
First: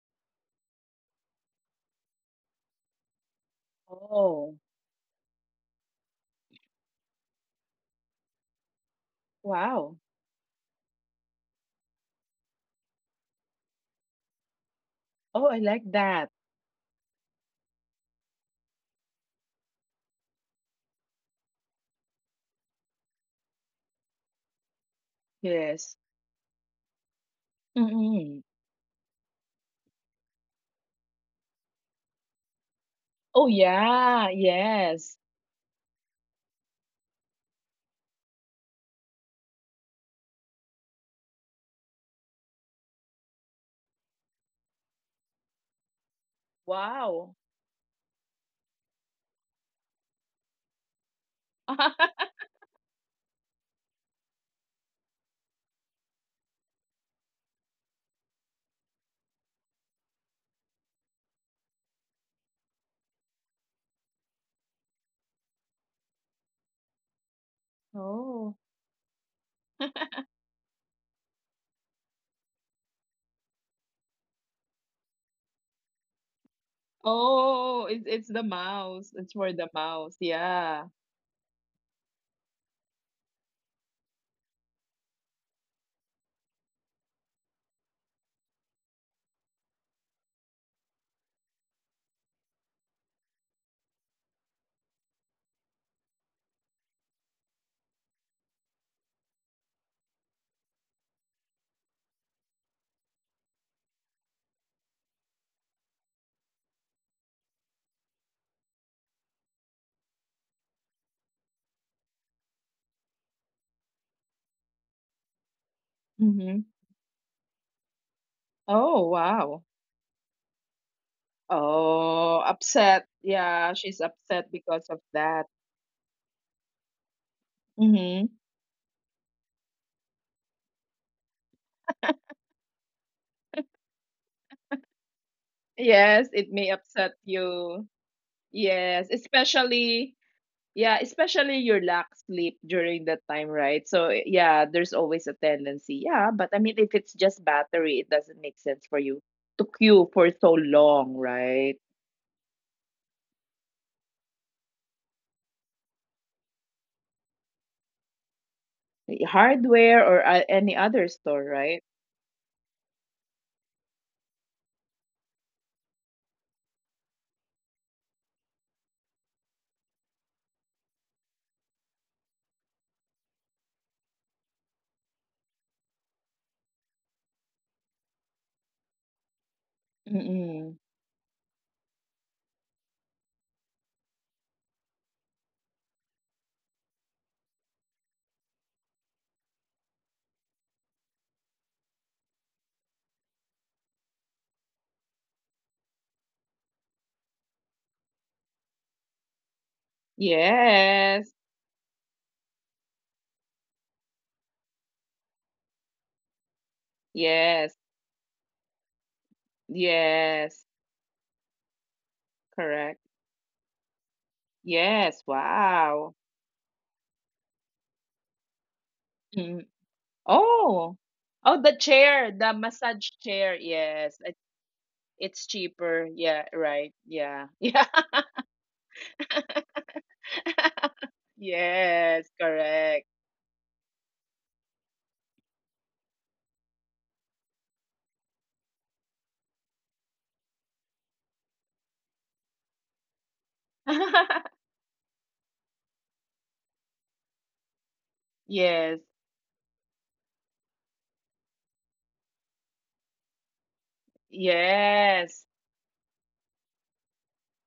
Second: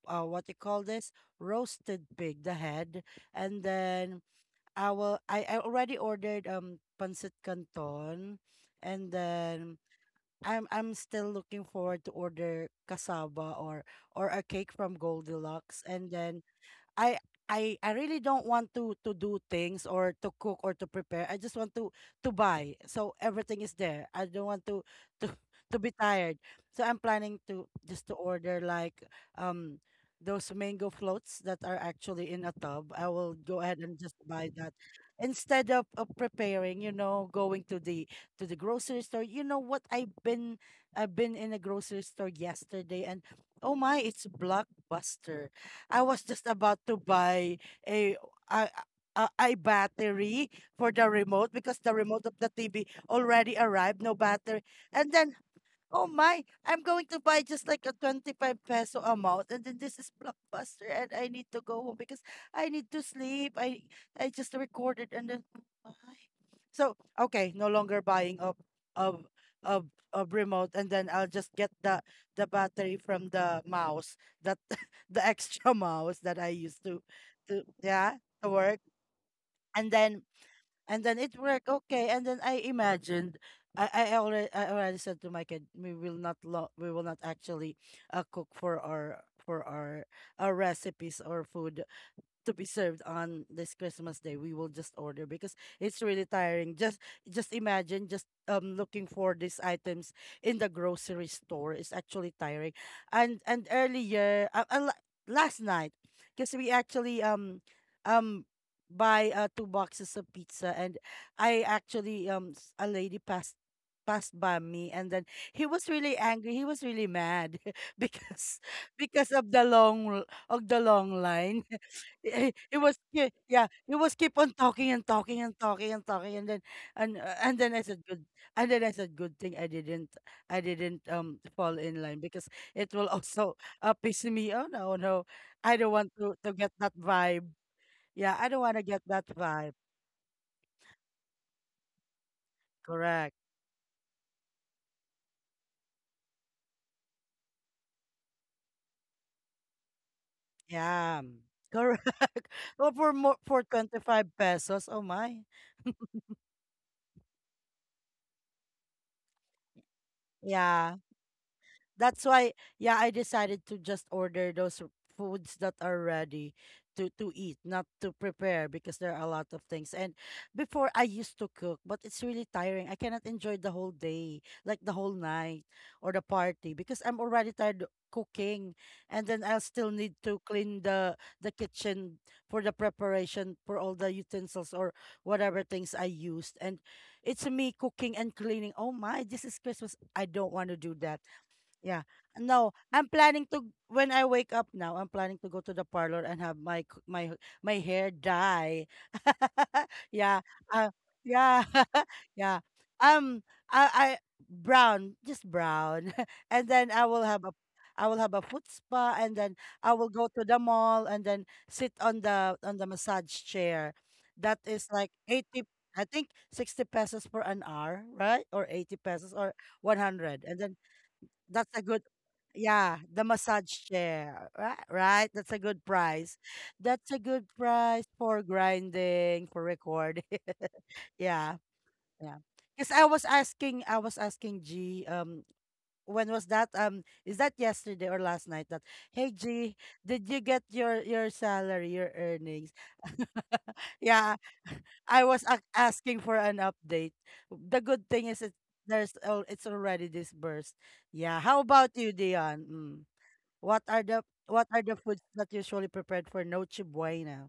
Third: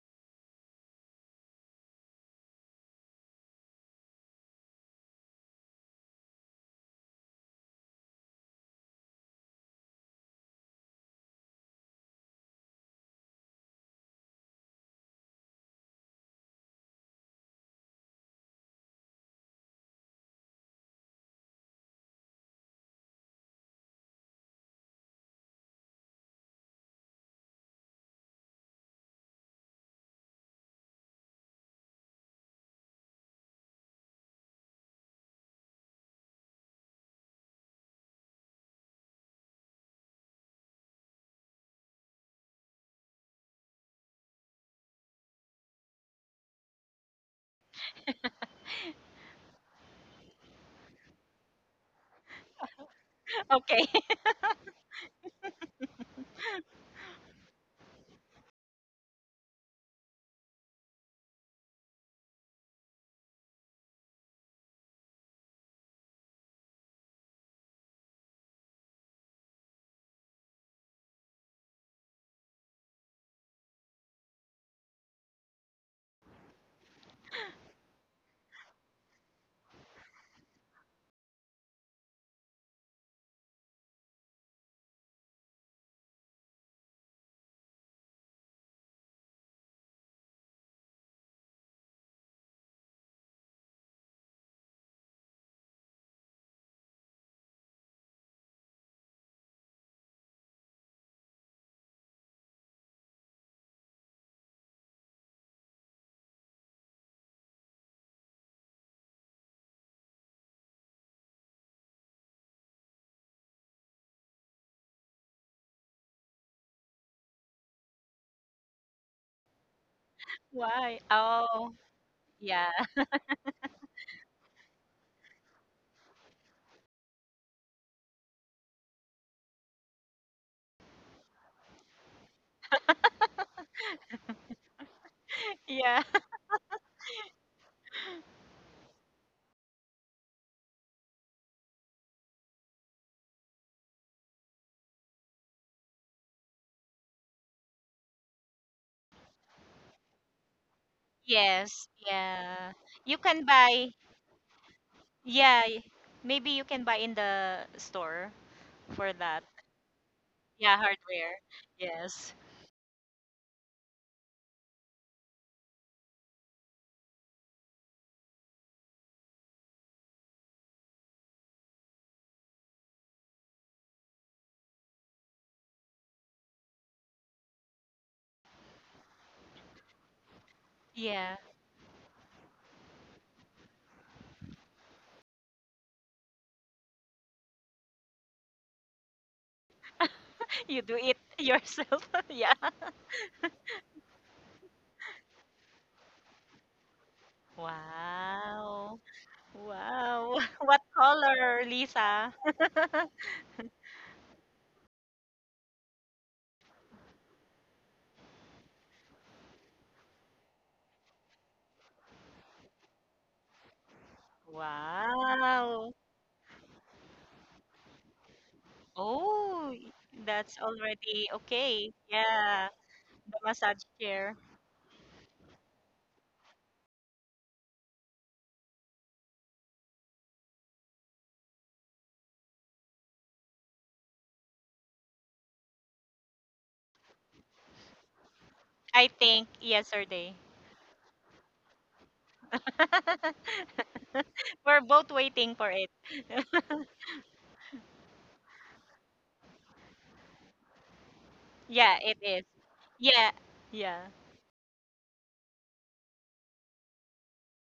[SPEAKER 1] what you call this, roasted pig, the head, and then
[SPEAKER 2] Oh,
[SPEAKER 1] I already ordered pancit canton, and then
[SPEAKER 2] wow.
[SPEAKER 1] I'm still looking forward to order cassava or a cake from
[SPEAKER 2] Oh, I
[SPEAKER 1] Goldilocks,
[SPEAKER 2] like
[SPEAKER 1] and
[SPEAKER 2] that.
[SPEAKER 1] then I I really don't want to do things or to cook or to prepare. I just want to buy, so everything is there. I don't want to to be
[SPEAKER 2] Yes.
[SPEAKER 1] tired. So I'm planning to just to
[SPEAKER 2] Mm-mm.
[SPEAKER 1] order like um those mango floats that are actually in a tub. I will
[SPEAKER 2] Oh,
[SPEAKER 1] go ahead and just
[SPEAKER 2] yeah.
[SPEAKER 1] buy that
[SPEAKER 2] Yes.
[SPEAKER 1] instead of preparing, you know, going to the grocery store. You know what? I've been in a grocery store yesterday and oh my, it's blockbuster. I was just about to
[SPEAKER 2] Wow.
[SPEAKER 1] buy a a a battery for the remote because the remote of the TV already
[SPEAKER 3] Okay.
[SPEAKER 1] arrived, no battery. And then, oh my, I'm going to buy just like a 25 peso amount. And then this is Blockbuster and I need to go home because I need to sleep. I just recorded and then oh, so okay, no longer buying
[SPEAKER 2] Oh.
[SPEAKER 1] of of of remote, and then I'll just get the battery from the mouse that the extra mouse that I used to
[SPEAKER 2] Oh, it's
[SPEAKER 1] yeah
[SPEAKER 2] it's the
[SPEAKER 1] to work,
[SPEAKER 2] mouse. It's for the
[SPEAKER 1] and
[SPEAKER 2] mouse.
[SPEAKER 1] then
[SPEAKER 2] Yeah.
[SPEAKER 1] and then it worked okay, and then I imagined. I already said to my kid we will not lo- we will not actually cook for our recipes or food to be served on this Christmas day, we will just order because it's really tiring. Just imagine just looking for these items in the grocery store is actually tiring. And earlier last night, because we actually um buy two boxes of pizza, and I actually a lady passed passed by me, and then he was really
[SPEAKER 2] Mm-hmm.
[SPEAKER 1] angry, he was really mad because
[SPEAKER 2] Oh,
[SPEAKER 1] because
[SPEAKER 2] wow.
[SPEAKER 1] of the
[SPEAKER 3] Why,
[SPEAKER 1] long line.
[SPEAKER 3] oh,
[SPEAKER 2] Oh,
[SPEAKER 1] It
[SPEAKER 3] yeah,
[SPEAKER 2] upset.
[SPEAKER 1] was yeah,
[SPEAKER 2] Yeah,
[SPEAKER 1] yeah,
[SPEAKER 2] she's
[SPEAKER 1] it was
[SPEAKER 2] upset
[SPEAKER 1] keep on
[SPEAKER 2] because of
[SPEAKER 1] talking and
[SPEAKER 2] that.
[SPEAKER 1] talking and talking and talking, and then I said
[SPEAKER 2] Mm-hmm.
[SPEAKER 1] good, and then I said good thing I didn't fall in line because it will also piss me. Oh no, no. I don't
[SPEAKER 2] Yes,
[SPEAKER 1] want
[SPEAKER 3] yeah.
[SPEAKER 2] it may
[SPEAKER 1] to get
[SPEAKER 2] upset
[SPEAKER 1] that vibe.
[SPEAKER 2] you.
[SPEAKER 1] Yeah, I don't want to
[SPEAKER 2] Yes,
[SPEAKER 1] get that vibe.
[SPEAKER 2] especially Yeah, especially your lack sleep during that time,
[SPEAKER 1] Correct.
[SPEAKER 2] right? So eh, yeah, there's always a tendency. Yeah, but I mean, if it's just battery, it doesn't make sense for you to queue for so long,
[SPEAKER 1] Yeah.
[SPEAKER 2] right?
[SPEAKER 1] Correct.
[SPEAKER 3] Yes,
[SPEAKER 1] Well,
[SPEAKER 3] yeah,
[SPEAKER 1] for more
[SPEAKER 3] you
[SPEAKER 1] for
[SPEAKER 3] can buy,
[SPEAKER 1] 25 pesos. Oh my.
[SPEAKER 3] yeah, maybe you can buy in the store for that,
[SPEAKER 2] Hardware or any other
[SPEAKER 3] yeah,
[SPEAKER 1] Yeah.
[SPEAKER 2] store,
[SPEAKER 3] hardware.
[SPEAKER 2] right?
[SPEAKER 1] That's
[SPEAKER 3] Yes.
[SPEAKER 1] why, yeah, I decided to just order those foods that are ready to eat, not to prepare because there are a lot of things. And before I used to cook, but it's really tiring. I cannot enjoy the whole day, like the whole night or the party because I'm already tired cooking, and then I'll still need to
[SPEAKER 2] Mm-mm.
[SPEAKER 1] clean
[SPEAKER 3] Yeah.
[SPEAKER 1] the kitchen for the preparation for all the utensils or whatever things I used, and it's me cooking and cleaning. Oh my, this is Christmas, I don't want to
[SPEAKER 3] You
[SPEAKER 1] do
[SPEAKER 3] do it
[SPEAKER 1] that. Yeah.
[SPEAKER 3] yourself. Yeah.
[SPEAKER 1] No, I'm planning to, when I wake up now, I'm planning to go to the parlor and have my my hair dye.
[SPEAKER 3] Wow. Wow.
[SPEAKER 1] Yeah.
[SPEAKER 3] What
[SPEAKER 1] Uh,
[SPEAKER 2] Yes,
[SPEAKER 3] color,
[SPEAKER 1] yeah.
[SPEAKER 3] Lisa?
[SPEAKER 1] Yeah. Um I brown, just brown. And then
[SPEAKER 2] yes,
[SPEAKER 1] I will have a foot spa, and then I will go to
[SPEAKER 2] yes,
[SPEAKER 1] the mall and then sit on
[SPEAKER 2] correct.
[SPEAKER 1] the massage chair. That is
[SPEAKER 2] Yes,
[SPEAKER 1] like 80,
[SPEAKER 3] Wow.
[SPEAKER 2] wow.
[SPEAKER 1] I think 60 pesos for an hour, right? Or 80 pesos
[SPEAKER 2] Mm.
[SPEAKER 1] or
[SPEAKER 3] Oh, that's
[SPEAKER 1] 100. And then
[SPEAKER 2] Oh,
[SPEAKER 3] already
[SPEAKER 2] oh,
[SPEAKER 1] that's
[SPEAKER 3] okay.
[SPEAKER 1] a good,
[SPEAKER 2] the
[SPEAKER 3] Yeah,
[SPEAKER 2] massage
[SPEAKER 1] yeah,
[SPEAKER 3] the
[SPEAKER 1] the
[SPEAKER 2] chair.
[SPEAKER 1] massage
[SPEAKER 3] massage
[SPEAKER 2] Yes, it,
[SPEAKER 3] chair.
[SPEAKER 1] chair, right?
[SPEAKER 2] it's
[SPEAKER 1] Right? That's a good
[SPEAKER 2] cheaper. Yeah,
[SPEAKER 1] price.
[SPEAKER 2] right.
[SPEAKER 1] That's a
[SPEAKER 2] Yeah,
[SPEAKER 1] good
[SPEAKER 2] yeah.
[SPEAKER 1] price for grinding, for recording. Yeah,
[SPEAKER 2] Yes,
[SPEAKER 1] yeah. Because
[SPEAKER 2] correct.
[SPEAKER 1] I was asking G, when was that? Is that yesterday or last night? That,
[SPEAKER 3] I
[SPEAKER 1] hey
[SPEAKER 3] think
[SPEAKER 1] G,
[SPEAKER 3] yesterday.
[SPEAKER 1] did you get your salary, your earnings? Yeah,
[SPEAKER 3] We're both waiting for it.
[SPEAKER 1] asking for an update. The good thing is
[SPEAKER 2] Yes,
[SPEAKER 1] it's already disbursed. Yeah. How
[SPEAKER 3] Yeah,
[SPEAKER 1] about
[SPEAKER 3] it
[SPEAKER 1] you,
[SPEAKER 3] is.
[SPEAKER 1] Dion? Mm.
[SPEAKER 3] Yeah,
[SPEAKER 1] What
[SPEAKER 3] yeah,
[SPEAKER 1] are the what are the foods
[SPEAKER 2] yes,
[SPEAKER 1] that usually prepared for Noche Buena?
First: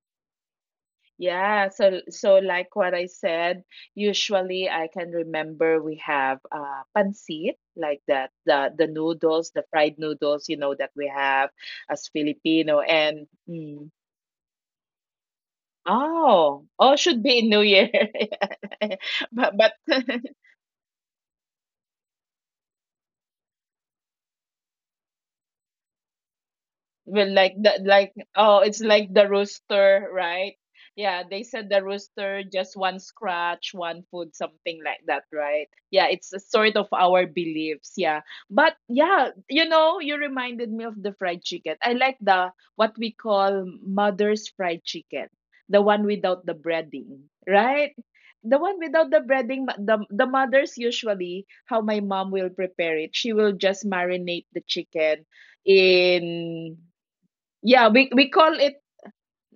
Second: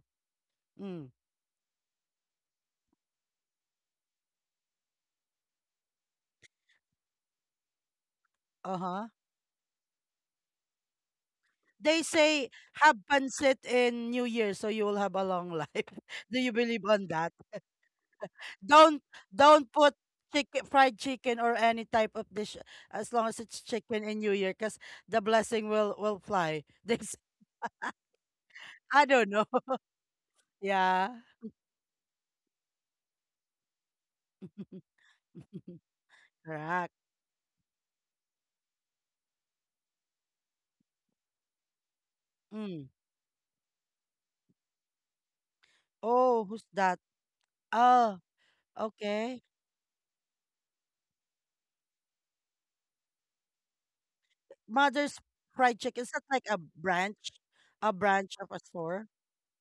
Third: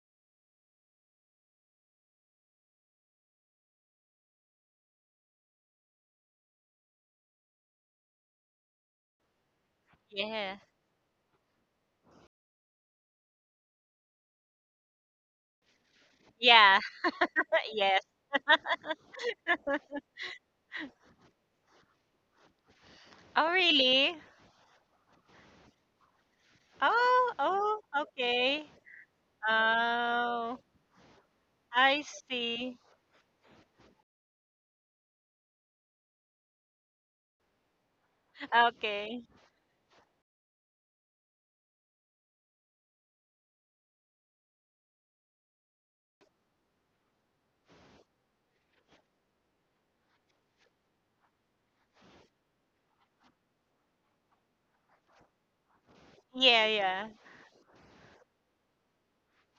[SPEAKER 1] Mm.
[SPEAKER 2] yeah. So, like what I said, usually I can remember we have pancit, like that, the
[SPEAKER 1] Uh
[SPEAKER 2] the
[SPEAKER 1] huh.
[SPEAKER 2] noodles, the fried noodles,
[SPEAKER 3] yeah,
[SPEAKER 2] that we have
[SPEAKER 1] They
[SPEAKER 2] as
[SPEAKER 1] say
[SPEAKER 2] Filipino.
[SPEAKER 1] have
[SPEAKER 2] And
[SPEAKER 1] pancit in New Year, so you will have a long life. Do you
[SPEAKER 2] oh,
[SPEAKER 3] yeah,
[SPEAKER 1] believe
[SPEAKER 2] oh,
[SPEAKER 1] on
[SPEAKER 2] should
[SPEAKER 1] that?
[SPEAKER 2] be in New Year,
[SPEAKER 3] yes.
[SPEAKER 1] Don't don't
[SPEAKER 2] but
[SPEAKER 1] put chicken, fried chicken or any type of dish, as long as
[SPEAKER 3] Oh,
[SPEAKER 1] it's chicken
[SPEAKER 3] really?
[SPEAKER 1] in New Year, because the blessing will fly. They
[SPEAKER 2] Well,
[SPEAKER 3] Oh, oh,
[SPEAKER 2] like, oh,
[SPEAKER 3] okay.
[SPEAKER 2] it's
[SPEAKER 1] I
[SPEAKER 2] like
[SPEAKER 1] don't
[SPEAKER 2] the
[SPEAKER 1] know.
[SPEAKER 2] rooster,
[SPEAKER 3] Oh,
[SPEAKER 2] right?
[SPEAKER 1] Yeah.
[SPEAKER 2] Yeah, they said the
[SPEAKER 3] I
[SPEAKER 2] rooster just
[SPEAKER 3] see.
[SPEAKER 2] one scratch, one food, something like that, right? Yeah, it's a sort
[SPEAKER 1] Correct.
[SPEAKER 2] of our beliefs, yeah. But
[SPEAKER 3] Okay.
[SPEAKER 2] yeah, you reminded me of the fried chicken. I like the
[SPEAKER 1] Mm.
[SPEAKER 2] what we call mother's fried chicken, the one
[SPEAKER 1] Oh,
[SPEAKER 2] without the
[SPEAKER 1] who's that?
[SPEAKER 2] breading, right?
[SPEAKER 1] Oh,
[SPEAKER 2] The one without the
[SPEAKER 1] okay.
[SPEAKER 2] breading, but the mothers usually, how my mom will prepare it. She will just marinate the
[SPEAKER 1] Mother's
[SPEAKER 2] chicken
[SPEAKER 1] Fried Chicken. Is that like a
[SPEAKER 3] Yeah,
[SPEAKER 2] in—
[SPEAKER 3] yeah.
[SPEAKER 1] branch? A
[SPEAKER 2] Yeah, we
[SPEAKER 1] branch of
[SPEAKER 2] call
[SPEAKER 1] a
[SPEAKER 2] it—
[SPEAKER 1] store?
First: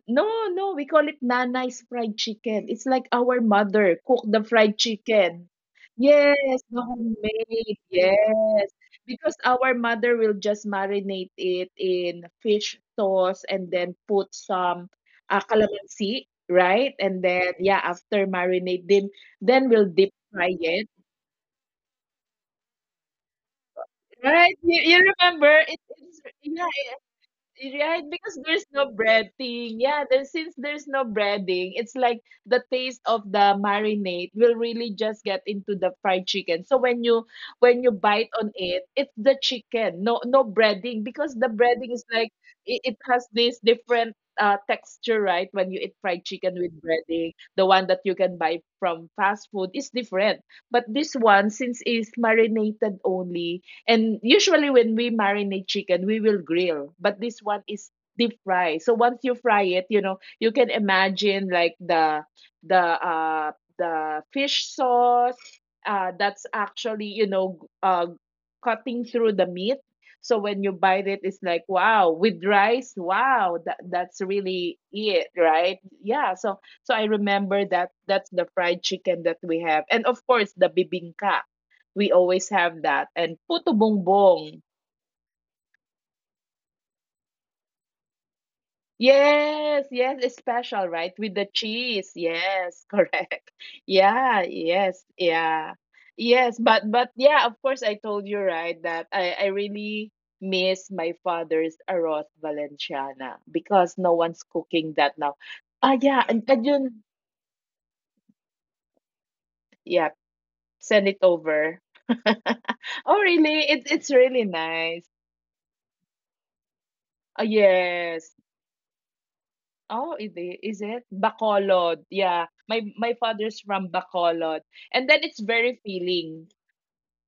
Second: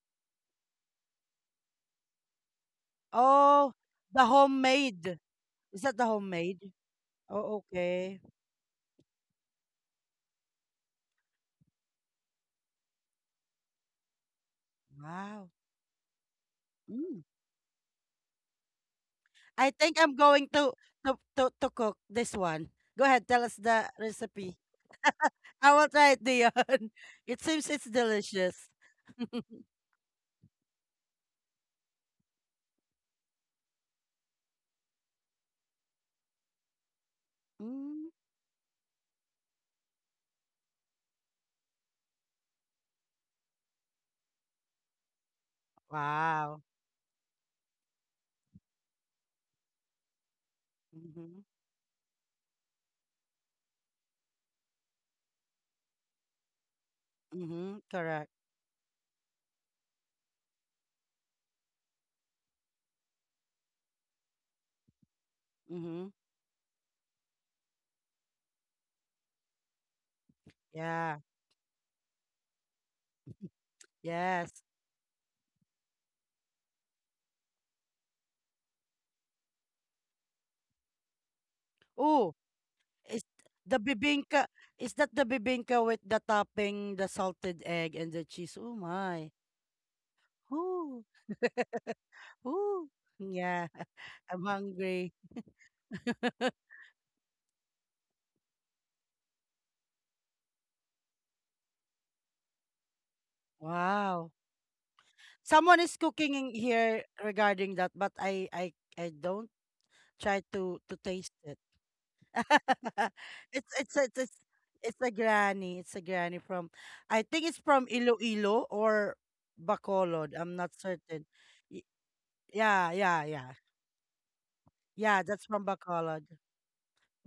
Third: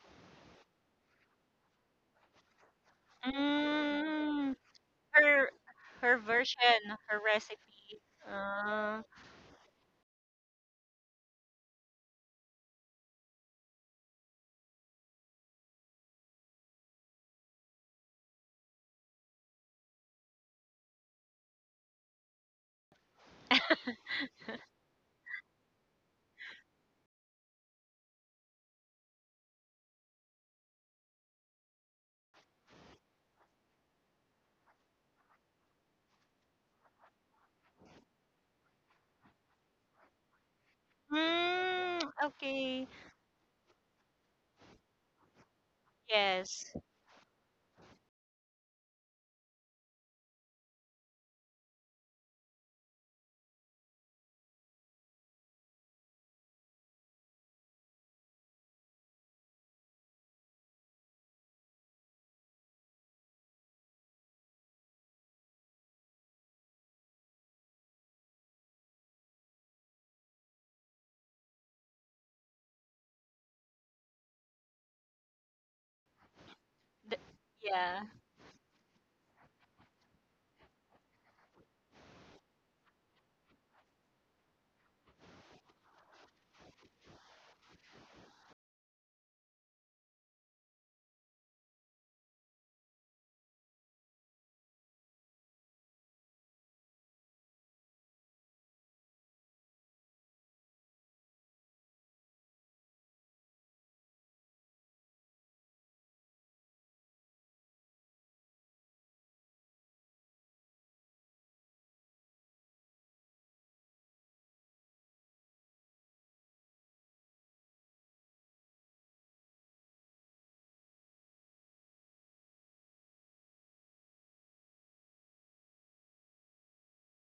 [SPEAKER 2] no, no, we call it Nanay's fried chicken. It's like our
[SPEAKER 1] Oh,
[SPEAKER 2] mother cook
[SPEAKER 1] the
[SPEAKER 2] the
[SPEAKER 3] Mm,
[SPEAKER 2] fried
[SPEAKER 1] homemade.
[SPEAKER 2] chicken.
[SPEAKER 3] Her
[SPEAKER 1] Is that the
[SPEAKER 3] her
[SPEAKER 2] Yes,
[SPEAKER 1] homemade?
[SPEAKER 2] the
[SPEAKER 3] version, her
[SPEAKER 1] Oh,
[SPEAKER 2] homemade.
[SPEAKER 3] recipe.
[SPEAKER 1] okay.
[SPEAKER 2] Yes.
[SPEAKER 3] Uh,
[SPEAKER 2] Because our mother will just marinate it in fish sauce and then put some
[SPEAKER 1] Wow.
[SPEAKER 2] calamansi, right? And
[SPEAKER 1] Mm.
[SPEAKER 2] then yeah, after marinate then
[SPEAKER 1] I
[SPEAKER 2] we'll
[SPEAKER 1] think
[SPEAKER 2] deep
[SPEAKER 1] I'm going
[SPEAKER 2] fry
[SPEAKER 1] to
[SPEAKER 2] it.
[SPEAKER 1] to cook this one. Go ahead, tell us the
[SPEAKER 2] Right?
[SPEAKER 1] recipe.
[SPEAKER 2] You remember
[SPEAKER 1] I
[SPEAKER 2] it,
[SPEAKER 1] will try
[SPEAKER 2] it's
[SPEAKER 1] it,
[SPEAKER 2] yeah.
[SPEAKER 1] Dion. It seems it's
[SPEAKER 2] Right, because there's
[SPEAKER 1] delicious.
[SPEAKER 2] no breading. Yeah, there since there's no breading, it's like the taste of the marinade will really just get into the fried chicken. So when you
[SPEAKER 1] Mm.
[SPEAKER 2] bite on it, it's the chicken, no breading because the breading is
[SPEAKER 3] mm,
[SPEAKER 2] like
[SPEAKER 3] okay.
[SPEAKER 2] it has this different texture, right? When you eat fried chicken
[SPEAKER 1] Wow.
[SPEAKER 2] with
[SPEAKER 3] Yes.
[SPEAKER 2] breading, the one that you can buy from fast food is different. But this
[SPEAKER 1] Mhm.
[SPEAKER 2] one, since it's marinated only, and usually when we marinate chicken, we will grill, but this one
[SPEAKER 1] Mhm,
[SPEAKER 2] is
[SPEAKER 1] correct.
[SPEAKER 2] deep fry. So once you fry it, you know, you can imagine like the fish sauce
[SPEAKER 1] Mhm.
[SPEAKER 2] that's actually, you know, cutting through the meat. So when you bite it,
[SPEAKER 1] Yeah.
[SPEAKER 2] it's like wow, with rice, wow, that's
[SPEAKER 1] Yes.
[SPEAKER 2] really it, right? Yeah. So I
[SPEAKER 3] The,
[SPEAKER 2] remember that
[SPEAKER 3] yeah,
[SPEAKER 2] that's the fried chicken that we have, and of course the bibingka. We
[SPEAKER 1] Oh,
[SPEAKER 2] always have that.
[SPEAKER 1] is
[SPEAKER 2] And puto
[SPEAKER 1] the bibingka,
[SPEAKER 2] bongbong.
[SPEAKER 1] is that the bibingka with the topping, the salted egg and the cheese? Oh my.
[SPEAKER 2] Yes, yes, it's special,
[SPEAKER 1] Ooh.
[SPEAKER 2] right? With the cheese. Yes,
[SPEAKER 1] Ooh.
[SPEAKER 2] correct.
[SPEAKER 1] Yeah.
[SPEAKER 2] Yeah,
[SPEAKER 1] I'm
[SPEAKER 2] yes,
[SPEAKER 1] hungry.
[SPEAKER 2] yeah. Yes, but yeah, of course I told you right that I really miss my father's arroz valenciana because no
[SPEAKER 1] Wow.
[SPEAKER 2] one's cooking that now.
[SPEAKER 1] Someone is
[SPEAKER 2] Ah yeah,
[SPEAKER 1] cooking
[SPEAKER 2] and,
[SPEAKER 1] in
[SPEAKER 2] and
[SPEAKER 1] here
[SPEAKER 2] yun,
[SPEAKER 1] regarding that, but I don't
[SPEAKER 2] yeah,
[SPEAKER 1] try to
[SPEAKER 2] send it
[SPEAKER 1] taste it.
[SPEAKER 2] over. Oh really?
[SPEAKER 1] It's
[SPEAKER 2] It
[SPEAKER 1] it's
[SPEAKER 2] it's
[SPEAKER 1] it's it's
[SPEAKER 2] really
[SPEAKER 1] it's
[SPEAKER 2] nice.
[SPEAKER 1] a granny. It's a granny from I
[SPEAKER 2] Oh
[SPEAKER 1] think it's from
[SPEAKER 2] yes.
[SPEAKER 1] Iloilo or
[SPEAKER 2] Oh, is
[SPEAKER 1] Bacolod. I'm
[SPEAKER 2] it
[SPEAKER 1] not
[SPEAKER 2] is it?
[SPEAKER 1] certain. Y-
[SPEAKER 2] Bacolod. Yeah. My
[SPEAKER 1] Yeah,
[SPEAKER 2] my
[SPEAKER 1] yeah, yeah.
[SPEAKER 2] father's from Bacolod. And then
[SPEAKER 1] Yeah,
[SPEAKER 2] it's
[SPEAKER 1] that's from
[SPEAKER 2] very
[SPEAKER 1] Bacolod.
[SPEAKER 2] filling.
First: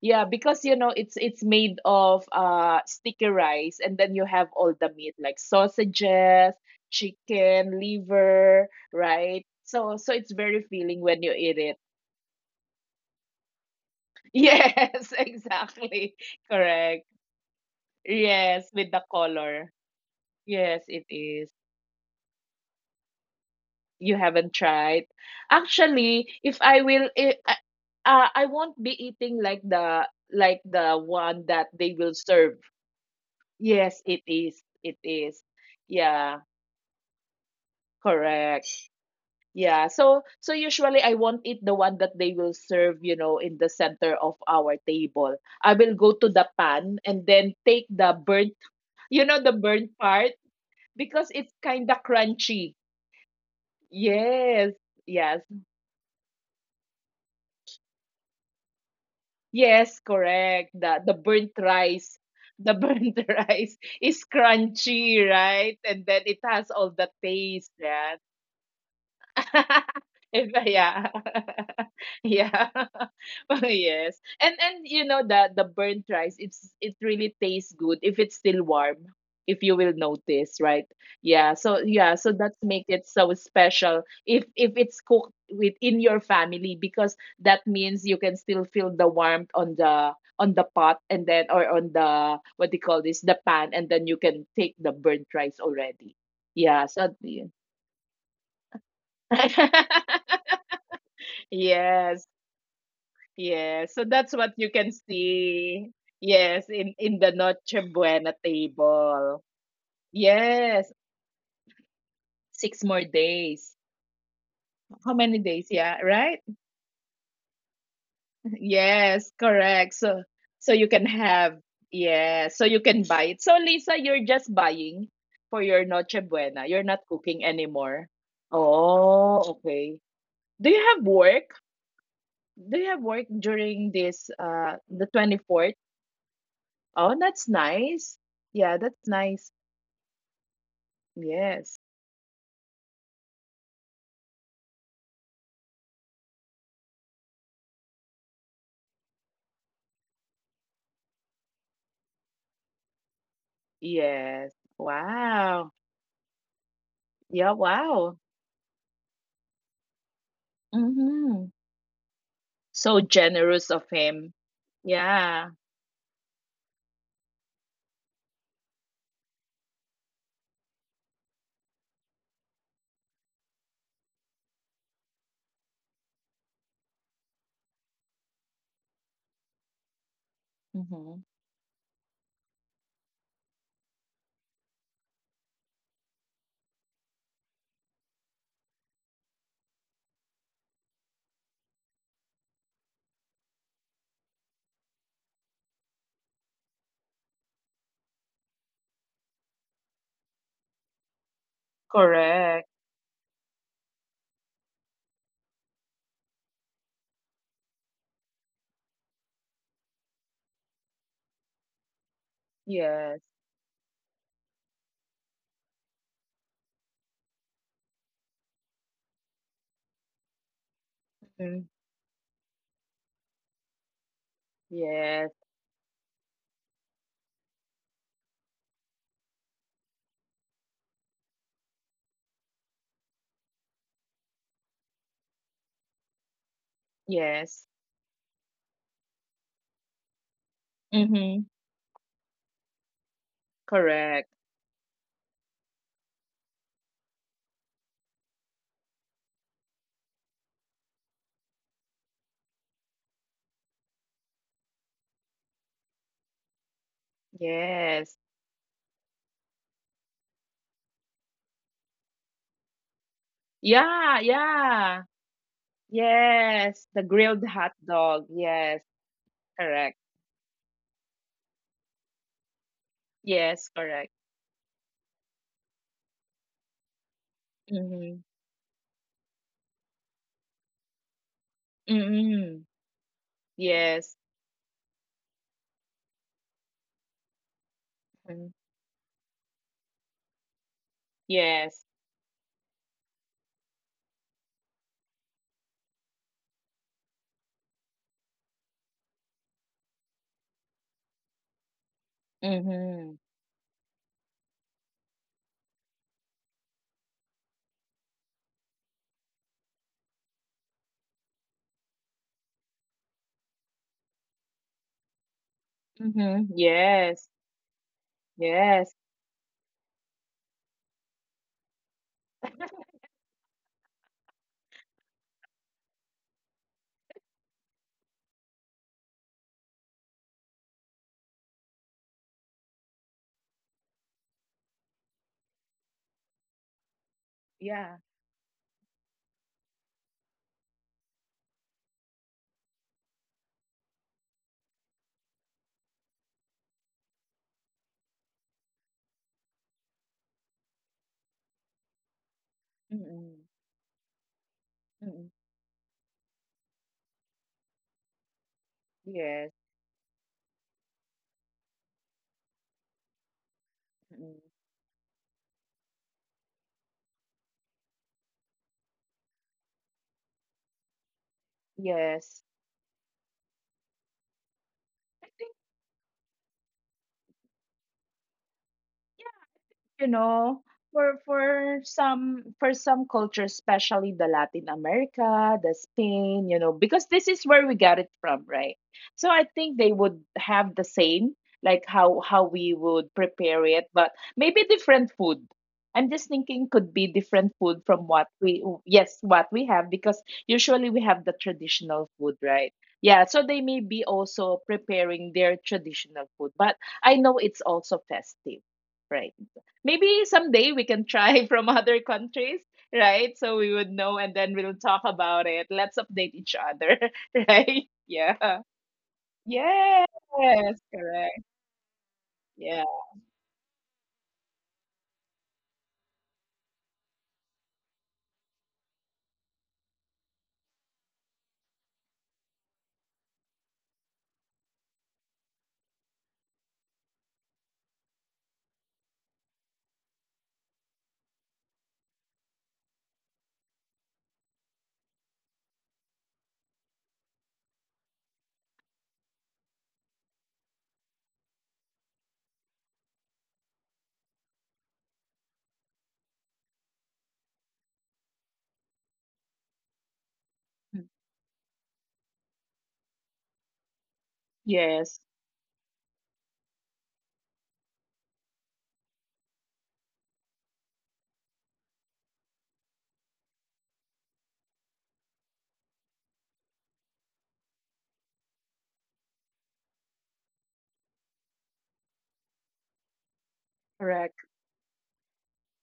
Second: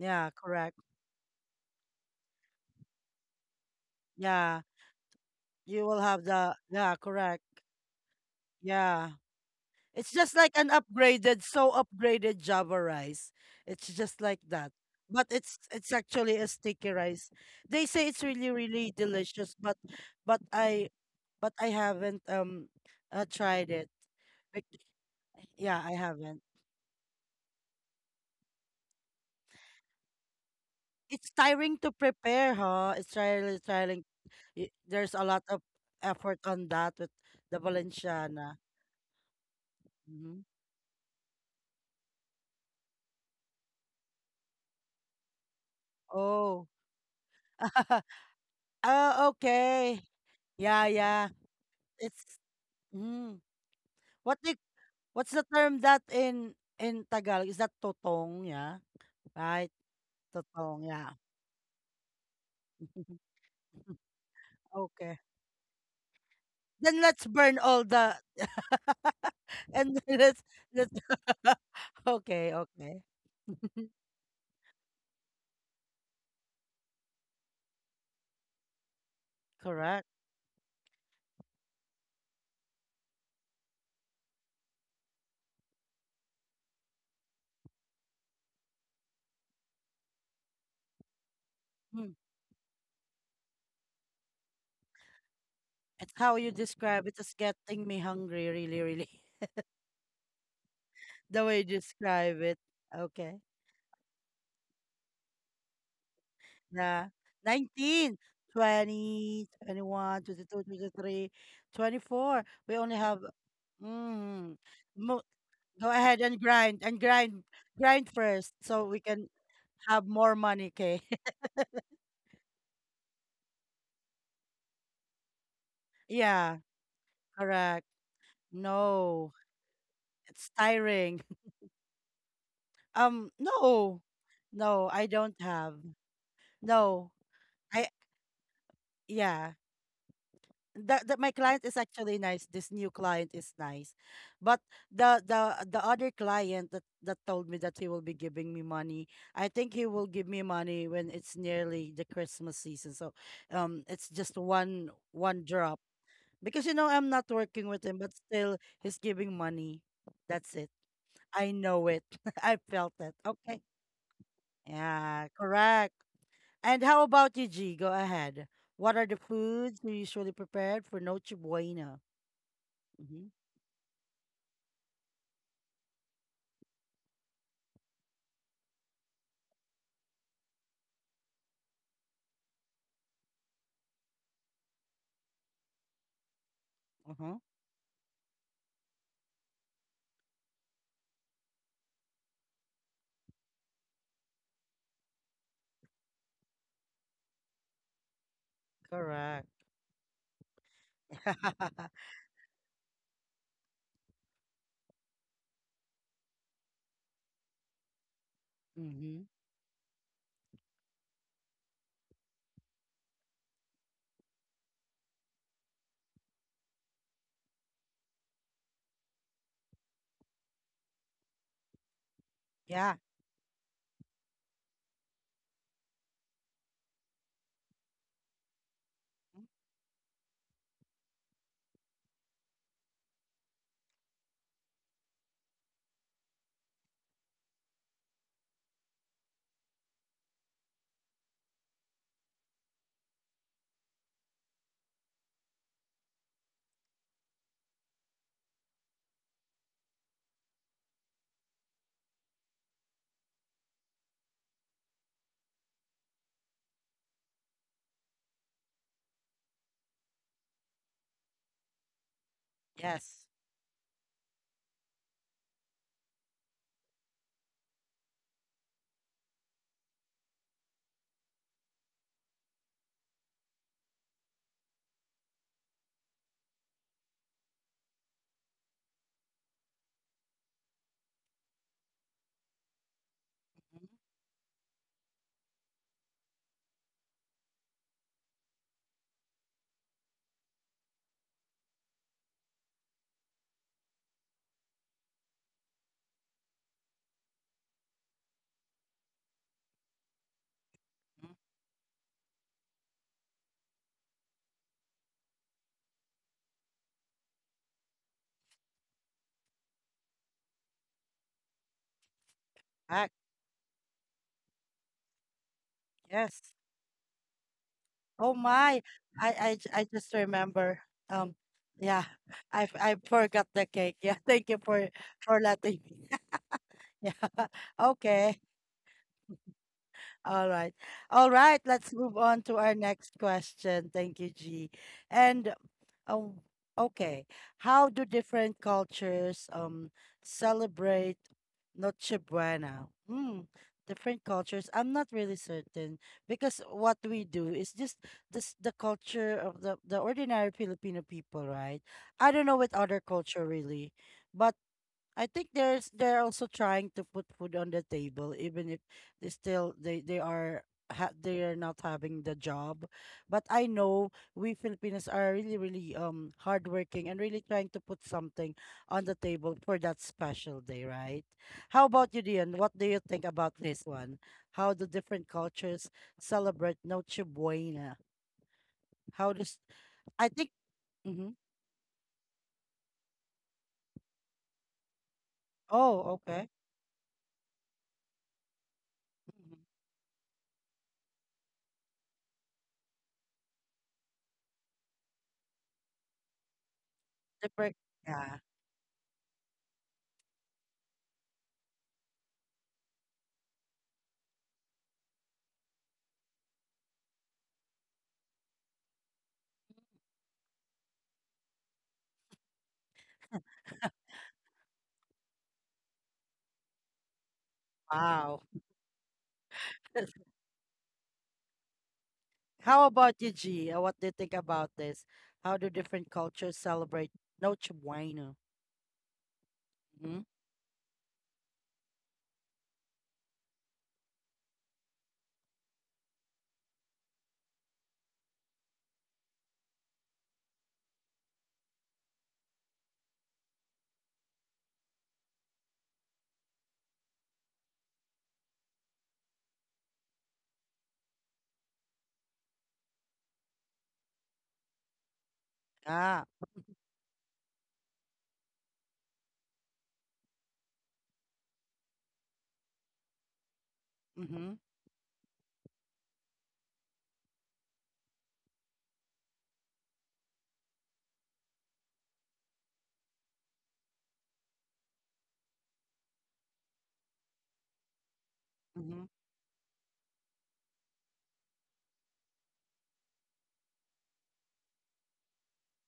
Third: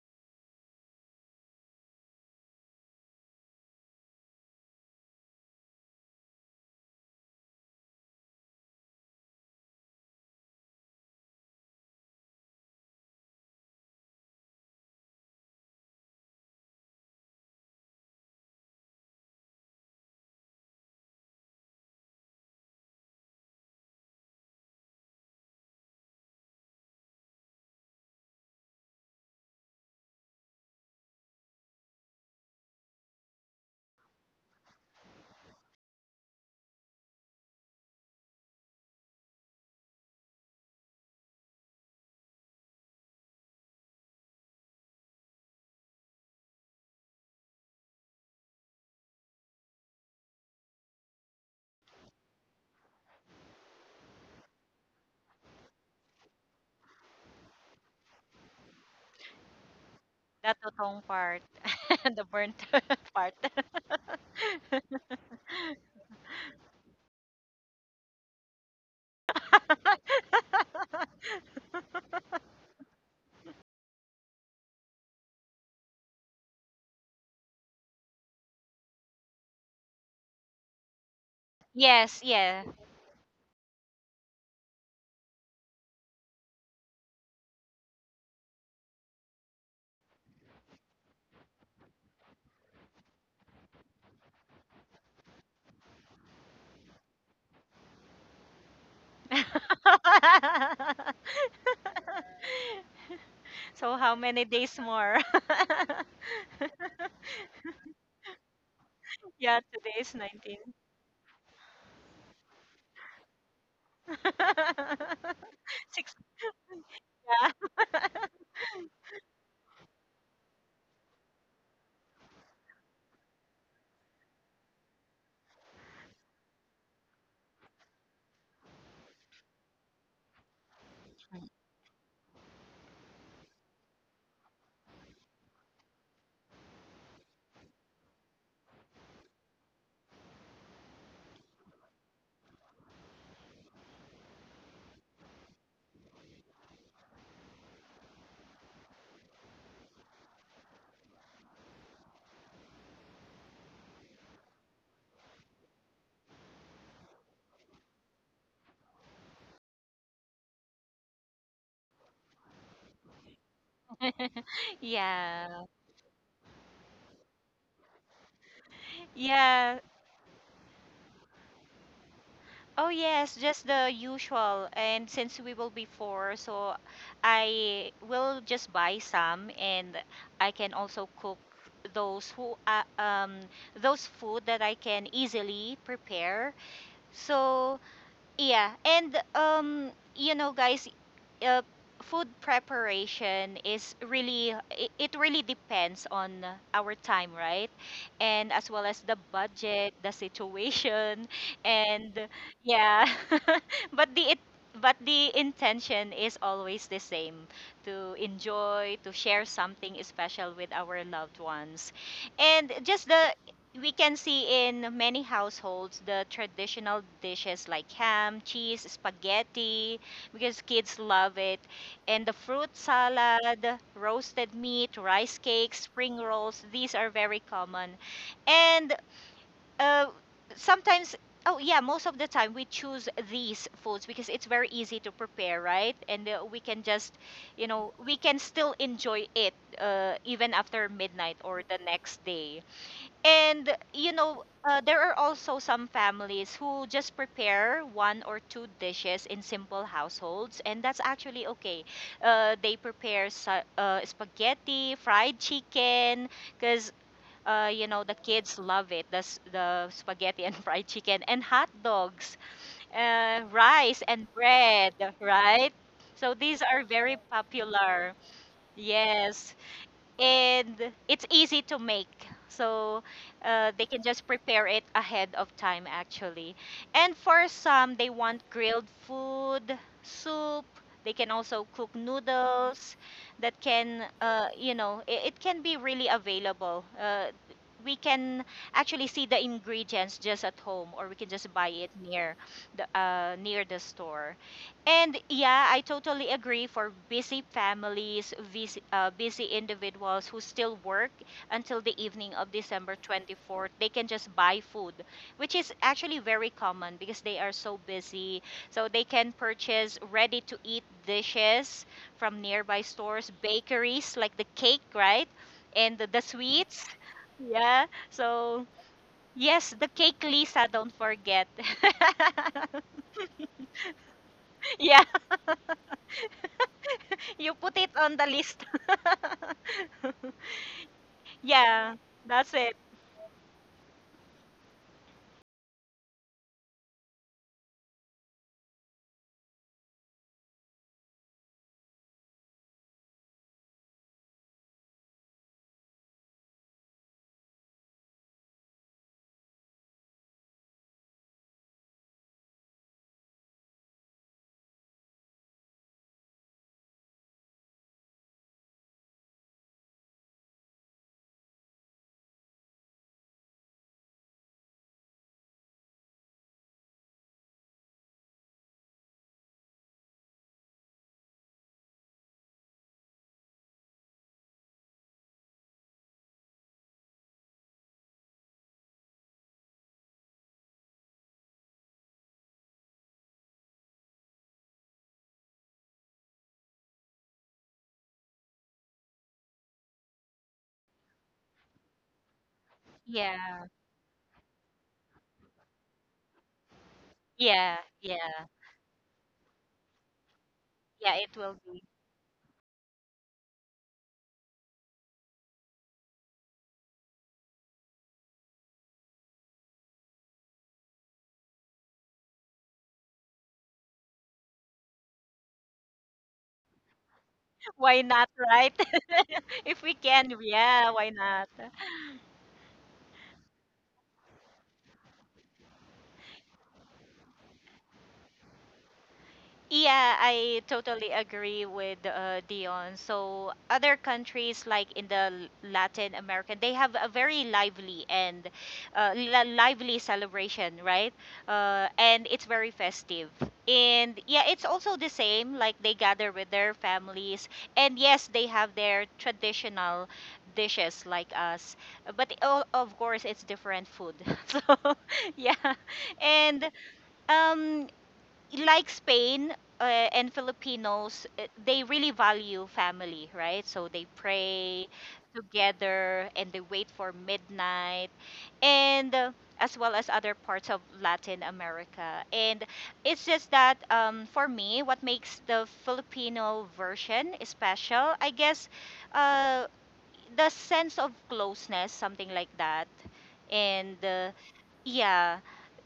[SPEAKER 2] Yeah, because you
[SPEAKER 1] correct.
[SPEAKER 2] know it's made of sticky rice and then you have
[SPEAKER 1] Yeah.
[SPEAKER 2] all the meat like
[SPEAKER 1] You will have
[SPEAKER 2] sausages,
[SPEAKER 1] the yeah, correct.
[SPEAKER 2] chicken, liver,
[SPEAKER 1] Yeah.
[SPEAKER 2] right? So
[SPEAKER 1] It's
[SPEAKER 2] so
[SPEAKER 1] just
[SPEAKER 2] it's
[SPEAKER 1] like
[SPEAKER 2] very
[SPEAKER 1] an
[SPEAKER 2] filling when you
[SPEAKER 1] upgraded,
[SPEAKER 2] eat
[SPEAKER 1] so
[SPEAKER 2] it.
[SPEAKER 1] upgraded Java rice. It's just like that.
[SPEAKER 2] Yes,
[SPEAKER 1] But it's
[SPEAKER 2] exactly.
[SPEAKER 1] actually a sticky
[SPEAKER 2] Correct.
[SPEAKER 1] rice. They say it's really,
[SPEAKER 2] Yes,
[SPEAKER 1] really
[SPEAKER 2] with the
[SPEAKER 1] delicious,
[SPEAKER 2] color.
[SPEAKER 1] but but
[SPEAKER 2] Yes,
[SPEAKER 1] I
[SPEAKER 2] it
[SPEAKER 1] but
[SPEAKER 2] is.
[SPEAKER 1] I haven't tried it.
[SPEAKER 2] You haven't
[SPEAKER 1] Bec-
[SPEAKER 2] tried.
[SPEAKER 1] Yeah, I
[SPEAKER 2] Actually,
[SPEAKER 1] haven't.
[SPEAKER 2] if I will, I won't be eating the
[SPEAKER 1] It's
[SPEAKER 2] one that
[SPEAKER 1] tiring to
[SPEAKER 2] they will
[SPEAKER 1] prepare,
[SPEAKER 2] serve.
[SPEAKER 1] huh? It's really
[SPEAKER 2] Yes,
[SPEAKER 1] tiring.
[SPEAKER 2] it is. It
[SPEAKER 1] There's a
[SPEAKER 2] is.
[SPEAKER 1] lot of
[SPEAKER 2] Yeah,
[SPEAKER 1] effort on that with the Valenciana.
[SPEAKER 2] correct. Yeah. So
[SPEAKER 1] Hmm.
[SPEAKER 2] so usually I won't eat the one that they will serve, you know, in the center of our table. I will go to the
[SPEAKER 1] Oh.
[SPEAKER 2] pan and then take the burnt, you
[SPEAKER 1] Oh,
[SPEAKER 2] know, the burnt
[SPEAKER 1] okay.
[SPEAKER 2] part
[SPEAKER 1] Yeah,
[SPEAKER 2] because
[SPEAKER 1] yeah.
[SPEAKER 2] it's kind of
[SPEAKER 1] It's
[SPEAKER 2] crunchy.
[SPEAKER 1] mm. What the,
[SPEAKER 2] Yes.
[SPEAKER 1] what's
[SPEAKER 2] Yeah.
[SPEAKER 1] the term that in Tagalog? Is that totong? Yeah. Right?
[SPEAKER 2] Yes,
[SPEAKER 3] that
[SPEAKER 2] correct.
[SPEAKER 1] Totong,
[SPEAKER 2] The
[SPEAKER 3] totong
[SPEAKER 2] the
[SPEAKER 1] yeah.
[SPEAKER 3] part.
[SPEAKER 2] burnt rice,
[SPEAKER 3] The burnt
[SPEAKER 2] the burnt
[SPEAKER 3] part.
[SPEAKER 2] rice is crunchy,
[SPEAKER 1] Okay.
[SPEAKER 2] right? And then it has all
[SPEAKER 1] Then
[SPEAKER 2] the
[SPEAKER 1] let's burn
[SPEAKER 2] taste,
[SPEAKER 1] all
[SPEAKER 2] yeah.
[SPEAKER 1] the and then let's
[SPEAKER 2] If
[SPEAKER 1] let's
[SPEAKER 2] yeah.
[SPEAKER 1] okay,
[SPEAKER 2] Yeah.
[SPEAKER 1] okay.
[SPEAKER 2] Oh, yes. And you know the burnt rice, it really tastes good if it's still warm, if you will
[SPEAKER 1] Correct.
[SPEAKER 2] notice, right? Yeah. So yeah,
[SPEAKER 3] Yes,
[SPEAKER 2] so that's
[SPEAKER 3] yeah.
[SPEAKER 2] make it so special if it's cooked within your family because that means you can still feel the warmth on the pot and then or on
[SPEAKER 1] Mm.
[SPEAKER 2] the what do you call this, the pan and then you can take the burnt rice
[SPEAKER 1] It's
[SPEAKER 2] already.
[SPEAKER 1] how you
[SPEAKER 2] Yeah,
[SPEAKER 1] describe
[SPEAKER 2] so
[SPEAKER 1] It's
[SPEAKER 2] yeah.
[SPEAKER 1] getting me hungry, really, really. The way you
[SPEAKER 2] Yes,
[SPEAKER 1] describe it. Okay.
[SPEAKER 2] yes.
[SPEAKER 3] So
[SPEAKER 2] So
[SPEAKER 3] how
[SPEAKER 2] that's
[SPEAKER 3] many
[SPEAKER 2] what you
[SPEAKER 3] days
[SPEAKER 2] can
[SPEAKER 3] more?
[SPEAKER 2] see. Yes, in
[SPEAKER 1] Yeah.
[SPEAKER 2] in the Noche
[SPEAKER 1] nineteen
[SPEAKER 2] Buena table.
[SPEAKER 1] twenty
[SPEAKER 3] Yeah,
[SPEAKER 1] twenty
[SPEAKER 3] today is
[SPEAKER 1] one twenty two
[SPEAKER 3] 19.
[SPEAKER 1] twenty
[SPEAKER 2] Yes,
[SPEAKER 1] three twenty four We
[SPEAKER 2] six
[SPEAKER 1] only
[SPEAKER 2] more
[SPEAKER 1] have.
[SPEAKER 2] days.
[SPEAKER 1] Mm,
[SPEAKER 2] How
[SPEAKER 1] mo-
[SPEAKER 2] many days?
[SPEAKER 1] go
[SPEAKER 2] Yeah,
[SPEAKER 3] Six,
[SPEAKER 1] ahead and
[SPEAKER 2] right?
[SPEAKER 1] grind and grind.
[SPEAKER 3] yeah.
[SPEAKER 1] Grind first so we can
[SPEAKER 2] Yes,
[SPEAKER 1] have
[SPEAKER 2] correct.
[SPEAKER 1] more
[SPEAKER 2] So
[SPEAKER 1] money,
[SPEAKER 2] so
[SPEAKER 1] okay?
[SPEAKER 2] you can have yeah, so you can buy it. So Lisa, you're just buying for your Noche
[SPEAKER 1] Yeah,
[SPEAKER 2] Buena. You're not cooking
[SPEAKER 1] correct.
[SPEAKER 2] anymore.
[SPEAKER 1] No,
[SPEAKER 2] Oh, okay.
[SPEAKER 1] it's
[SPEAKER 2] Do
[SPEAKER 1] tiring.
[SPEAKER 2] you have work? Do you have work
[SPEAKER 1] No,
[SPEAKER 2] during this
[SPEAKER 1] no, I
[SPEAKER 2] the
[SPEAKER 1] don't have.
[SPEAKER 2] 24th?
[SPEAKER 1] No,
[SPEAKER 2] Oh, that's
[SPEAKER 1] I,
[SPEAKER 2] nice. Yeah, that's
[SPEAKER 1] yeah.
[SPEAKER 2] nice.
[SPEAKER 1] That my client is
[SPEAKER 2] Yes.
[SPEAKER 1] actually nice. This new client is nice, but the other client that told me that he will be giving me money. I think he will give me money when it's nearly the Christmas season. So, it's just
[SPEAKER 2] Yes.
[SPEAKER 1] one drop
[SPEAKER 2] Wow.
[SPEAKER 1] because you know I'm not
[SPEAKER 2] Yeah,
[SPEAKER 1] working with him, but
[SPEAKER 2] wow.
[SPEAKER 1] still he's giving money. That's it. I
[SPEAKER 2] Mm-hmm.
[SPEAKER 1] know it. I felt that.
[SPEAKER 2] So
[SPEAKER 1] Okay.
[SPEAKER 2] generous of him.
[SPEAKER 1] Yeah,
[SPEAKER 3] Yeah.
[SPEAKER 2] Yeah.
[SPEAKER 1] correct. And how about you, G? Go ahead. What are the
[SPEAKER 3] Yeah.
[SPEAKER 1] foods you usually prepared for Noche Buena?
[SPEAKER 3] Oh
[SPEAKER 1] Hmm.
[SPEAKER 3] yes, just the usual. And since we will be four, so I will just buy some, and I can also
[SPEAKER 2] Mm-hmm.
[SPEAKER 3] cook those who those food that I can easily prepare.
[SPEAKER 1] Uh-huh.
[SPEAKER 3] So yeah, and um, you know guys, uh, food preparation is really, it really depends on our time, right? And as well as the
[SPEAKER 1] Correct.
[SPEAKER 3] budget, the situation, and
[SPEAKER 2] Correct.
[SPEAKER 3] yeah. But the, it, but the intention is always the same, to enjoy,
[SPEAKER 1] Mm-hmm.
[SPEAKER 3] to share something special with our loved ones. And just
[SPEAKER 2] Yes.
[SPEAKER 3] the, we can see in many households the traditional dishes like ham, cheese, spaghetti, because kids love it.
[SPEAKER 2] Mm.
[SPEAKER 3] And the fruit
[SPEAKER 1] Yeah.
[SPEAKER 3] salad, roasted meat,
[SPEAKER 2] Yes.
[SPEAKER 3] rice cakes, spring rolls, these are very common. And uh, sometimes, oh yeah, most of the time we choose these foods because it's very easy to prepare, right? And we can just, you
[SPEAKER 2] Yes.
[SPEAKER 3] know, we can still enjoy it even after midnight
[SPEAKER 2] Mm-hmm.
[SPEAKER 3] or the next day. And you
[SPEAKER 2] Correct.
[SPEAKER 3] know, there are also some families who just prepare one or two dishes in simple households, and that's actually okay. They prepare spaghetti, fried chicken, because you know the
[SPEAKER 2] Yes.
[SPEAKER 3] kids love it. The spaghetti and fried chicken and hot dogs,
[SPEAKER 1] Yes.
[SPEAKER 3] rice and
[SPEAKER 2] Yeah,
[SPEAKER 3] bread,
[SPEAKER 2] yeah.
[SPEAKER 3] right? So these are
[SPEAKER 2] Yes.
[SPEAKER 3] very
[SPEAKER 2] The grilled hot
[SPEAKER 3] popular.
[SPEAKER 2] dog. Yes.
[SPEAKER 3] Yes,
[SPEAKER 2] Correct.
[SPEAKER 3] and it's easy to make. So
[SPEAKER 2] Yes,
[SPEAKER 3] they can
[SPEAKER 2] correct.
[SPEAKER 3] just prepare it ahead of time actually. And for some they
[SPEAKER 2] Mm-hmm.
[SPEAKER 3] want grilled food soup, they can also cook
[SPEAKER 2] Mm-hmm.
[SPEAKER 3] noodles that can
[SPEAKER 2] Yes.
[SPEAKER 3] you know, it can be really available, we can
[SPEAKER 2] Mm.
[SPEAKER 3] actually see the ingredients just at home, or we can just buy it
[SPEAKER 2] Yes.
[SPEAKER 3] near the store. And yeah, I totally agree, for busy families, busy, busy individuals who still work
[SPEAKER 1] Mm-hmm.
[SPEAKER 3] until the evening of December
[SPEAKER 2] Mm-hmm.
[SPEAKER 3] 24th. They can just buy food, which is actually very common because they are so busy. So they can purchase ready to eat dishes from nearby
[SPEAKER 1] Correct.
[SPEAKER 3] stores, bakeries, like the cake, right? And the
[SPEAKER 1] Yes.
[SPEAKER 2] Mhm.
[SPEAKER 3] sweets.
[SPEAKER 2] Yes.
[SPEAKER 3] Yeah.
[SPEAKER 1] Oh
[SPEAKER 3] So,
[SPEAKER 1] my,
[SPEAKER 2] Yes.
[SPEAKER 1] I I j-
[SPEAKER 3] yes,
[SPEAKER 1] I
[SPEAKER 3] the
[SPEAKER 1] just
[SPEAKER 3] cake, Lisa,
[SPEAKER 1] remember.
[SPEAKER 3] don't
[SPEAKER 1] Um,
[SPEAKER 3] forget.
[SPEAKER 1] yeah, I forgot the cake. Yeah, thank you for
[SPEAKER 3] Yeah.
[SPEAKER 1] for letting me. Yeah,
[SPEAKER 3] You put it on the
[SPEAKER 1] okay.
[SPEAKER 3] list.
[SPEAKER 1] All right. All right. Let's
[SPEAKER 3] Yeah,
[SPEAKER 1] move on to
[SPEAKER 3] that's
[SPEAKER 1] our
[SPEAKER 3] it.
[SPEAKER 1] next question. Thank you, G. And um, okay, how
[SPEAKER 2] Yeah.
[SPEAKER 1] do different cultures celebrate Noche Buena? Hmm. Different cultures. I'm not really certain because what we do is just this the culture of the ordinary Filipino people, right? I don't know with other culture
[SPEAKER 2] Mm-mm.
[SPEAKER 1] really, but I
[SPEAKER 2] Mm-mm.
[SPEAKER 1] think there's they're also trying to put food on the table, even if they
[SPEAKER 2] Yes.
[SPEAKER 1] still they are ha they are not having the job. But I know
[SPEAKER 2] Mm-mm.
[SPEAKER 1] we Filipinos are really, really hardworking and really trying to put something on the table for that special day, right? How about you,
[SPEAKER 2] Yes.
[SPEAKER 1] Dion? What do you think about this one? How do
[SPEAKER 2] I
[SPEAKER 1] different
[SPEAKER 2] think
[SPEAKER 1] cultures celebrate Noche Buena? How does,
[SPEAKER 2] you
[SPEAKER 1] I think?
[SPEAKER 2] know for
[SPEAKER 1] Mm-hmm.
[SPEAKER 2] some cultures, especially the Latin America, the
[SPEAKER 1] Oh,
[SPEAKER 2] Spain,
[SPEAKER 1] okay.
[SPEAKER 2] you know, because this is where we got it from, right? So I
[SPEAKER 1] Mhm.
[SPEAKER 2] think they would have the same, like how we would prepare it,
[SPEAKER 3] Yeah.
[SPEAKER 2] but maybe different food. I'm just thinking, could be different
[SPEAKER 1] Different.
[SPEAKER 2] food
[SPEAKER 3] Yeah,
[SPEAKER 2] from what
[SPEAKER 1] Yeah.
[SPEAKER 2] we,
[SPEAKER 3] yeah.
[SPEAKER 2] yes, what we have, because usually we have the
[SPEAKER 3] Yeah, it will be.
[SPEAKER 2] traditional food, right? Yeah, so they may be also preparing their traditional food, but I know it's also festive, right? Maybe someday we can try from other countries, right? So we would know and then we'll talk about it. Let's update each other, right?
[SPEAKER 3] Why
[SPEAKER 1] Wow.
[SPEAKER 3] not,
[SPEAKER 2] Yeah.
[SPEAKER 3] right? If
[SPEAKER 2] Yes,
[SPEAKER 3] we can, yeah, why
[SPEAKER 2] correct.
[SPEAKER 3] not?
[SPEAKER 2] Yeah.
[SPEAKER 1] How about you, G? What do you think about this? How do different cultures celebrate Noche Buena? Mm-hmm.
[SPEAKER 3] Yeah, I totally agree with Dion. So other countries like in the Latin America, they have a very lively and lively celebration, right? And it's very festive. And yeah, it's also the same. Like they gather with their families, and yes, they have their traditional dishes like us, but of course it's different food. So yeah,
[SPEAKER 1] Ah,
[SPEAKER 3] and. Um, like Spain uh, and Filipinos, they really value family, right? So they
[SPEAKER 1] mm-hmm,
[SPEAKER 3] pray
[SPEAKER 2] Yes,
[SPEAKER 3] together and they wait for midnight, and as well as other parts of Latin America. And it's just that for me, what makes the Filipino version special, I guess,
[SPEAKER 1] mm-hmm,
[SPEAKER 3] uh, the sense of closeness, something like that. And
[SPEAKER 2] correct.
[SPEAKER 3] yeah,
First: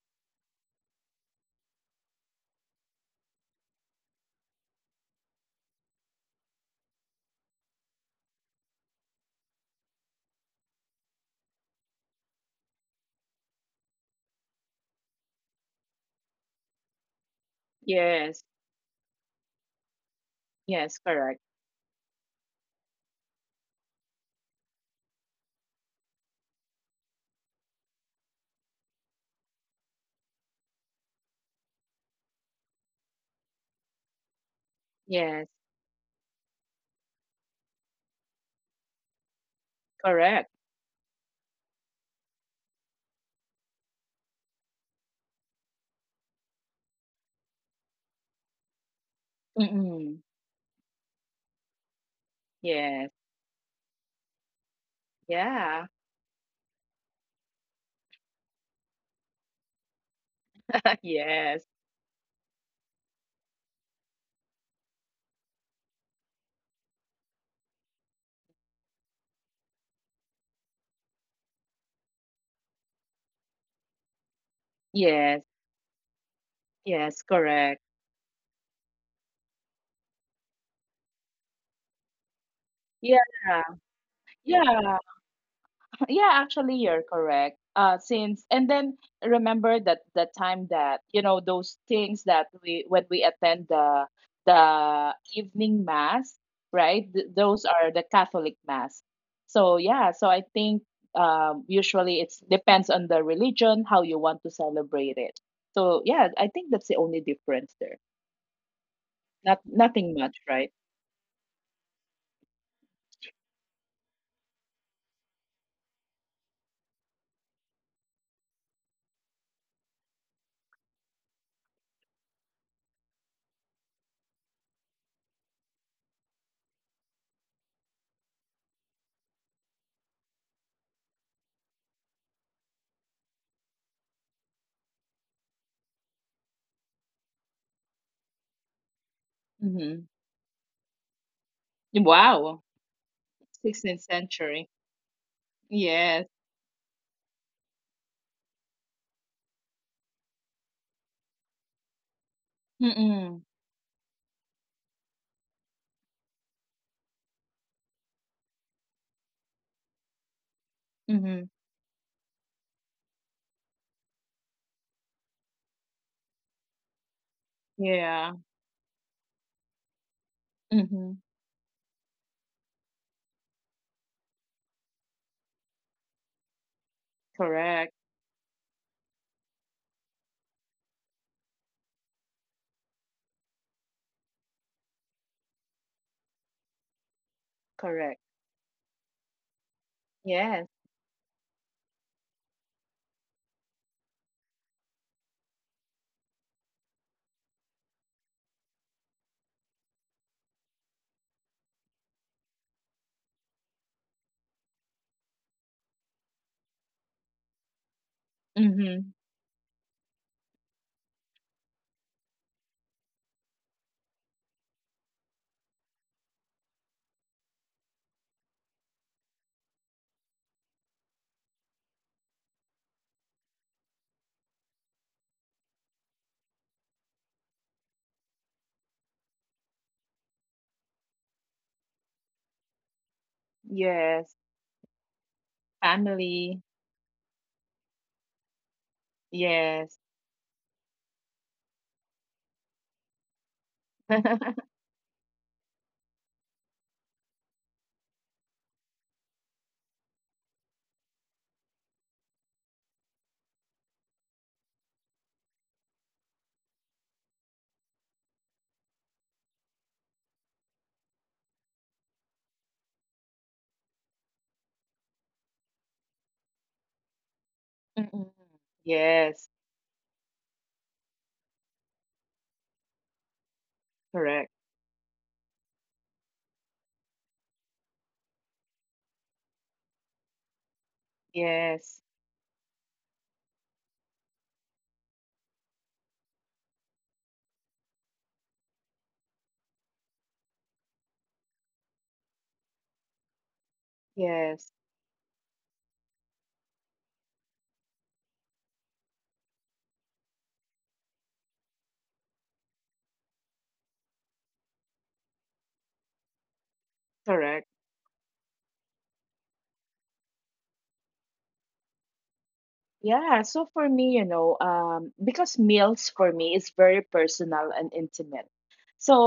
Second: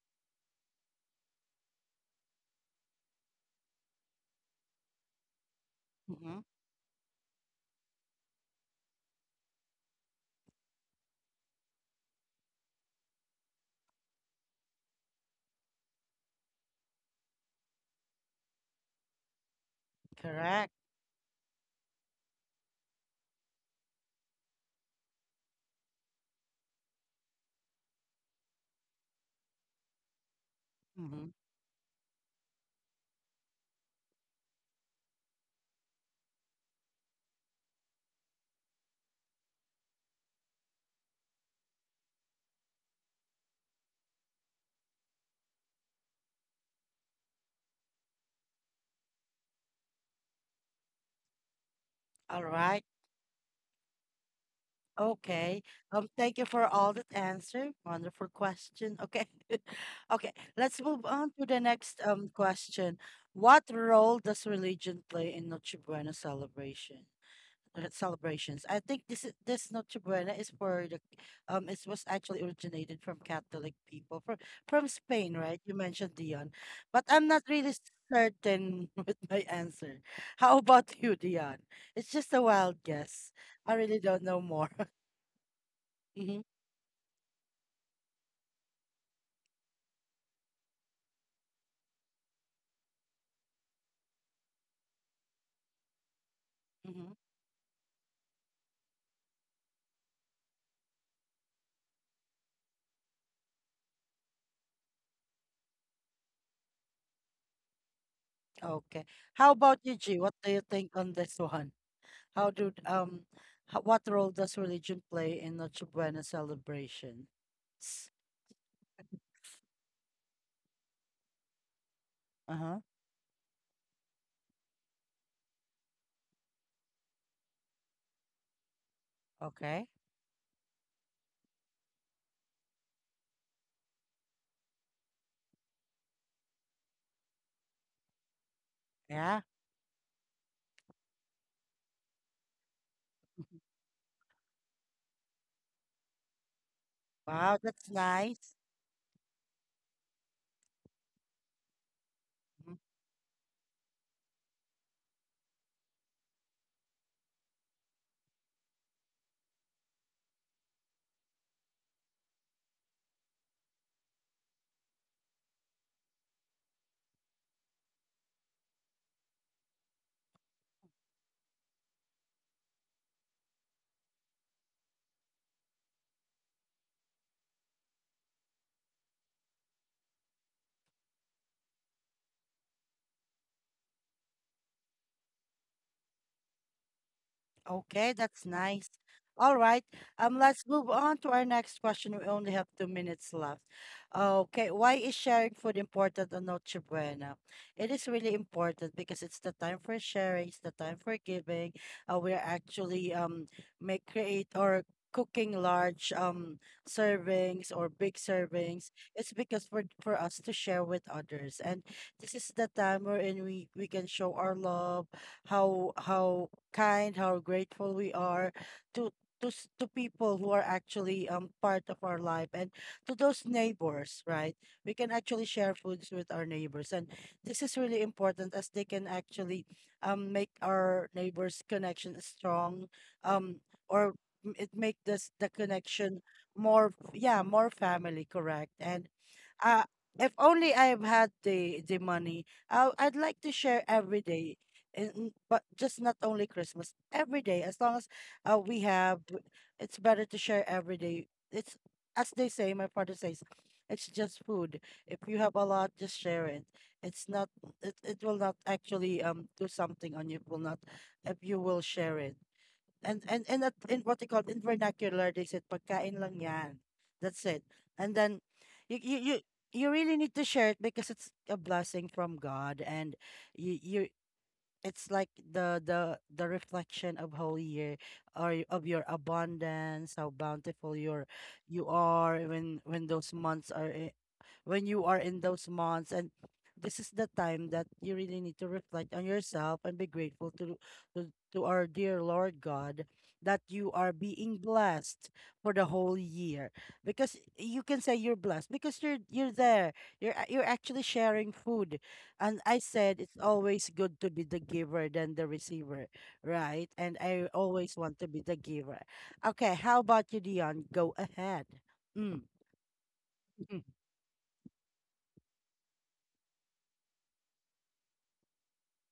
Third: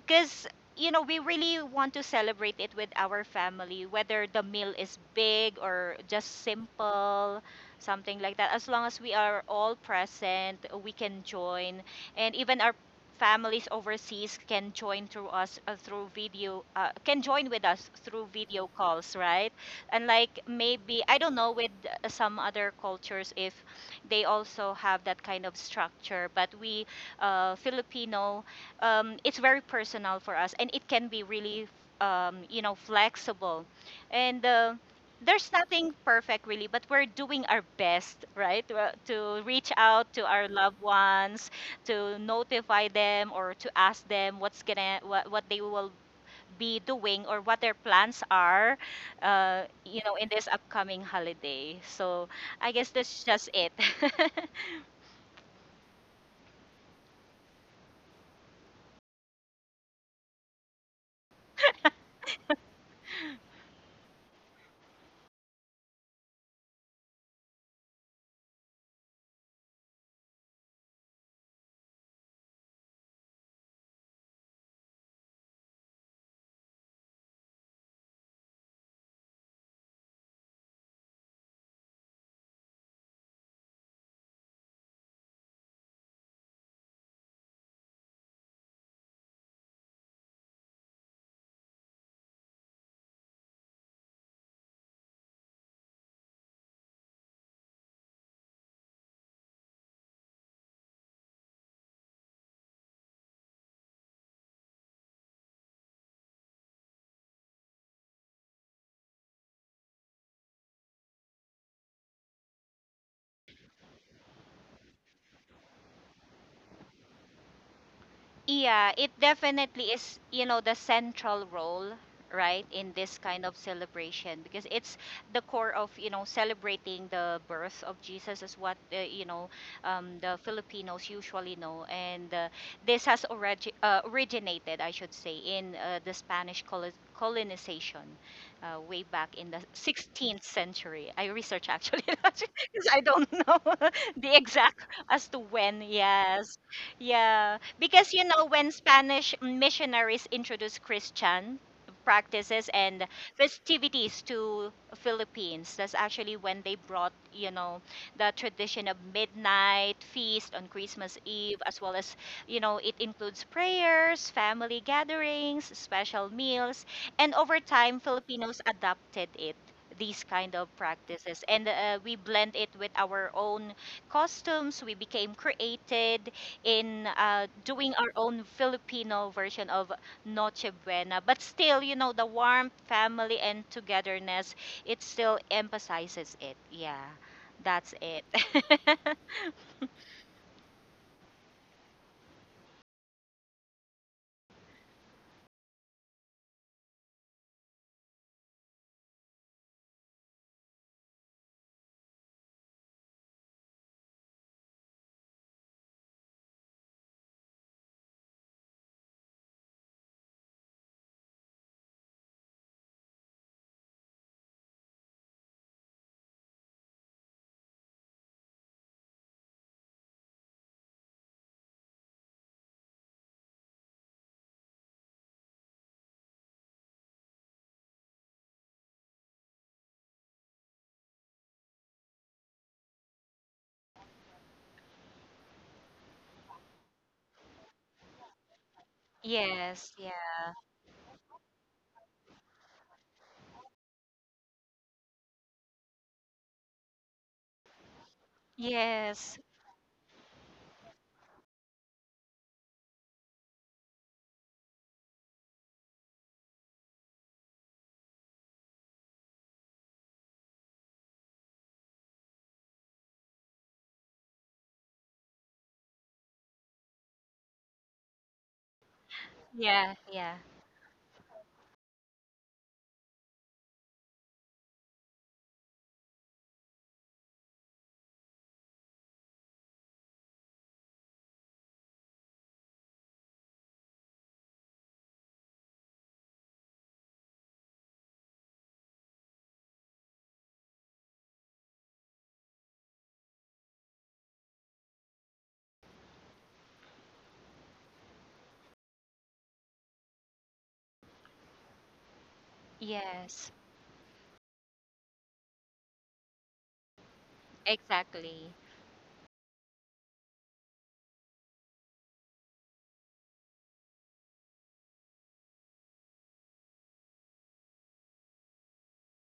[SPEAKER 3] because you know we really want to celebrate it with our family, whether the meal is big or
[SPEAKER 1] mm-hmm.
[SPEAKER 3] just simple, something like that. As long as we are all present, we can join, and even our families overseas can join through us through video, can join with us through
[SPEAKER 2] Yes,
[SPEAKER 3] video calls, right? And like,
[SPEAKER 1] Correct.
[SPEAKER 3] maybe
[SPEAKER 2] yes,
[SPEAKER 3] I don't
[SPEAKER 2] correct.
[SPEAKER 3] know with some other cultures if they also have that kind of structure. But we, Filipino, it's very personal for us, and it can be
[SPEAKER 1] Mm-hmm.
[SPEAKER 3] really you know, flexible, and. There's
[SPEAKER 2] Yes,
[SPEAKER 3] nothing perfect really, but we're doing our best, right, we to reach out to our
[SPEAKER 2] correct.
[SPEAKER 3] loved ones, to notify them or to ask them what's gonna what they will be doing, or what their plans are, you know, in
[SPEAKER 2] Mm-mm.
[SPEAKER 3] this upcoming holiday. So
[SPEAKER 1] All
[SPEAKER 3] I
[SPEAKER 1] right.
[SPEAKER 3] guess
[SPEAKER 2] Yes,
[SPEAKER 3] that's just it.
[SPEAKER 1] Okay.
[SPEAKER 2] yeah,
[SPEAKER 1] Thank you for all that answer. Wonderful question. Okay. Okay. Let's move on to the
[SPEAKER 2] yes,
[SPEAKER 1] next question. What role does religion play in Noche Buena celebration? Celebrations. I think this Noche Buena is for the it was actually originated from Catholic people from Spain,
[SPEAKER 2] yes,
[SPEAKER 1] right? You mentioned Dion, but I'm
[SPEAKER 2] yes,
[SPEAKER 1] not really
[SPEAKER 2] correct.
[SPEAKER 1] certain with my answer. How about you, Dion? It's just a wild
[SPEAKER 2] Yeah,
[SPEAKER 1] guess. I really don't know more.
[SPEAKER 2] yeah, yeah,
[SPEAKER 1] Hmm.
[SPEAKER 2] actually, you're correct. Since and then remember that the time that you know those things that we when we attend the evening mass,
[SPEAKER 1] Hmm.
[SPEAKER 2] right? Those are the Catholic mass. So yeah, so I think usually it depends on the religion how you want to celebrate it. So yeah, I think that's the only difference there.
[SPEAKER 1] Okay. How
[SPEAKER 2] Not
[SPEAKER 1] about you,
[SPEAKER 2] nothing
[SPEAKER 1] G? What
[SPEAKER 2] much,
[SPEAKER 1] do you
[SPEAKER 2] right?
[SPEAKER 1] think on this one? How do um what role does religion play in Noche Buena celebrations?
[SPEAKER 3] Yeah, it definitely is, you know, the central role, right,
[SPEAKER 1] Uh-huh.
[SPEAKER 3] in this kind of celebration, because it's the core of, you know, celebrating the birth of Jesus is what, you know,
[SPEAKER 1] Okay.
[SPEAKER 3] the Filipinos usually know. And this has originated, I should say, in the Spanish colonization way
[SPEAKER 1] Yeah.
[SPEAKER 3] back in the
[SPEAKER 2] Mm-hmm.
[SPEAKER 3] 16th century. I research actually
[SPEAKER 2] Wow,
[SPEAKER 3] because I don't know
[SPEAKER 2] 16th
[SPEAKER 3] the
[SPEAKER 2] century.
[SPEAKER 3] exact as to when,
[SPEAKER 2] Yes.
[SPEAKER 3] yes.
[SPEAKER 1] Wow,
[SPEAKER 3] Yeah,
[SPEAKER 1] that's
[SPEAKER 3] because you know
[SPEAKER 1] nice.
[SPEAKER 3] when Spanish missionaries introduced Christian practices
[SPEAKER 1] Mhm.
[SPEAKER 3] and
[SPEAKER 2] Mm-mm.
[SPEAKER 3] festivities to Philippines, that's actually when they brought, you know, the tradition of midnight feast on Christmas
[SPEAKER 2] Mm-hmm.
[SPEAKER 3] Eve, as well as, you know, it includes prayers, family gatherings, special meals, and over time
[SPEAKER 2] Yeah.
[SPEAKER 3] Filipinos adopted it. These kind of
[SPEAKER 2] Mhm.
[SPEAKER 3] practices, and we blend it with our own costumes. We became created in
[SPEAKER 2] Correct.
[SPEAKER 3] doing our own Filipino version of Noche Buena. But still, you know, the warmth, family, and togetherness, it still emphasizes it. Yeah, that's
[SPEAKER 1] Okay,
[SPEAKER 2] Correct.
[SPEAKER 3] it.
[SPEAKER 1] that's nice. All right. Um,
[SPEAKER 2] Yes.
[SPEAKER 1] let's move on to our next question. We only have 2 minutes left. Okay, why is sharing food important on Noche Buena? It is really important because it's the time for sharing, it's the time for giving. We're actually make create or cooking large servings or big servings.
[SPEAKER 2] Mhm.
[SPEAKER 1] It's because for us to share with others. And this is the time wherein we can show our love, how kind, how grateful we are to to people who are actually part of our life and to those neighbors, right? We can actually share foods with our neighbors, and this is really important as they can actually make our neighbors' connection strong, um or
[SPEAKER 2] Yes.
[SPEAKER 1] it make this the connection
[SPEAKER 2] Family.
[SPEAKER 1] more, yeah, more family, correct. And uh,
[SPEAKER 3] Yes,
[SPEAKER 2] Yes.
[SPEAKER 1] if
[SPEAKER 3] yeah.
[SPEAKER 1] only I have had the money, I'd like to share every day, and but just not only Christmas, every day. As long as we have,
[SPEAKER 3] Yes.
[SPEAKER 1] it's better to share every day. It's, as they say, my father says, it's just food. If you have a lot, just share it. It's not. It will not actually do something on you. It will not if you will share it, and in what they call in vernacular, they said pagkain lang yan, that's it, and
[SPEAKER 2] Mhm.
[SPEAKER 1] then you you you,
[SPEAKER 2] Yes.
[SPEAKER 1] you
[SPEAKER 3] Yeah,
[SPEAKER 1] really
[SPEAKER 3] yeah.
[SPEAKER 1] need to share it because it's a blessing from God. And you
[SPEAKER 2] Correct.
[SPEAKER 1] it's like the reflection of Holy Year, or of your abundance, how bountiful you
[SPEAKER 2] Yes.
[SPEAKER 1] are when those months are, when you are in those months, and this is the time that you really need to reflect on yourself and be grateful to, to our dear Lord God that you are being
[SPEAKER 2] Yes.
[SPEAKER 1] blessed for the whole year, because you can say you're blessed because you're there. You're actually sharing food, and I said it's
[SPEAKER 3] Yes.
[SPEAKER 1] always good to be the giver than the receiver, right? And I
[SPEAKER 2] Correct.
[SPEAKER 1] always want to
[SPEAKER 3] Exactly.
[SPEAKER 1] be the giver. Okay, how about you, Dion? Go ahead. Mm.
[SPEAKER 2] Yeah, so for me, you know, because meals for me is very personal and intimate.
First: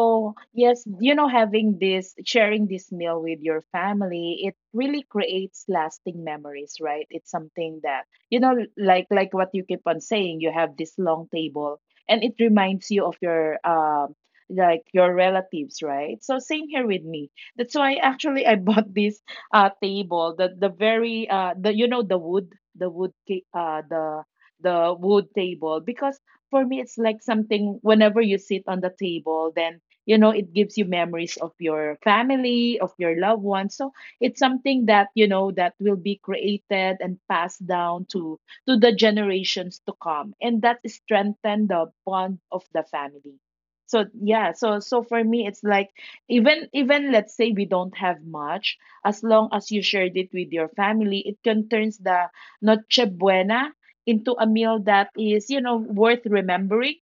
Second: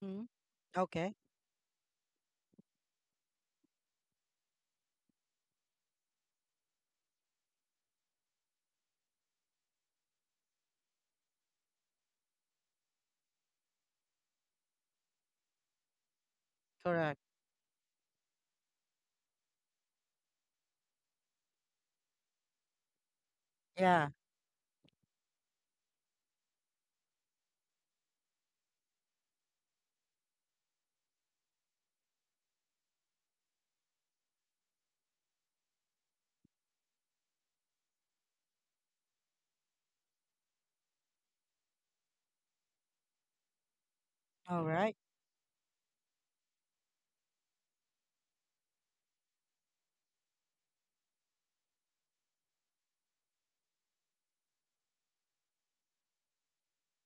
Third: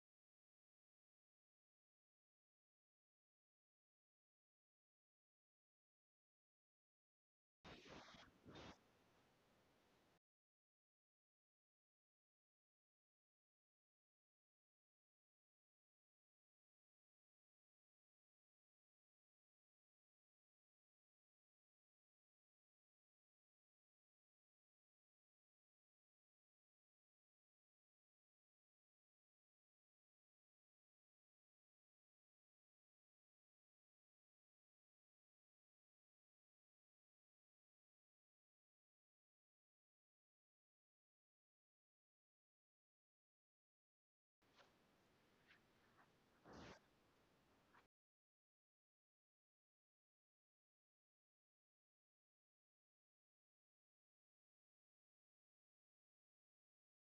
[SPEAKER 1] Hmm.
[SPEAKER 2] yes,
[SPEAKER 1] Okay.
[SPEAKER 2] you know, having this, sharing this meal with your family, it really creates lasting memories, right? It's something that, you know, like what you keep on saying, you have this long table and it reminds you of your like your relatives, right? So same here with
[SPEAKER 1] Correct.
[SPEAKER 2] me. That's why actually I bought this table, the wood, ta- uh
[SPEAKER 1] Yeah.
[SPEAKER 2] the the wood table, because for me it's like something whenever you sit on the table, then it gives you memories of your family, of your loved ones. So it's something that, that will be created and passed down to the generations to come, and that strengthen the bond of the family. So yeah,
[SPEAKER 1] All
[SPEAKER 2] so
[SPEAKER 1] right.
[SPEAKER 2] so for me it's like, even let's say we don't have much, as long as you shared it with your family, it can turns the Noche Buena into a meal that is, you know, worth remembering.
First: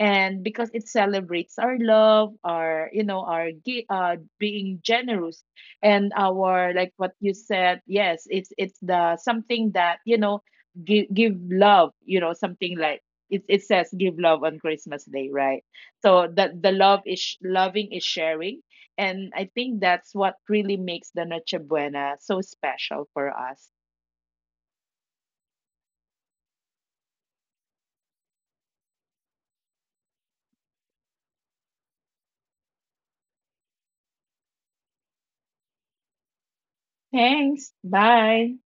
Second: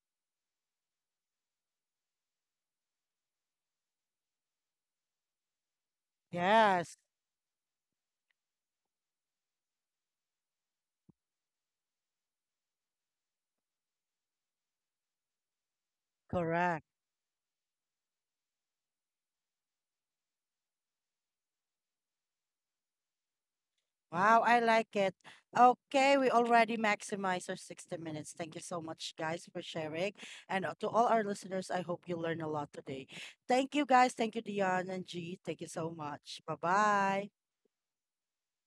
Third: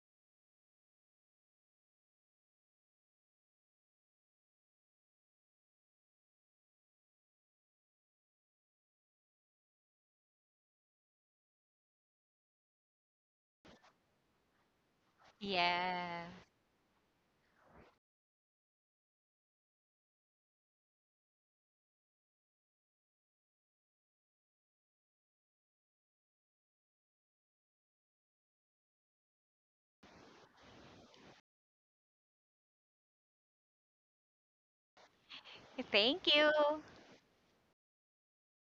[SPEAKER 2] And because it celebrates our love, our, you know, our being generous, and our, like
[SPEAKER 1] Yes.
[SPEAKER 2] what you said, yes, it's the something that, you know, give love, you know, something like it says give love on Christmas Day, right?
[SPEAKER 3] Yeah.
[SPEAKER 2] So that the
[SPEAKER 1] Correct.
[SPEAKER 2] love is sh- loving is sharing, and I think that's what really makes the Noche Buena so special for us.
[SPEAKER 1] Wow, I like it. Okay, we already maximized our 60 minutes. Thank you so much, guys, for sharing. And to all our listeners, I hope you learn a lot today. Thank you, guys. Thank you, Dion and G. Thank you so
[SPEAKER 3] Thank
[SPEAKER 1] much.
[SPEAKER 3] you.
[SPEAKER 1] Bye bye.
[SPEAKER 2] Thanks. Bye.